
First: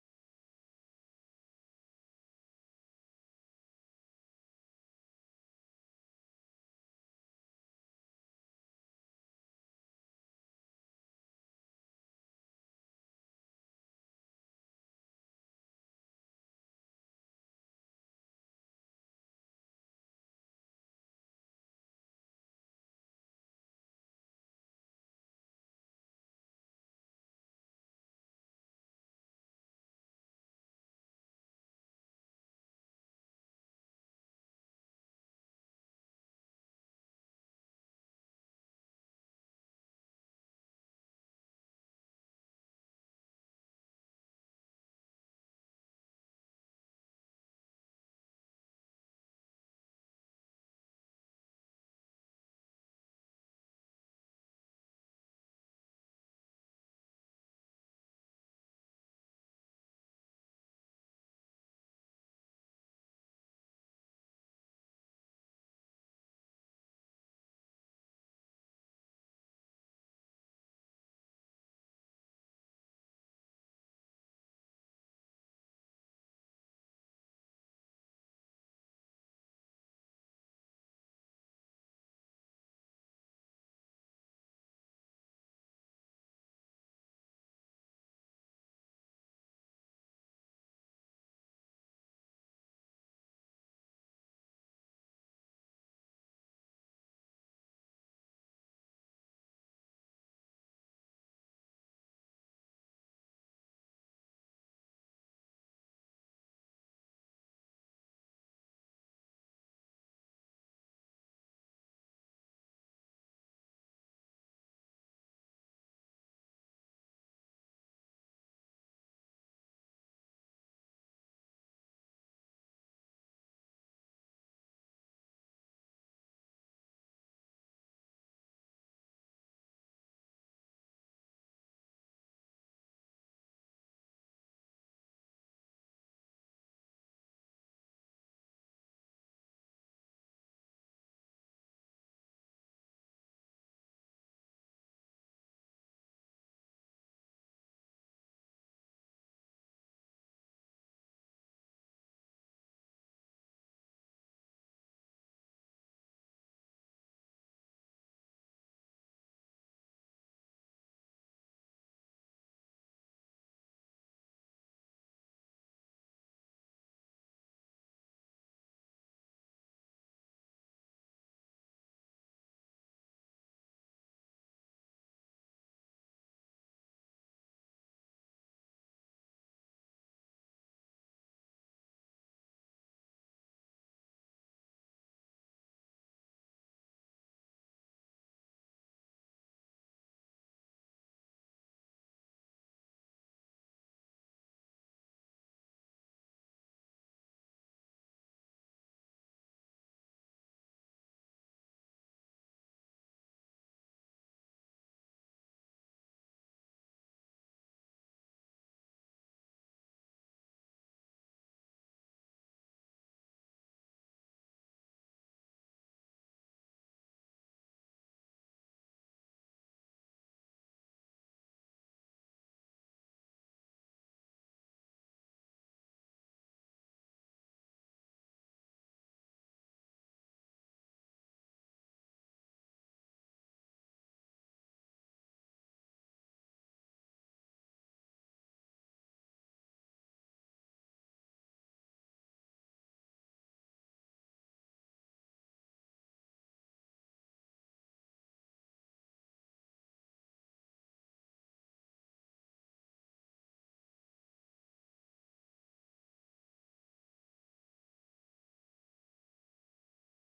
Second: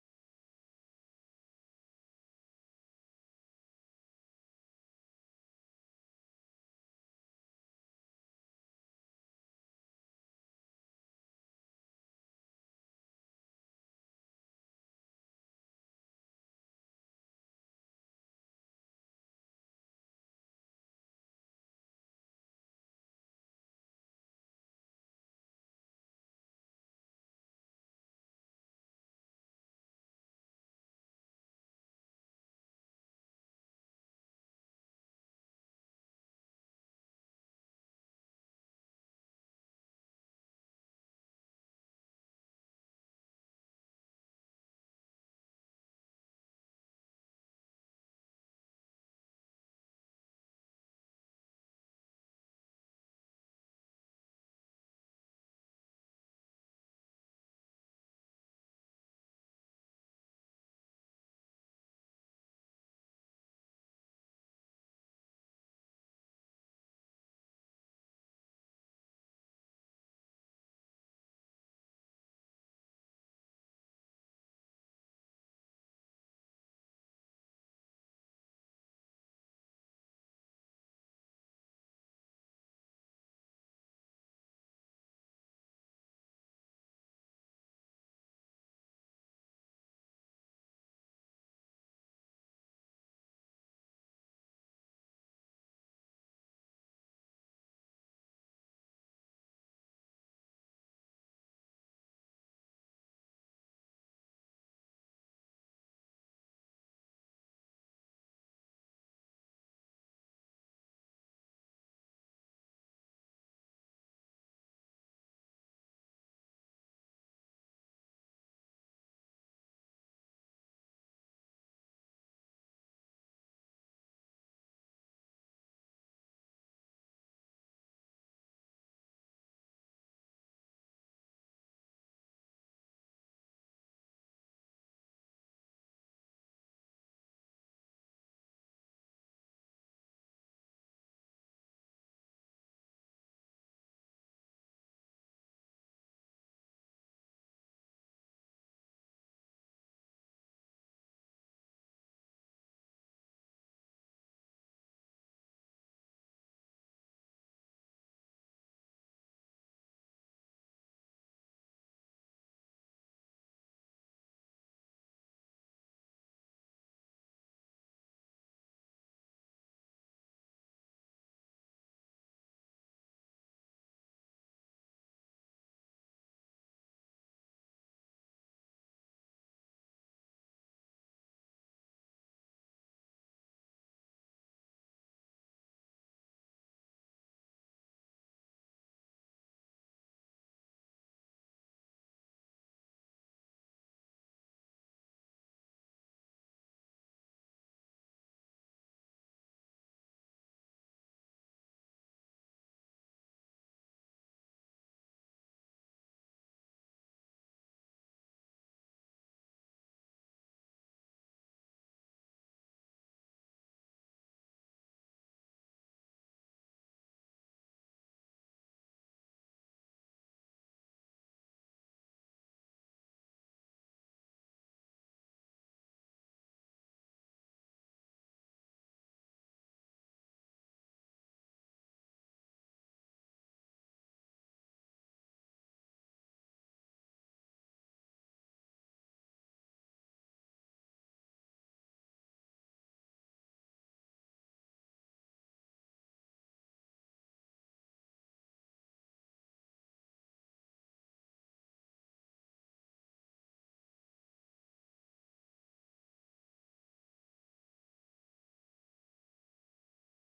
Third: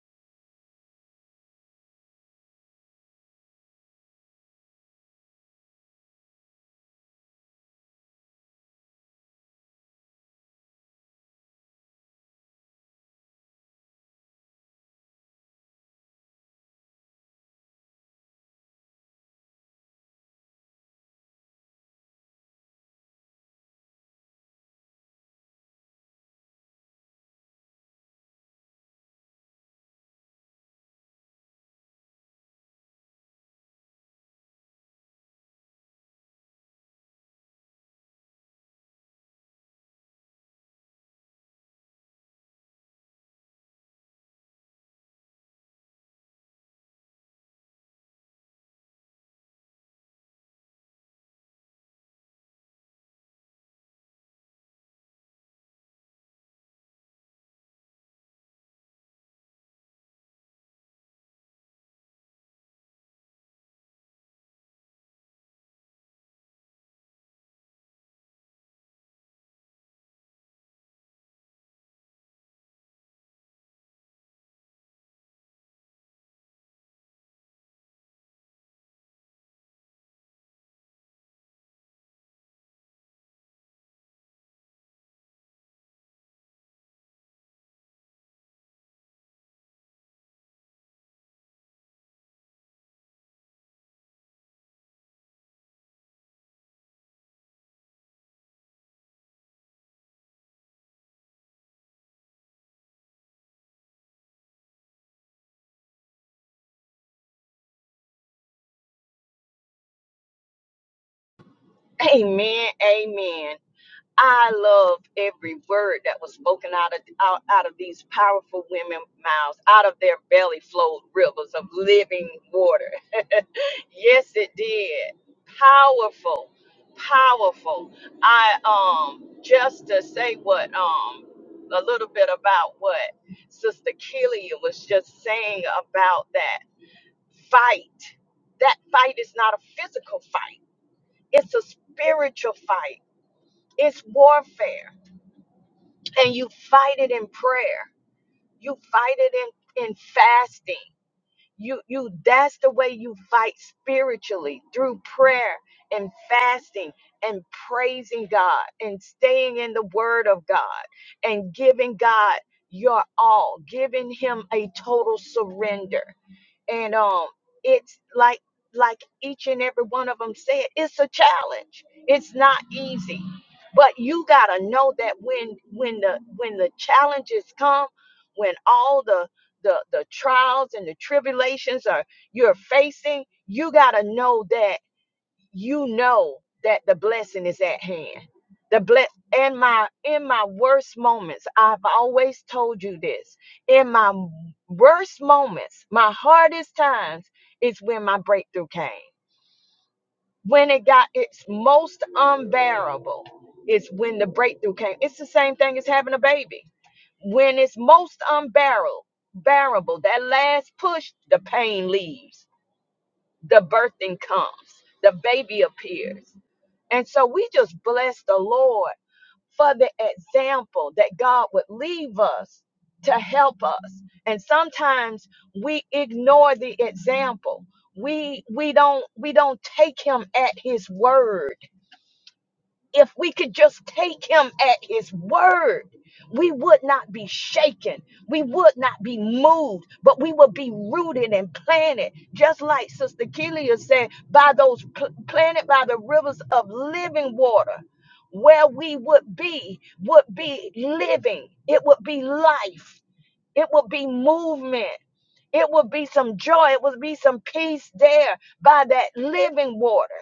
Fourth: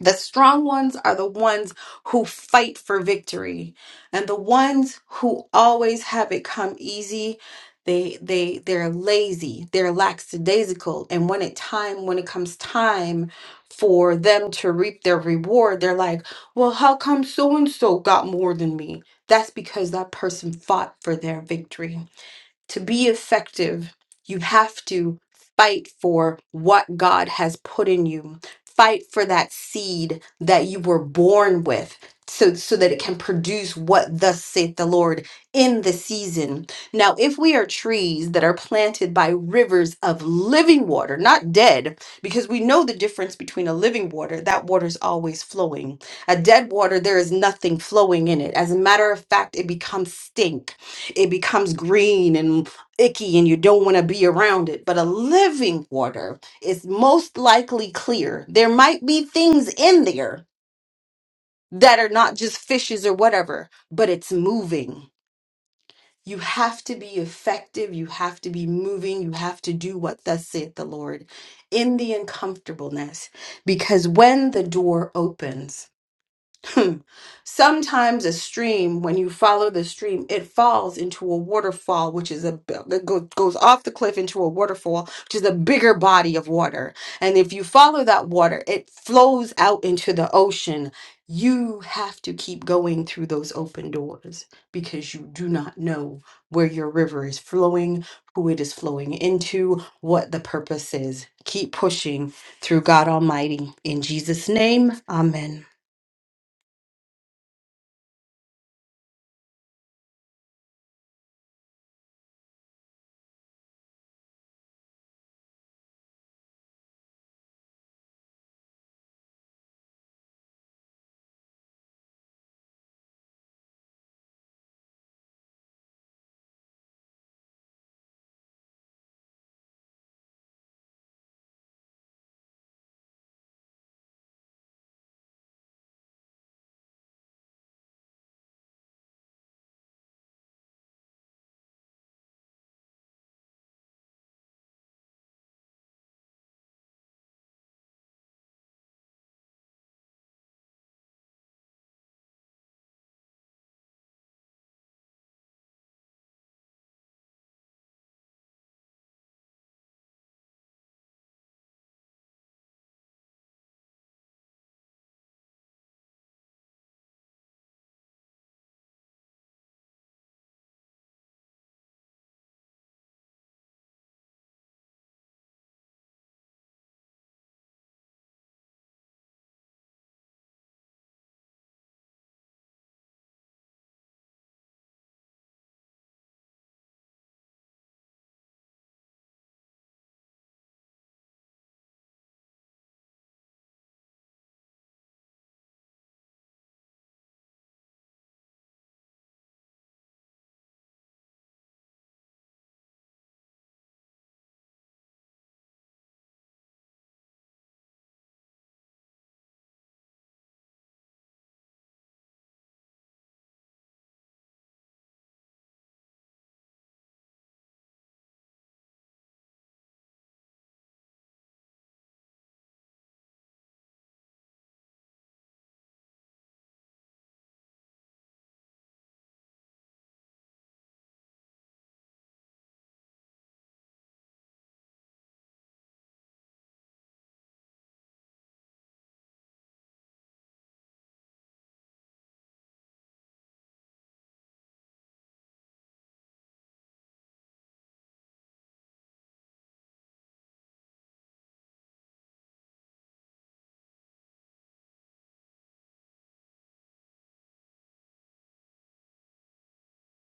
D: the strong ones are the ones who fight for victory, and the ones who always have it come easy, they they they're lazy, they're lackadaisical, and when it time when it comes time for them to reap their reward, they're like, "Well, how come so and so got more than me?" That's because that person fought for their victory to be effective, you have to fight for what God has put in you. Fight for that seed that you were born with so, so that it can produce what thus saith the Lord in the season. Now, if we are trees that are planted by rivers of living water, not dead, because we know the difference between a living water, that water is always flowing. A dead water, there is nothing flowing in it. As a matter of fact, it becomes stink it becomes green and icky and you don't want to be around it. But a living water is most likely clear. There might be things in there that are not just fishes or whatever, but it's moving. You have to be effective. You have to be moving. You have to do what thus saith the Lord in the uncomfortableness. Because when the door opens, *laughs* Sometimes a stream, when you follow the stream, it falls into a waterfall, which is a b- that go- goes off the cliff into a waterfall, which is a bigger body of water. And if you follow that water, it flows out into the ocean. You have to keep going through those open doors because you do not know where your river is flowing, who it is flowing into, what the purpose is. Keep pushing through God Almighty. In Jesus' name, amen.
A: Amen. Amen. I love every word that was spoken out of out, out of these powerful women mouths. Out of their belly flowed rivers of living water. *laughs* yes, it did. Powerful, powerful. I um just to say what um a little bit about what Sister Killia was just saying about that fight. That fight is not a physical fight. It's a spiritual fight. It's warfare and you fight it in prayer. You fight it in, in fasting you you that's the way you fight spiritually through prayer and fasting and praising God and staying in the word of God and giving God your all giving him a total surrender and um it's like like each and every one of them said it's a challenge it's not easy but you got to know that when when the when the challenges come when all the the the trials and the tribulations are you're facing, you got to know that you know that the blessing is at hand. The bless in my in my worst moments, I've always told you this. In my worst moments, my hardest times is when my breakthrough came when it got its most unbearable is when the breakthrough came. It's the same thing as having a baby. When it's most unbearable, bearable, that last push, the pain leaves, the birthing comes, the baby appears. And so we just bless the Lord for the example that God would leave us to help us. And sometimes we ignore the example. We we don't we don't take him at his word if we could just take him at his word, we would not be shaken. We would not be moved, but we would be rooted and planted, just like Sister Kelia said, by those pl- planted by the rivers of living water. Where we would be, would be living. It would be life. It would be movement. It would be some joy. It would be some peace there by that living water.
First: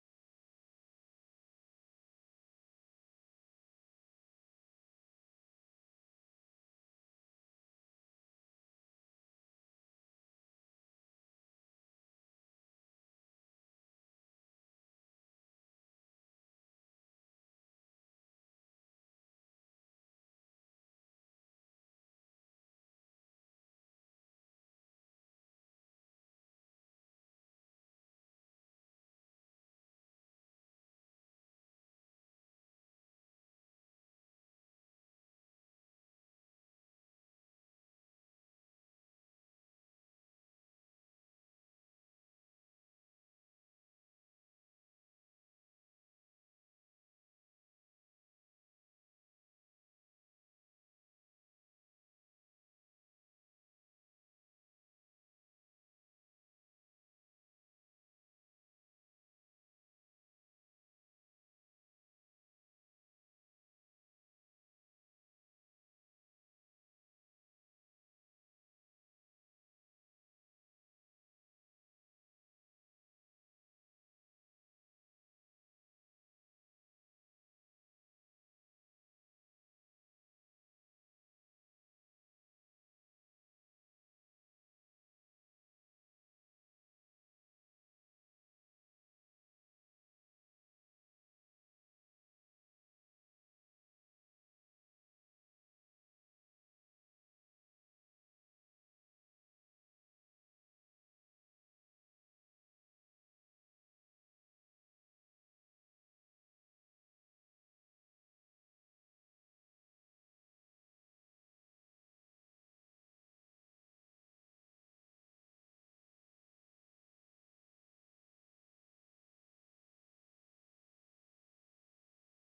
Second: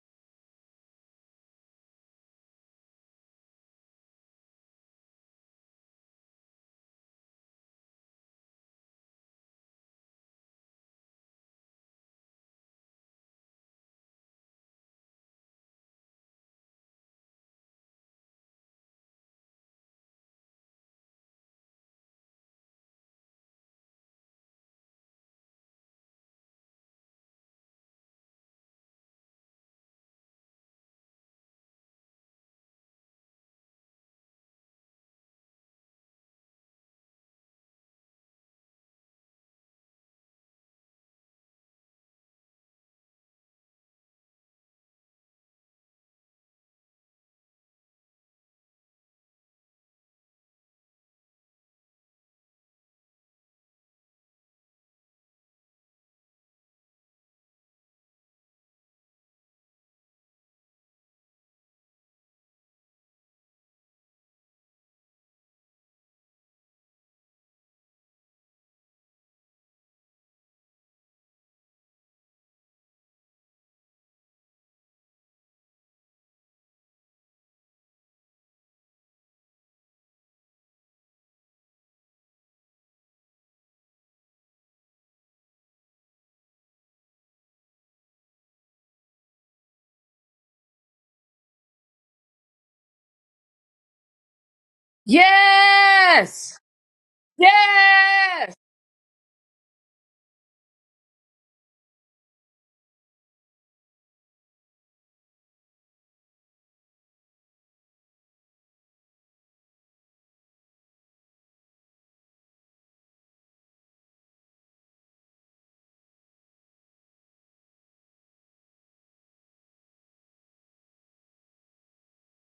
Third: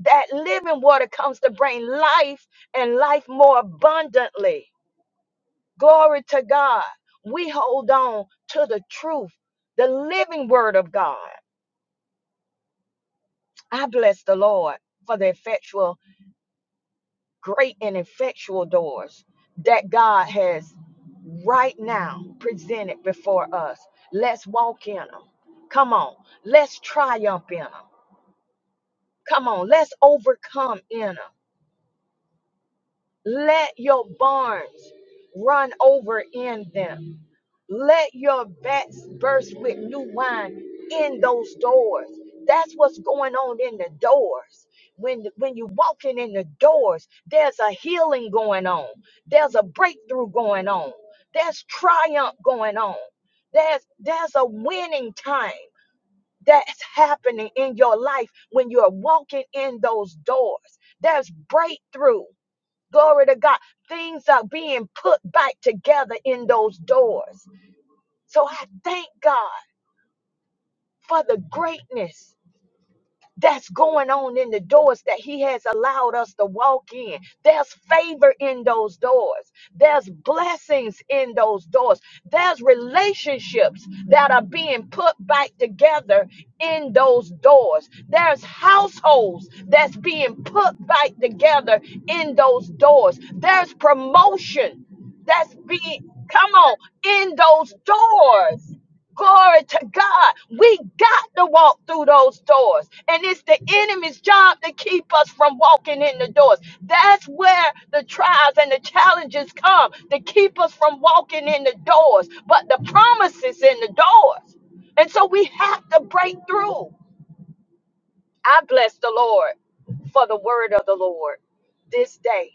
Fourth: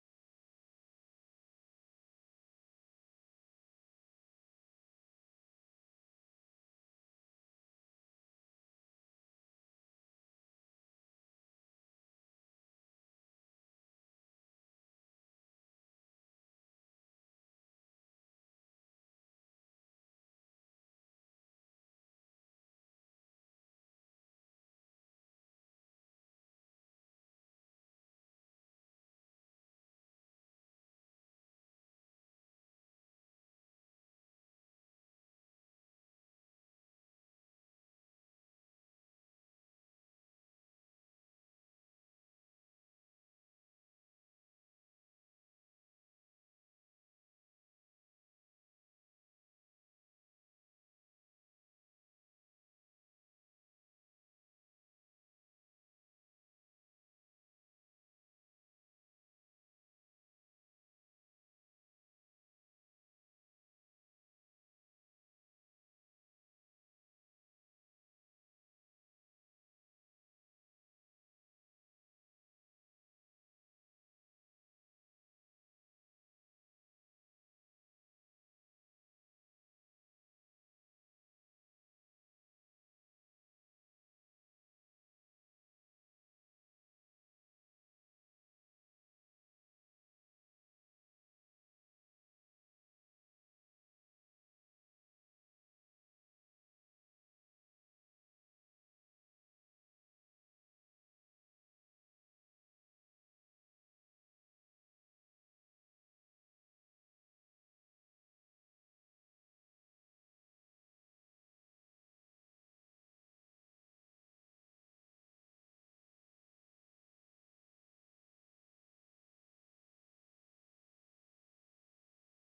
A: That living water comes to bring life and life more abundantly. Glory to God. We hold on to the truth, the living word of God. I bless the Lord for the effectual, great and effectual doors that God has right now presented before us. Let's walk in them. Come on. Let's triumph in them. Come on. Let's overcome in them. Let your barns run over in them. Let your vats burst with new wine in those doors. That's what's going on in the doors. When, when you're walking in the doors, there's a healing going on. There's a breakthrough going on. There's triumph going on. There's, there's a winning time that's happening in your life when you're walking in those doors. There's breakthrough. Glory to God. Things are being put back together in those doors. So I thank God for the greatness that's going on in the doors that He has allowed us to walk in. There's favor in those doors, there's blessings in those doors, there's relationships that are being put back together in those doors, there's households that's being put back together in those doors, there's promotion that's being, come
B: Yes.
A: on, in those
B: Yes.
A: doors. Glory to God. We got to walk through those doors. And it's the enemy's job to keep us from walking in the doors. That's where the trials and the challenges come to keep us from walking in the doors. But the promise is in the doors. And so we have to break through. I bless the Lord for the word of the Lord this day.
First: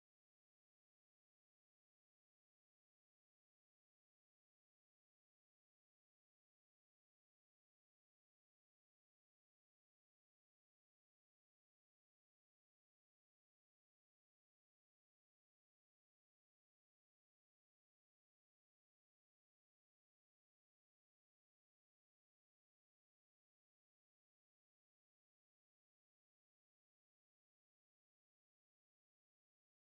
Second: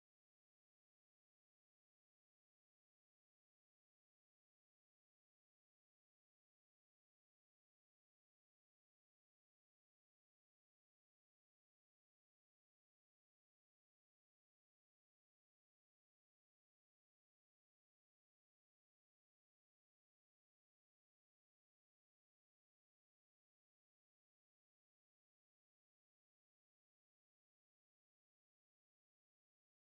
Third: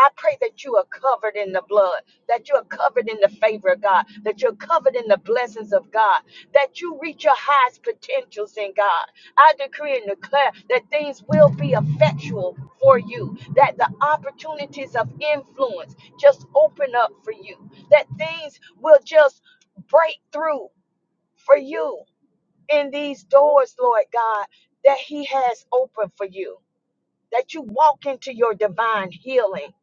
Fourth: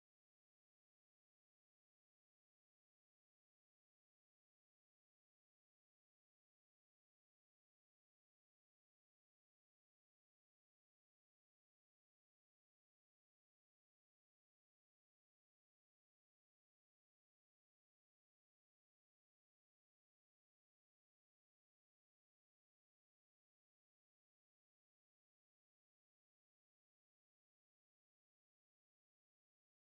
A: I pray that you are covered in the blood, that you are covered in the favor of God, that you're covered in the blessings of God, that you reach your highest potentials in God. I decree and declare that things will be effectual for you, that the opportunities of influence just open up for you, that things will just break through for you in these doors, Lord God, that He has opened for you that you walk into your divine healing.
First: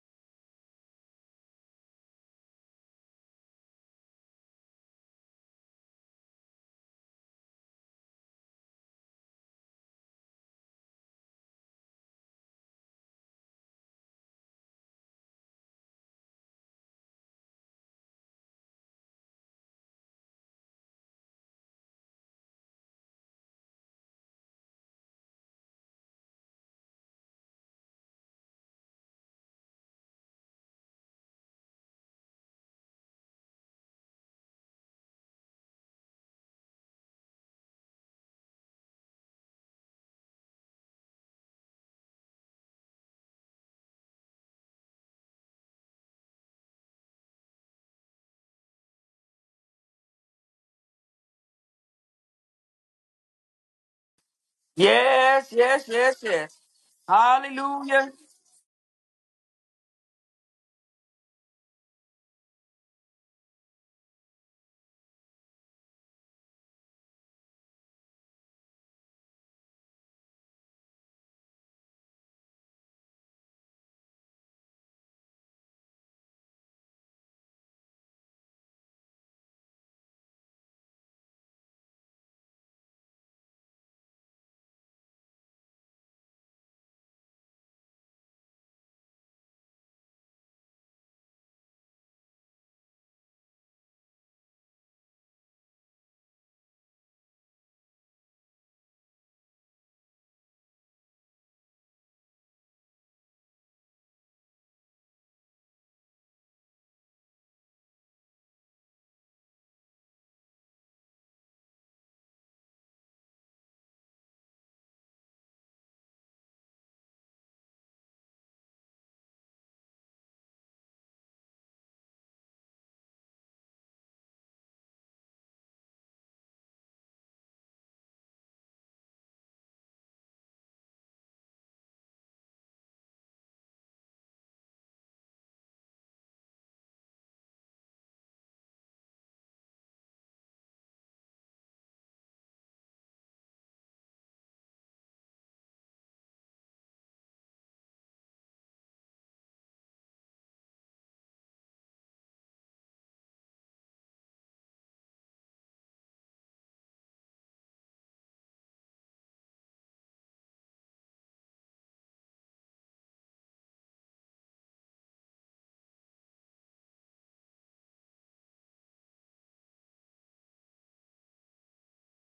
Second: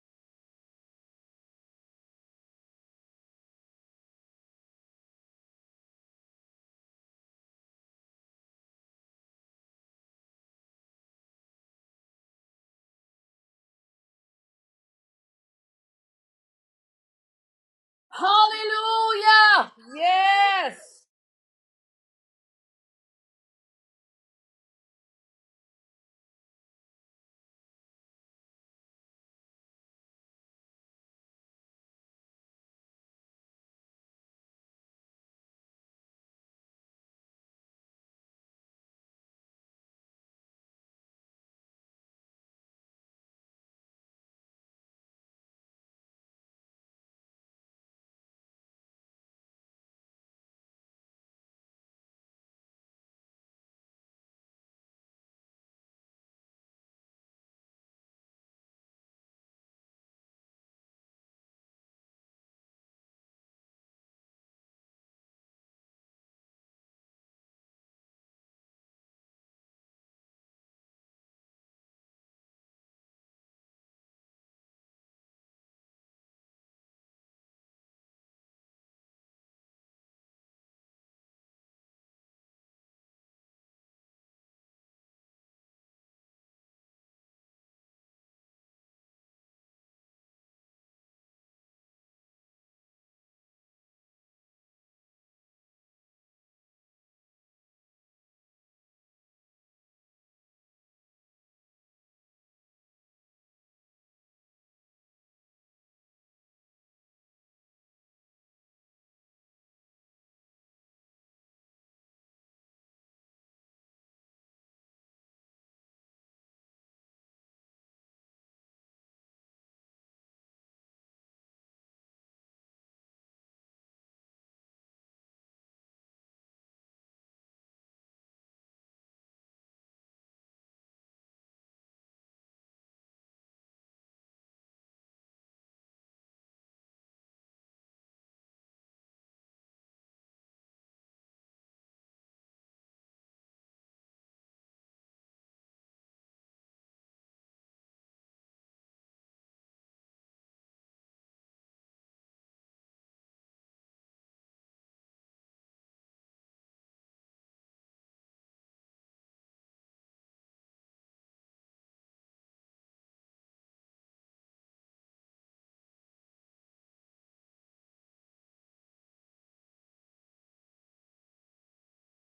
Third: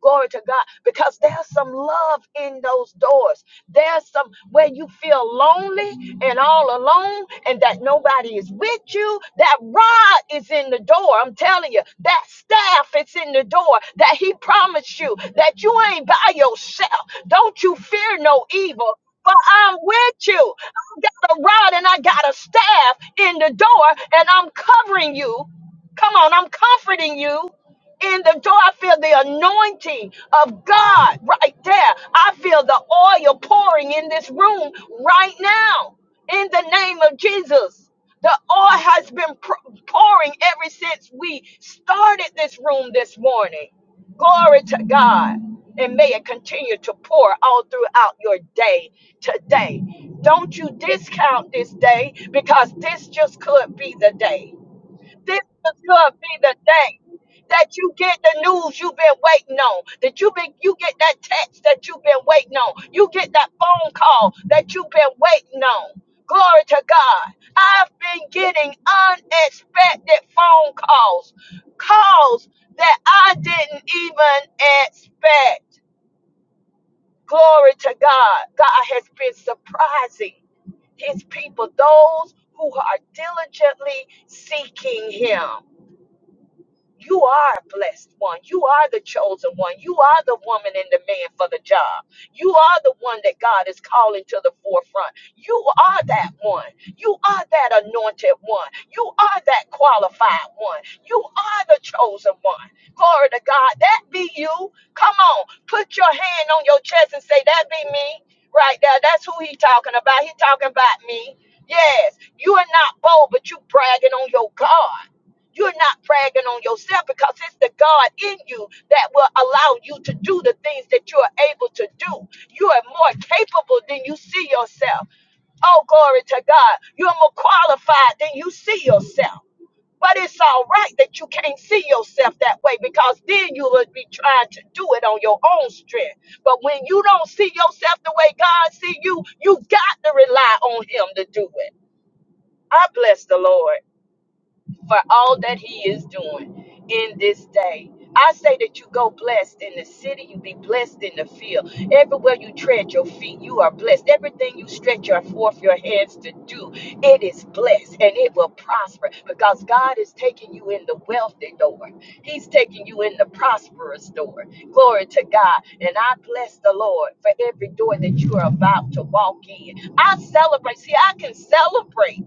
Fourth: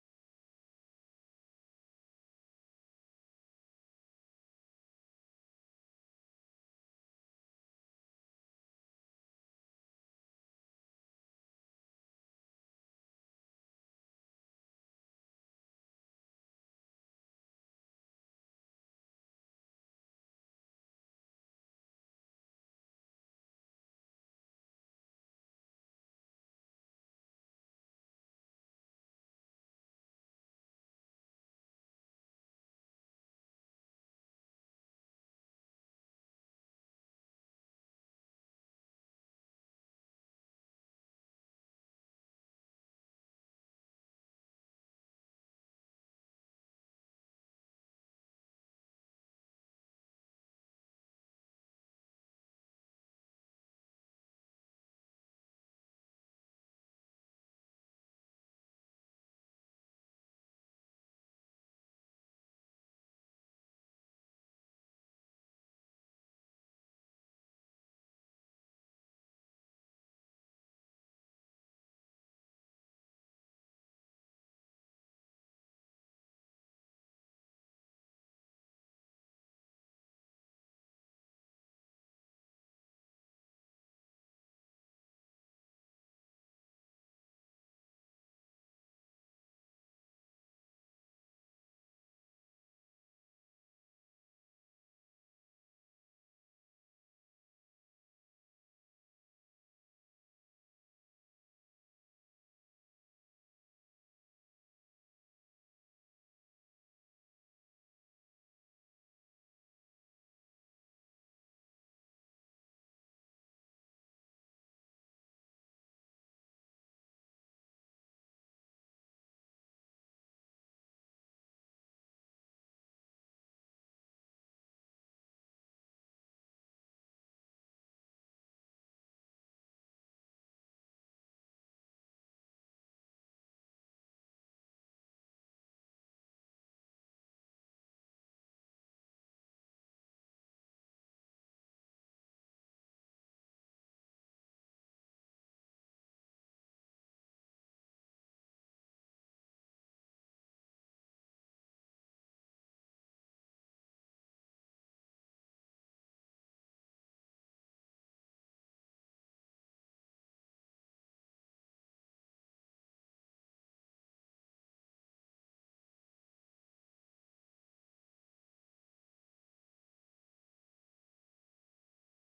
A: Glory to God, because there's some love in those doors. There's some where you feel lonely and all alone, and that nobody is with you. That rod is in the door. I'm telling you, that staff is in the door that He promised you that you ain't by yourself. Don't you fear no evil, for
B: Hallelujah.
A: I'm with you. I
B: Yes.
A: got a rod and I got a staff in the door, and I'm covering you Come on, I'm comforting you in the door. I feel the anointing of God right there. I feel the oil pouring in this room right now in the name of Jesus. The oil has been pr- pouring ever since we started this room this morning. Glory to God. And may it continue to pour all throughout your day today. Don't you discount this day because this just could be the day. This
C: Yes,
A: is
C: yes,
A: gonna
C: yes,
A: be the
C: yes.
A: day that you
C: Hallelujah.
A: get the news you've been waiting on. That you been you get that text that you've been waiting on. You get that phone call that you've been waiting on. Glory to God. I've been getting unexpected phone calls. Calls that I didn't even expect. Glory to God. God has been surprising his people, those who are diligently seeking him. You are a blessed one. You are the chosen one. You are the woman and the man for the job. You are the one that God is calling to the forefront. You are that one. You are that anointed one. You are that qualified one. You are the chosen one. Glory to God. That be you. Come on. Put your hand on your chest and say, That be me. Right there. That's who he talking about. He talking about me. Yes. You are not bold, but you bragging on your God. You're not bragging on yourself because it's the God in you that will allow you to do the things that you are able to do. You are more capable than you see yourself. Oh, glory to God. You're more qualified than you see yourself. But it's all right that you can't see yourself that way because then you would be trying to do it on your own strength. But when you don't see yourself the way God see you, you got to rely on Him to do it. I bless the Lord for all that he is doing in this day. I say that you go blessed in the city, you be blessed in the field. Everywhere you tread your feet, you are blessed. Everything you stretch your forth your hands to do, it is blessed and it will prosper because God is taking you in the wealthy door. He's taking you in the prosperous door. Glory to God. And I bless the Lord for every door that you are about to walk in. I celebrate. See, I can celebrate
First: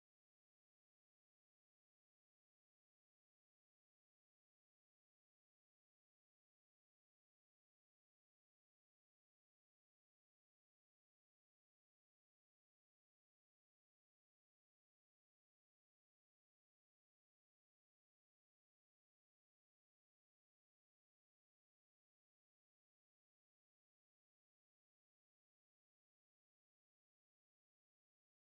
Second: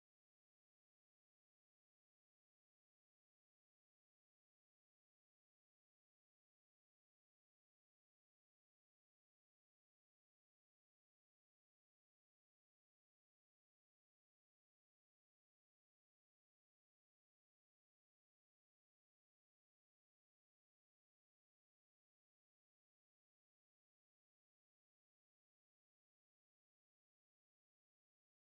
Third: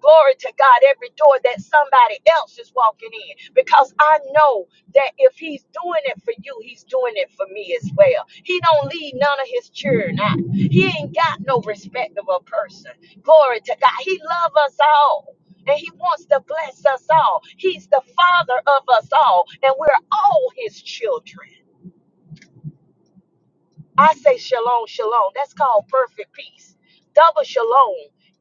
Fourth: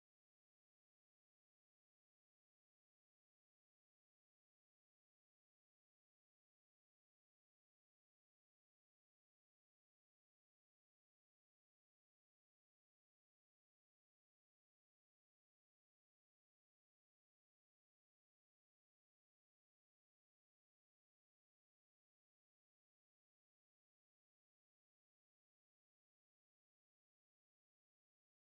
A: Glory to God, every door that somebody else is walking in. Because I know that if he's doing it for you, he's doing it for me as well. He don't leave none of his children out. He ain't got no respect of a person. Glory to God. He love us all. And he wants to bless us all. He's the father of us all. And we're all his children. I say shalom, shalom. That's called perfect peace. Double shalom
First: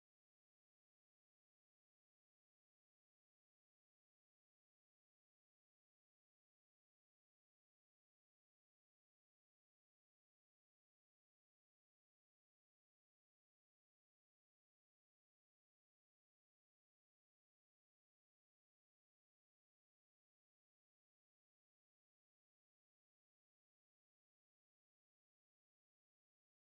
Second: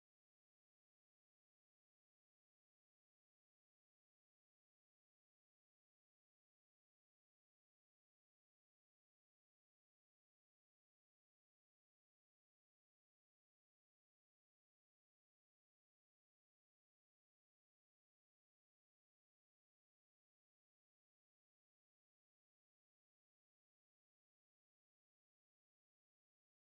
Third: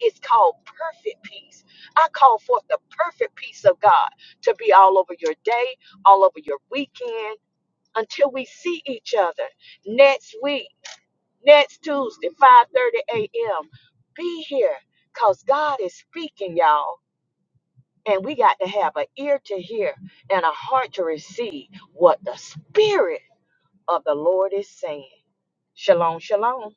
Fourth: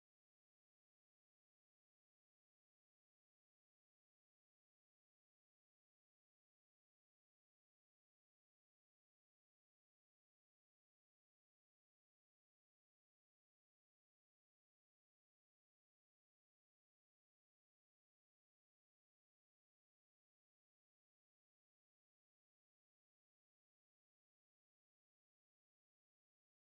A: is called perfect peace. I call forth the perfect peace of God to be all over your day, all over your weekend, until we see each other next week, next Tuesday, 5:30 a.m. Be here, cause God is speaking, y'all. And we got to have an ear to hear and a heart to receive what the Spirit of the Lord is saying. Shalom, shalom.